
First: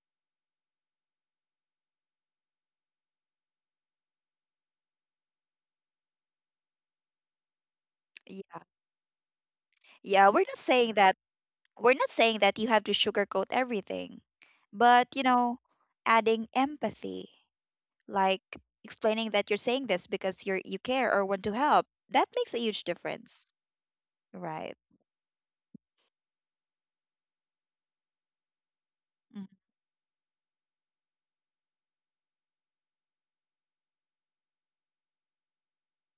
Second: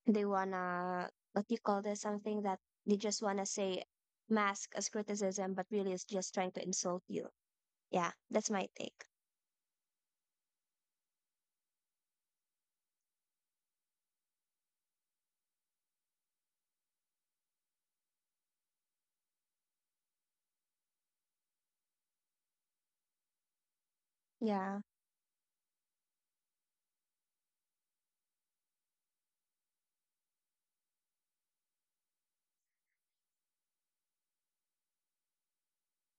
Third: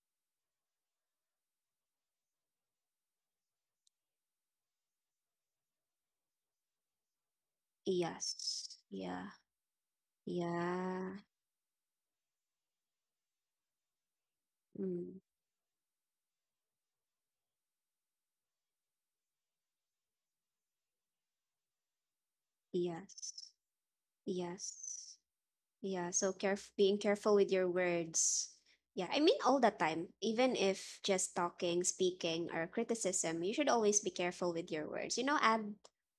S3: they wanna, what do you call this, something that they just wanna say mask as criticism, but really is just trying to insult you. Yeah, that's
S2: Yeah.
S3: my
S1: Yes.
S3: take.
S1: Yeah.
S2: Yeah, we're not saying that
S1: Yeah.
S2: we're not saying that you have to sugarcoat everything. But,
S1: Mm.
S2: you know, adding empathy, like explaining that you're saying this because you're you care or want to help, that makes a huge
S1: Yes.
S2: difference.
S1: Yes.
S2: Right.
S3: Yeah,
S1: Yeah, so caref being careful with your words. Yeah, I mean
S2: Hmm.
S1: all the time, even if just talking, speaking, or criticism, you should always be careful with your words. You know, add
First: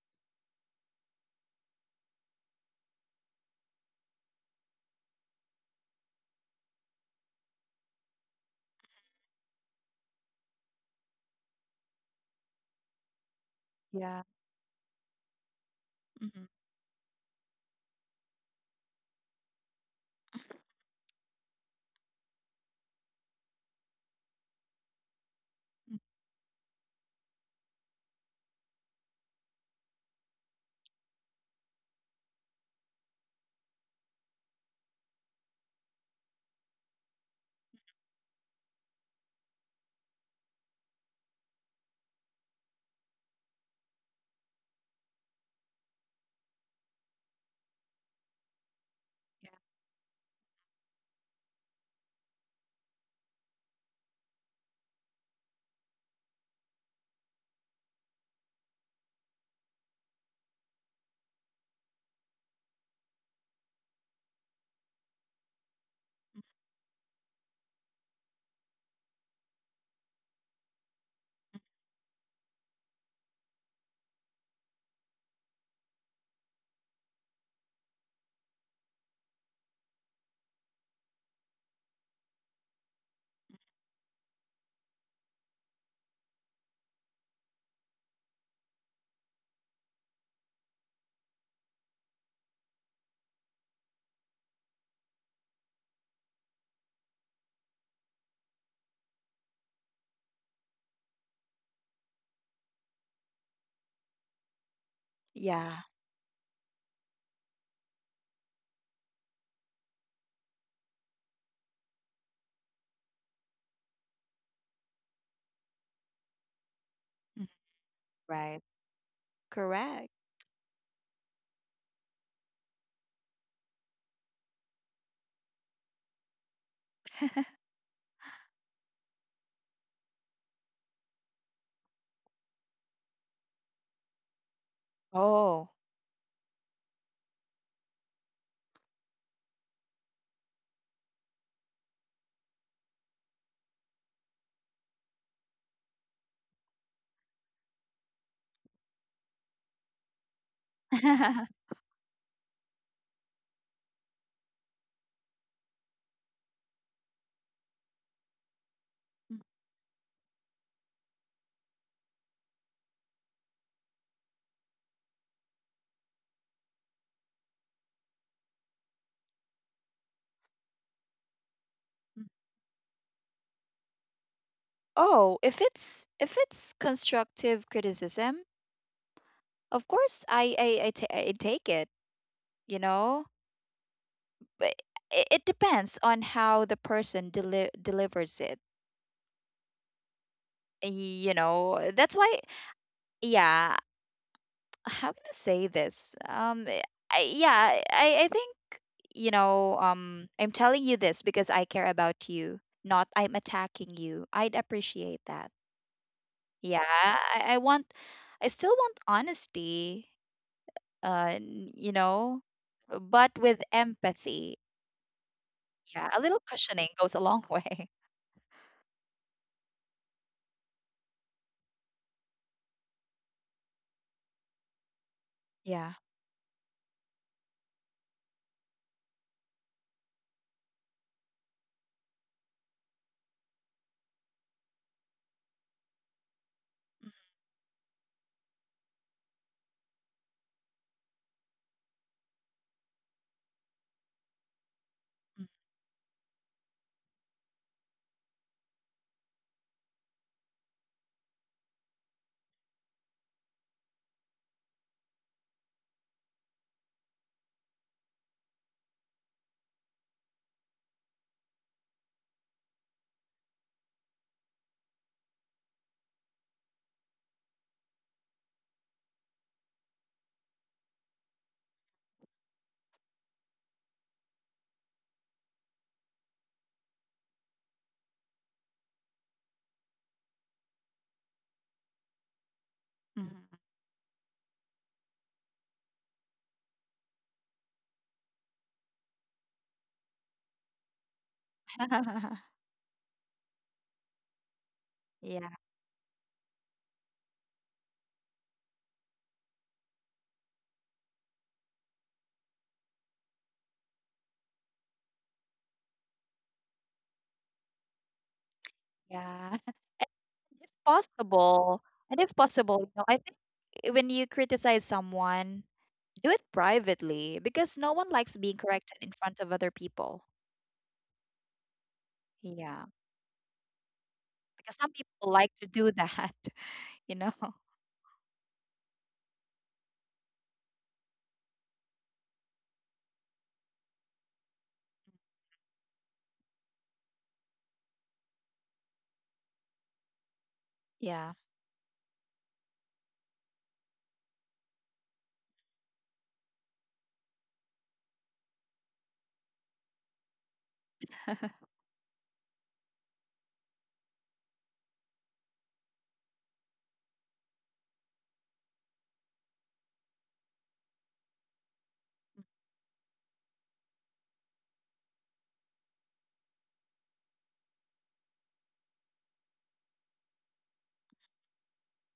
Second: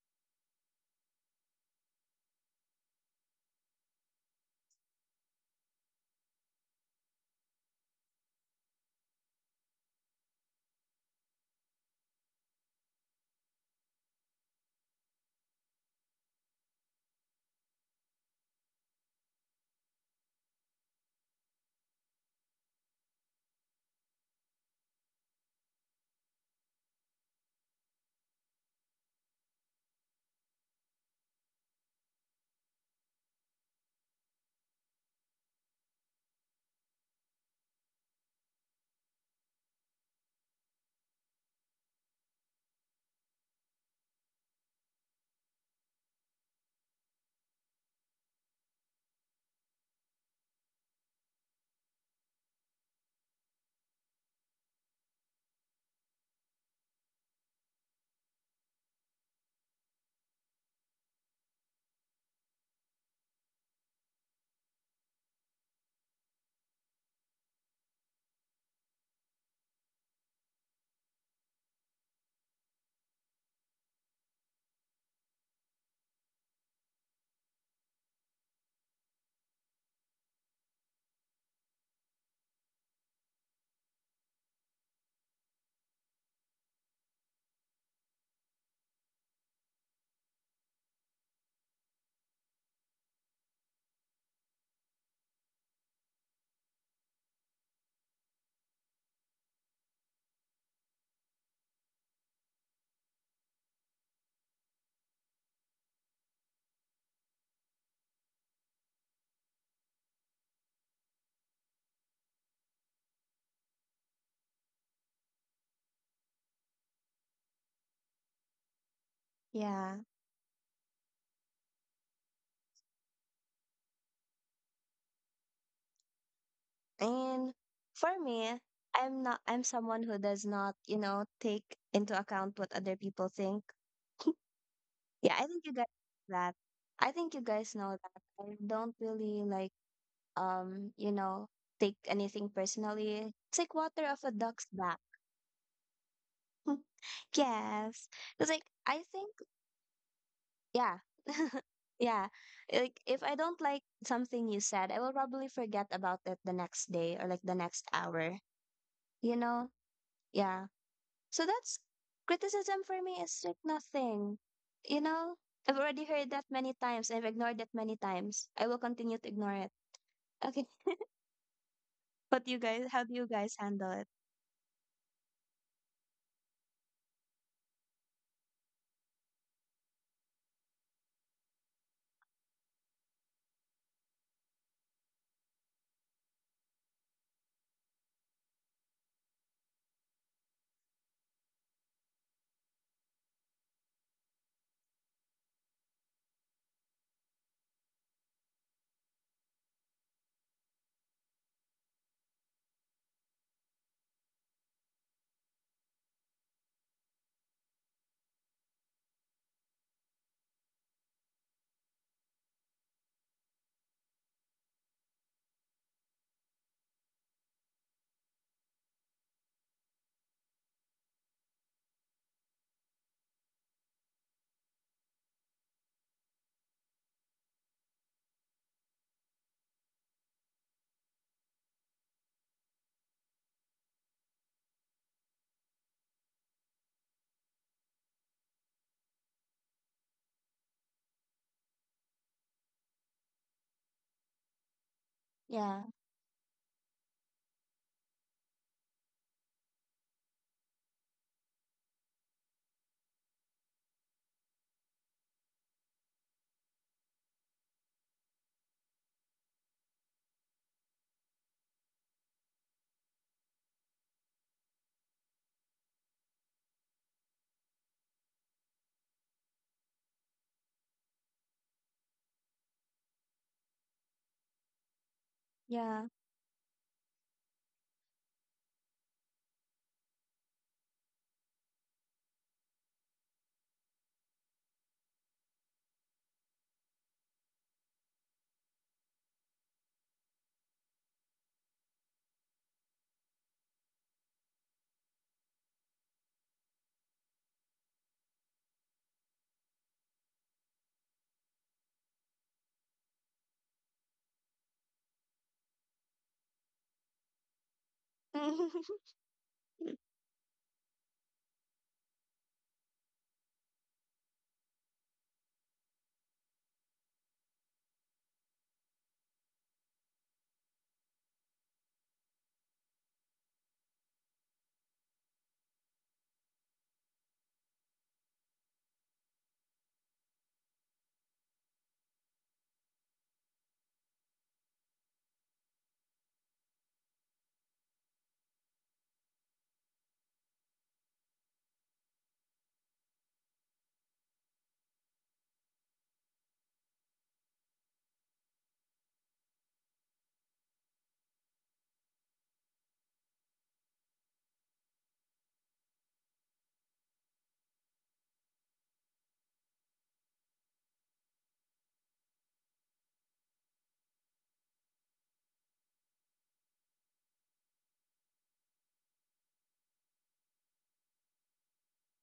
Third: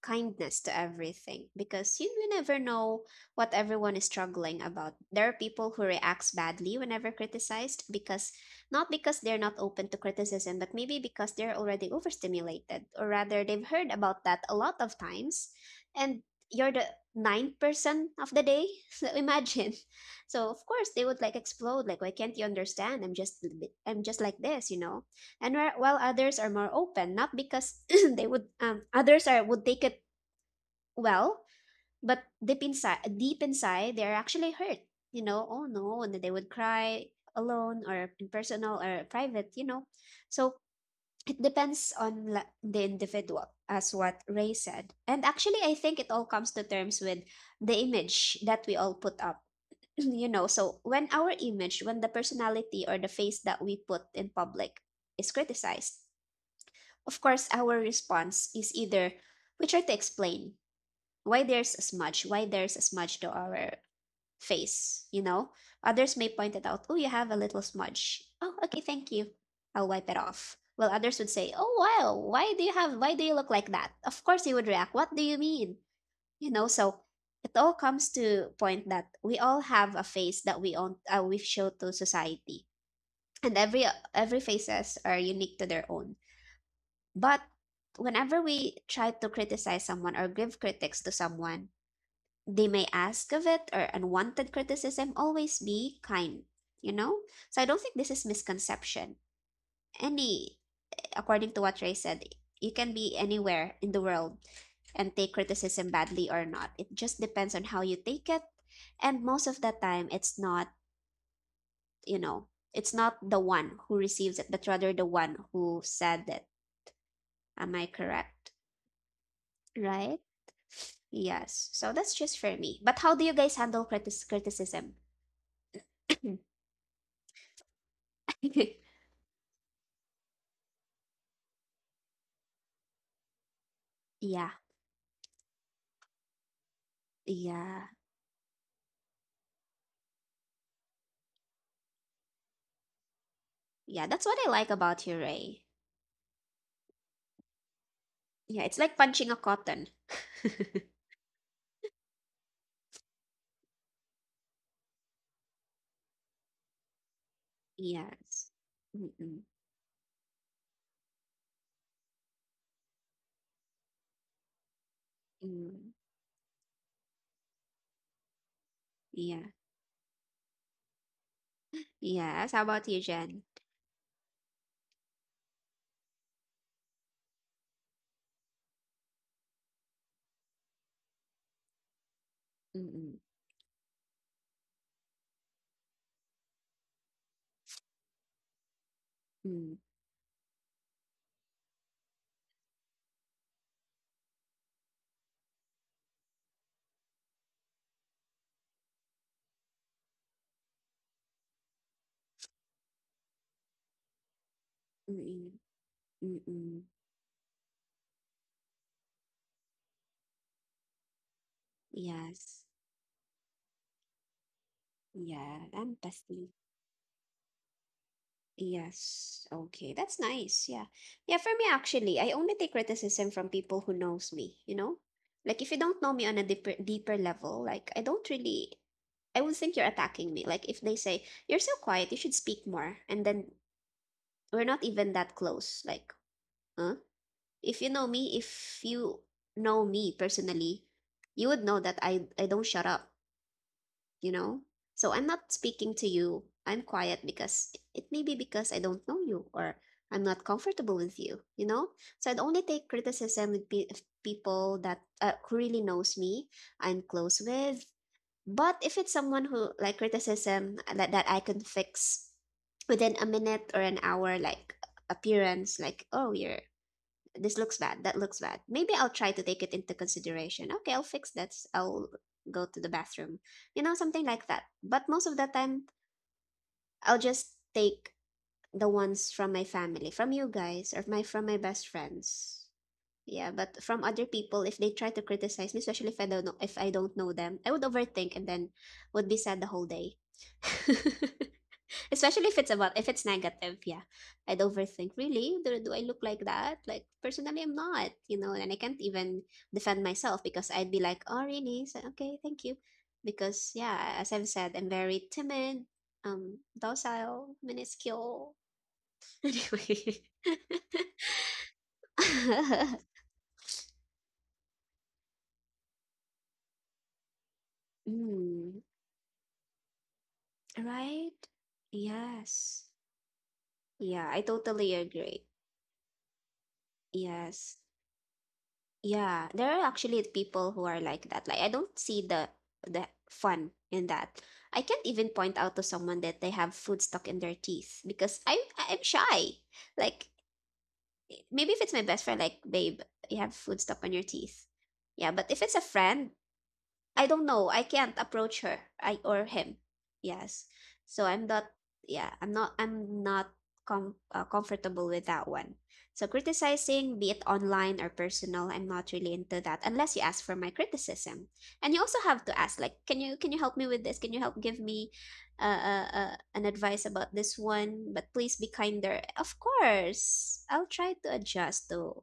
S1: kindness to everything because you, you never know what everyone is struggling about. There are people who reacts badly whenever criticized because not because they're not open to criticism, but maybe because they're already overstimulated, or rather they've heard about
S2: Yeah.
S1: that a lot of times, and
S2: Mm-hmm.
S1: you're the nine percent of the day, so imagine. So of course they would like explode. Like, why can't you understand? I'm just I'm just like this, you know. And where, while others are more open, not because they would um others are would take it well, but deep inside deep inside they are actually hurt. You know, oh no, and they would cry alone or in personal or private. You know, so it depends on la- the individual, as what Ray said. And actually, I think it all comes to terms with the image that we all put up.
S2: Yeah.
S1: You know, so when our image, when the personality or the face that we put in public is criticized, of course our response is either we try to explain why there's a smudge why there's a smudge to our face. You know, others may point it out. Oh, you have a little smudge. Oh, okay, thank you. I'll wipe it off. Well, others would say, oh wow, why do you have why do you look like that? Of course you would react. What do you mean? You know, so it all comes to point that we all have a face that we own, uh, we show to society. And every every faces are unique to their own. But whenever we try to criticize someone or give critics to someone, they may ask of it or unwanted criticism, always be kind. You know, so I don't think this is misconception. Any According to what Ray said, you can be anywhere in the world and take
S2: Yeah.
S1: criticism badly or not. It just depends on how you take it. And most of the time, it's not, you know, it's not the one who receives it, but rather the one who said it.
S2: Hmm.
S1: Am I correct?
S2: Right.
S3: yeah.
S2: Correct.
S1: Right? Yes. So that's just for me. But how do you guys handle critis- criticism?
S3: And for me, I'm not I'm someone who does not, you know, take into account what other people think.
S1: Yeah.
S3: Yeah, I think
S2: Oh.
S3: you guys know that. I think you guys
S1: Yeah.
S3: know that. I don't really like um, you know, take anything personally. It's like water
S1: Yeah.
S3: off
S1: That's
S3: a
S1: what I
S3: duck's
S1: like
S3: back.
S1: about you, Ray.
S3: Yes. It's like
S1: Yeah. It's like
S3: I
S1: punching
S3: think
S1: a cotton.
S3: yeah. Yeah. Like if I don't like something you said, I will probably forget about it the next day or like the next hour.
S1: Yes.
S3: You
S1: Mm-mm.
S3: know? Yeah. So that's criticism for me is like nothing. You know, I've
S1: Mm.
S3: already heard that many times. I've ignored that many times. I will continue to
S1: Yeah.
S3: ignore it. Okay. But
S1: Yes.
S3: you
S1: How about
S3: guys,
S1: you,
S3: how do you
S1: Jen?
S3: guys handle it?
S2: Oh, if it's if it's constructive criticism, of course I I I ta- I take it, you
S1: Mm-mm.
S2: know. But it, it depends on how the person deli- delivers it.
S1: Mm.
S2: y- You know, that's why yeah, how can I say this? Um I, I- yeah, I I think you know, um I'm telling you this because I care about you, not I'm attacking you. I'd appreciate that.
S1: Mm-mm.
S2: Yeah,
S1: Mm-mm.
S2: I, I want I still want honesty. uh, n- you know,
S1: Yes.
S2: but with empathy.
S1: Yeah.
S2: Yeah, a little
S1: Empathy.
S2: cushioning goes a long way.
S1: Yes. Okay. That's nice. Yeah. Yeah, for me actually, I only take criticism from people who knows me, you know? Like if you
S2: Yeah.
S1: don't know me on a deeper deeper level, like I don't really I would think you're attacking me. Like if they say, "You're so quiet, you should speak more." And then we're not even that close. Like, huh? If you know me, if you know me personally, you would know that I I don't shut up. You know? So I'm not
S3: Yeah.
S1: speaking to you. I'm quiet because it may be because I don't know you or I'm not comfortable with you, you know? So I'd only take criticism with pe- if people that uh, who really knows me, I'm close with. But if it's someone who, like, criticism that, that I can fix within a minute or an hour, like appearance, like, oh, you're this looks bad, that looks bad, maybe I'll try to take it into consideration. Okay, I'll fix that. I i'll go to the bathroom, you know, something like that. But most of the time
S3: Yeah.
S1: I'll just take the ones from my family, from you guys, or my from my best friends. Yeah,
S2: Mm-hmm.
S1: but from other people, if they try to criticize me, especially if I don't know if I don't know them, I would overthink and then would be sad the whole day. Especially if it's about, if it's negative, yeah. I'd overthink,
S2: yeah,
S1: really? Do, do I look like that? Like personally I'm not, you know, and I can't even defend myself because I'd be like, oh really? So, okay, thank you. Because yeah, as I've said, I'm very timid, um, docile, minuscule.
S2: yeah.
S3: yeah,
S2: And
S1: Anyway.
S2: if possible, and if possible, you know, I think eh, when you criticize someone, do it privately because no one likes being
S1: Mm.
S2: corrected in front of other people.
S1: Right? Yes.
S2: Yeah,
S1: Yeah, I
S2: because
S1: totally
S2: some people
S1: agree.
S2: like to do that, you know.
S1: Yes. Yeah, there are actually people who are like that. Like I don't see the the fun in that. I can't even point out to someone that they have food stuck in their teeth because I'm I'm shy. Like
S2: Yeah.
S1: maybe if it's my best friend, like babe, you have food stuck on your teeth. Yeah, but if it's a friend, I don't know. I can't approach her. I or him. Yes. So I'm not, yeah, I'm not I'm not com- uh, comfortable with that one. So criticizing, be it online or personal, I'm not really into that unless you ask for my criticism. And you also have to ask like, can you can you help me with this? Can you help give me uh, uh, uh, an advice about this one? But please be kinder. Of course. I'll try to adjust to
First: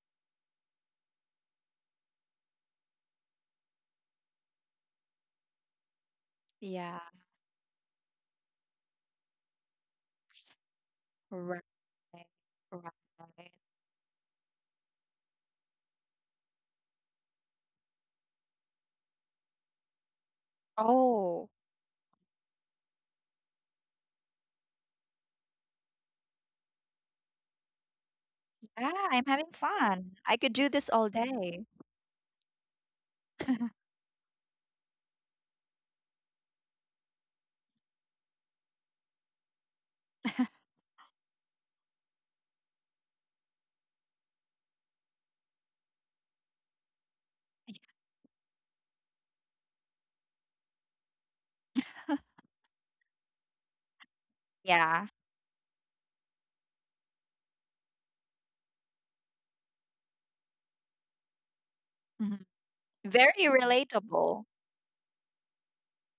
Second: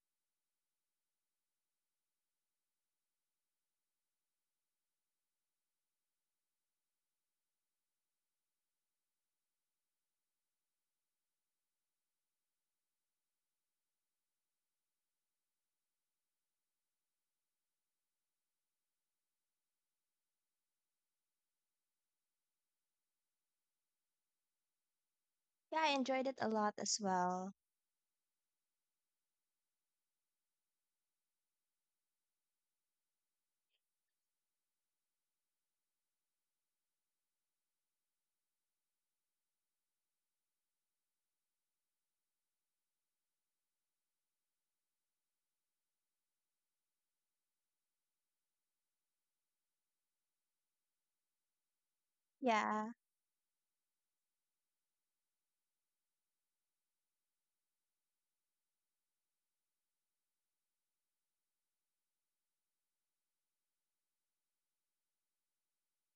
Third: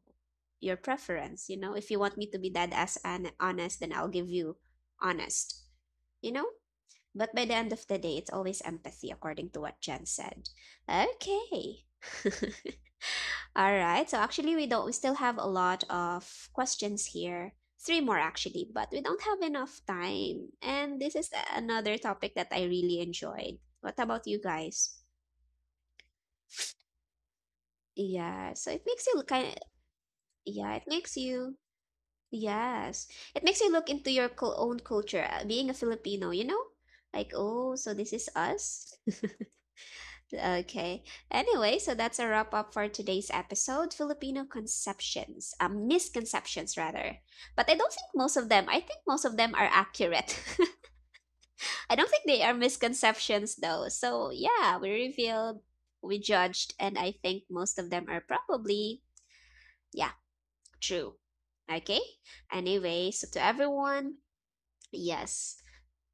S1: your preference, you know. If you want me to be that as an honest, then I'll give you honest, you know?
S2: Yeah,
S1: But by the end of the day, it's always empathy, according to what Jen said.
S2: right,
S1: Okay.
S2: right.
S1: All right. So actually, we don't. We still have a lot of questions here. Three more actually, but we don't have enough time. And this is
S2: Oh,
S1: another topic that I really enjoyed. What about you guys?
S3: I enjoyed it a lot as well.
S1: Yeah. So it
S2: yeah,
S1: makes you
S2: I'm
S1: look kind.
S2: having
S1: Of,
S2: fun. I could do
S1: yeah. It
S2: this all
S1: makes you.
S2: day.
S1: Yes. It makes you look into your cul- own culture. uh, Being a Filipino, you know, like oh, so this is us. Okay. Anyway, so that's a wrap up for today's episode, Filipino conceptions, um, misconceptions rather. But I don't think most of them, I think most of them are accurate. I don't think they are
S3: Yeah.
S1: misconceptions though. So, yeah, we
S2: Yeah.
S1: revealed, we judged, and I think most of them are probably, yeah, true. Okay?
S2: Mhm.
S1: Anyway, so
S2: Very
S1: to everyone,
S2: relatable.
S1: yes.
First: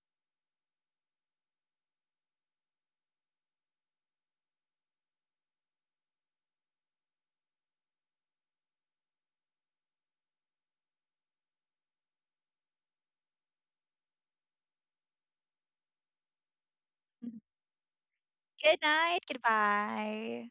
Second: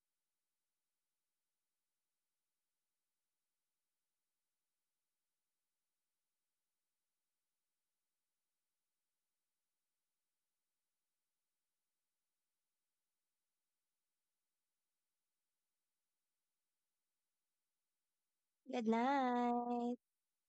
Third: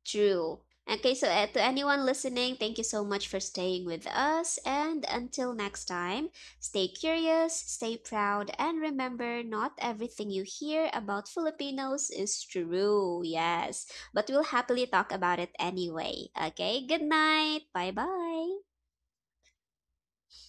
S1: True. Okay, so uh, to anyone listening, thank you so much for staying with us. And until next time, stay curious, stay proud, and remember not everything you hear about Filipinos is true. Yes, but we'll happily talk about it anyway. Okay, good
S2: Mhm.
S1: night. Bye bye.
S2: Good
S3: Good
S2: night.
S3: night.
S2: Goodbye.